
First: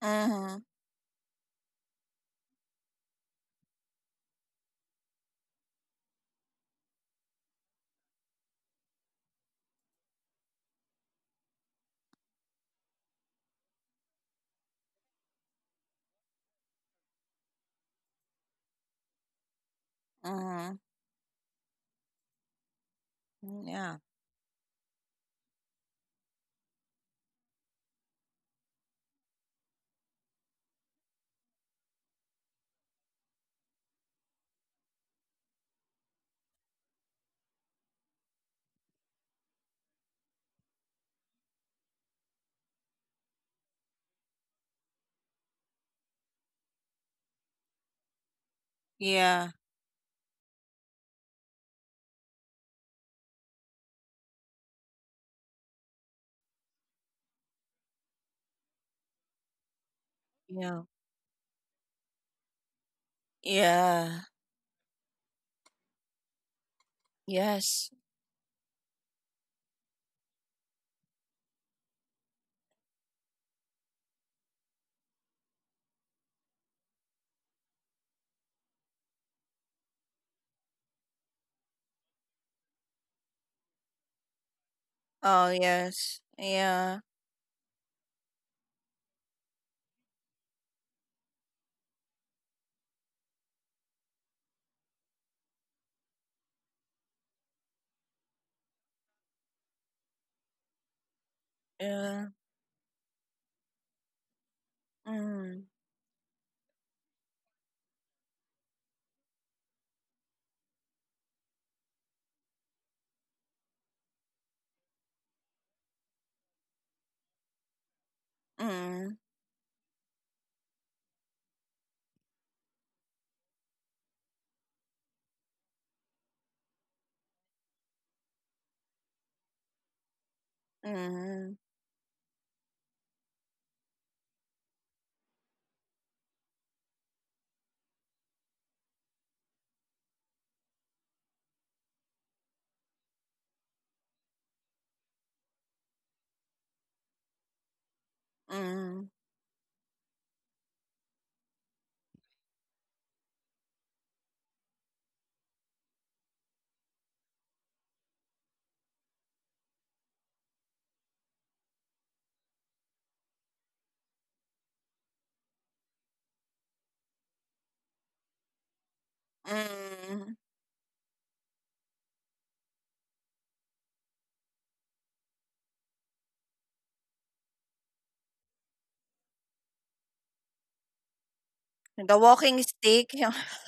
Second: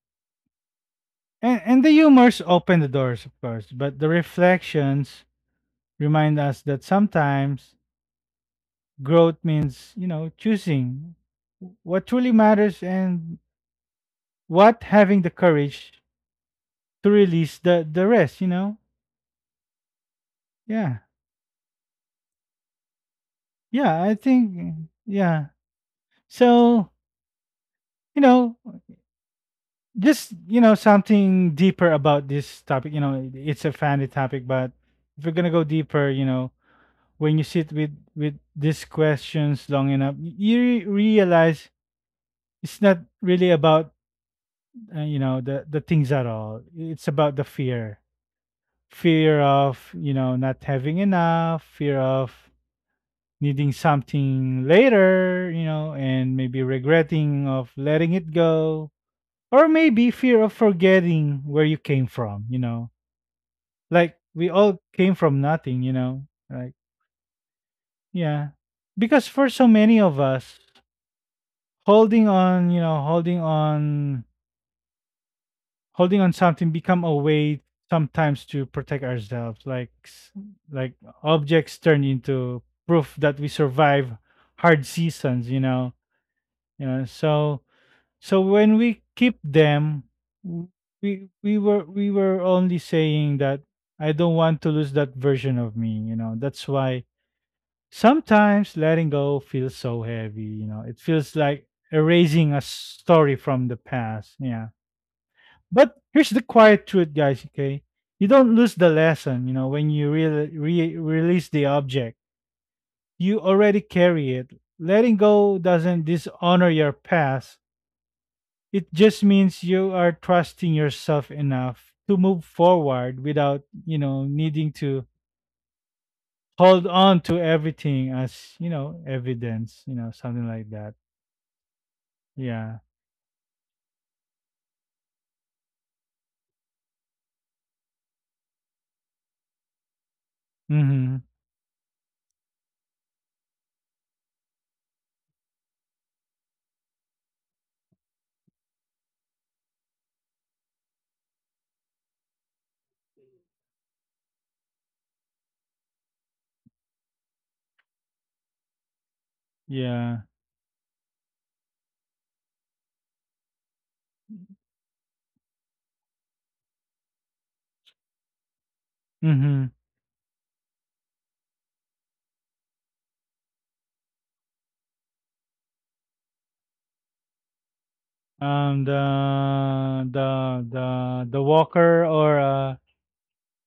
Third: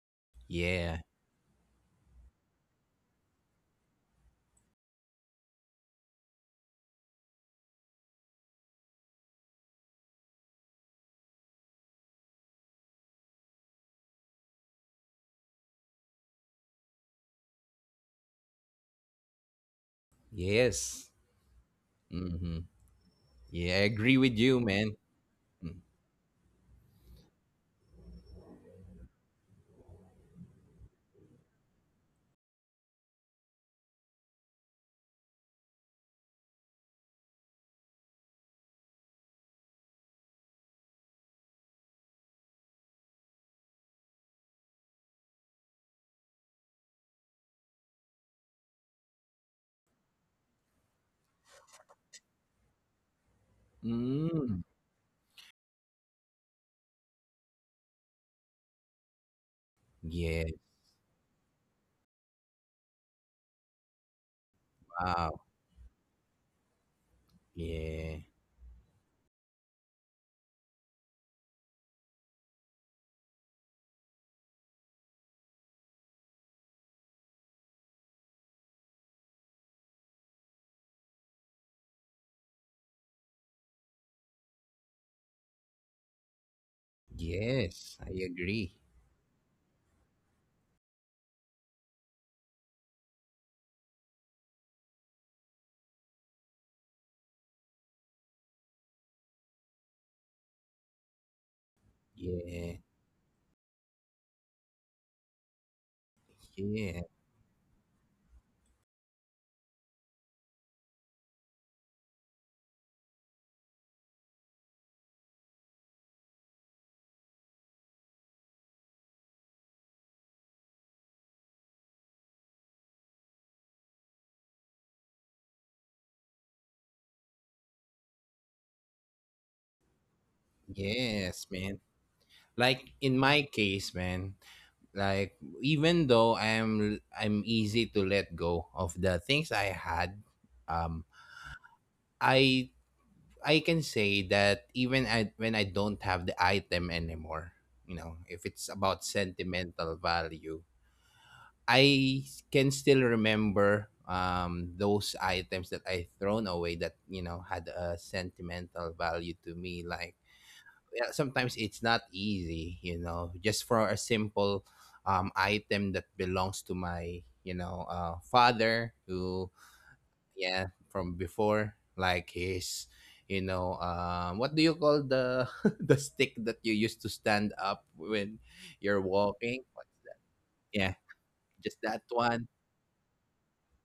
Mhm. Yeah. And the humors open the doors, of course, but the reflections remind us that sometimes growth means, you know, choosing what truly matters, and what having the courage to release the rest, you know? Mhm. Yeah. Yes. Hmm. Yeah, I Yeah, Yeah, I agree with you, think, man. yeah. So, you know, just, you know, something deeper about this topic. You know, it's a funny topic, but if we're going to go deeper, you know, when you sit with these questions long enough, you realize it's not really about, you know, the things at all. It's about the fear, yeah, of, you know, not having enough, fear of needing Mm. something later, you know, and maybe regretting of letting it go, or maybe fear Yeah. of yeah, forgetting where you came from, you know, like yeah. we all came from Wow. nothing, you know. Like, Yes. Yeah. yeah, because for so many of us, holding on, you know, holding on something become a way sometimes to protect ourselves. Like, like objects turn into proof that we survive hard Oh, seasons. You know, yes. Yeah, So, Yes, I so agree. when we keep them, w- we were only saying that I don't want to lose that version of me. You know, that's why sometimes letting go feels so heavy, you know, it feels like yeah. erasing a Yeah. story from the past. Yeah. Mm. But here's the quiet Yeah. truth, guys, okay? You don't lose the lesson, you know, when you release the object. You already carry it. Letting go doesn't dishonor your past. It Mm. just means you are trusting yourself enough to move forward without, you know, needing to hold on to everything as, you know, evidence, you know, something like that. Yes, Mm. man. Yeah. Like in my case, man, like even though I'm easy to let go of the things I had, um, Mhm. I I can say that even I, when I don't have the item anymore, you know, if it's about Mm. sentimental value, I can still remember those items that I thrown away that, you know, had a sentimental value to me. Like Yeah. yeah, sometimes it's not easy, you know, just for a simple item that belongs to my, you know, father who, Mhm. Mm. yeah, from before, like his, you know, what do you call the the stick that you used to stand up when you're walking? What- the the Yeah, the the just that walker The one. or walking uh, stick.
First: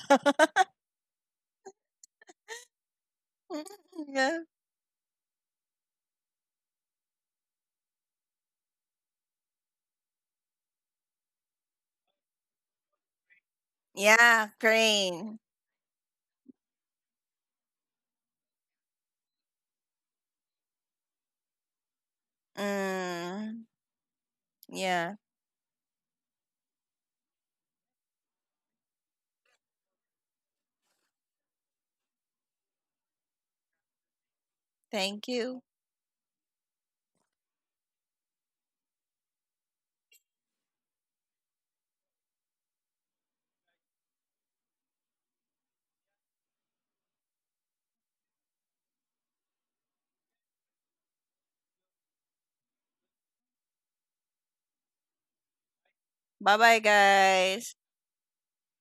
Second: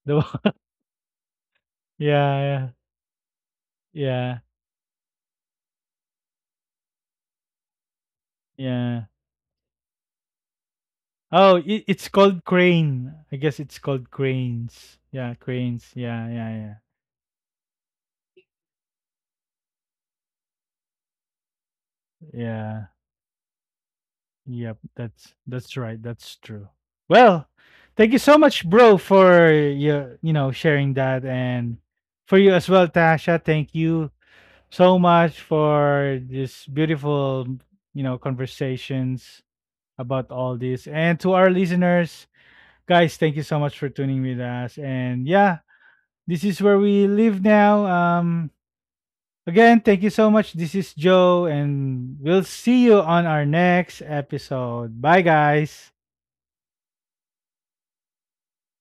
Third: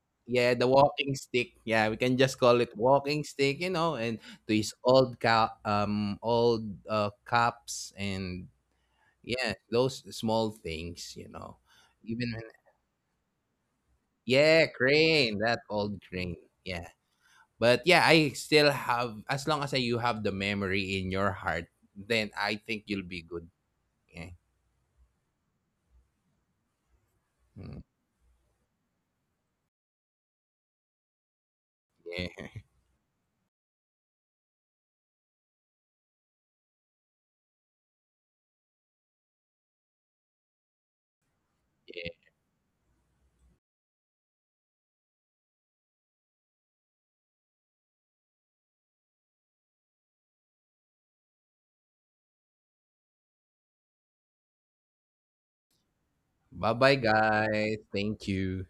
the wa- Yeah, the walking stick. Yeah, we can just yeah call yeah it walking stick, you know, and yeah Yeah. to his old old cups and yeah yeah, those small things, you know. Oh, it, it's Even called when, crane. I guess it's called Yeah, yeah, cranes. Yeah, crane. crane, that cranes. old Yeah, crane. yeah, yeah, Yeah. But yeah, I still have as long as I, you have the memory in your heart, then I yeah. think you'll be good. Mm, Yeah. Yep. yeah. That's right. That's true. Well, Mm. thank you so much, bro, for your, you know, sharing that, and Yeah. for you as well, Tasha. Thank you so Thank much you. for this beautiful, you know, conversations about all this. And to our Yeah. listeners, guys, thank you so much for tuning with us. And yeah, this is where we live now. Again, thank you so much. This is Joe, and we'll see you on our next episode. Bye, guys. Bye bye, Bye bye guys. guys. Thank you.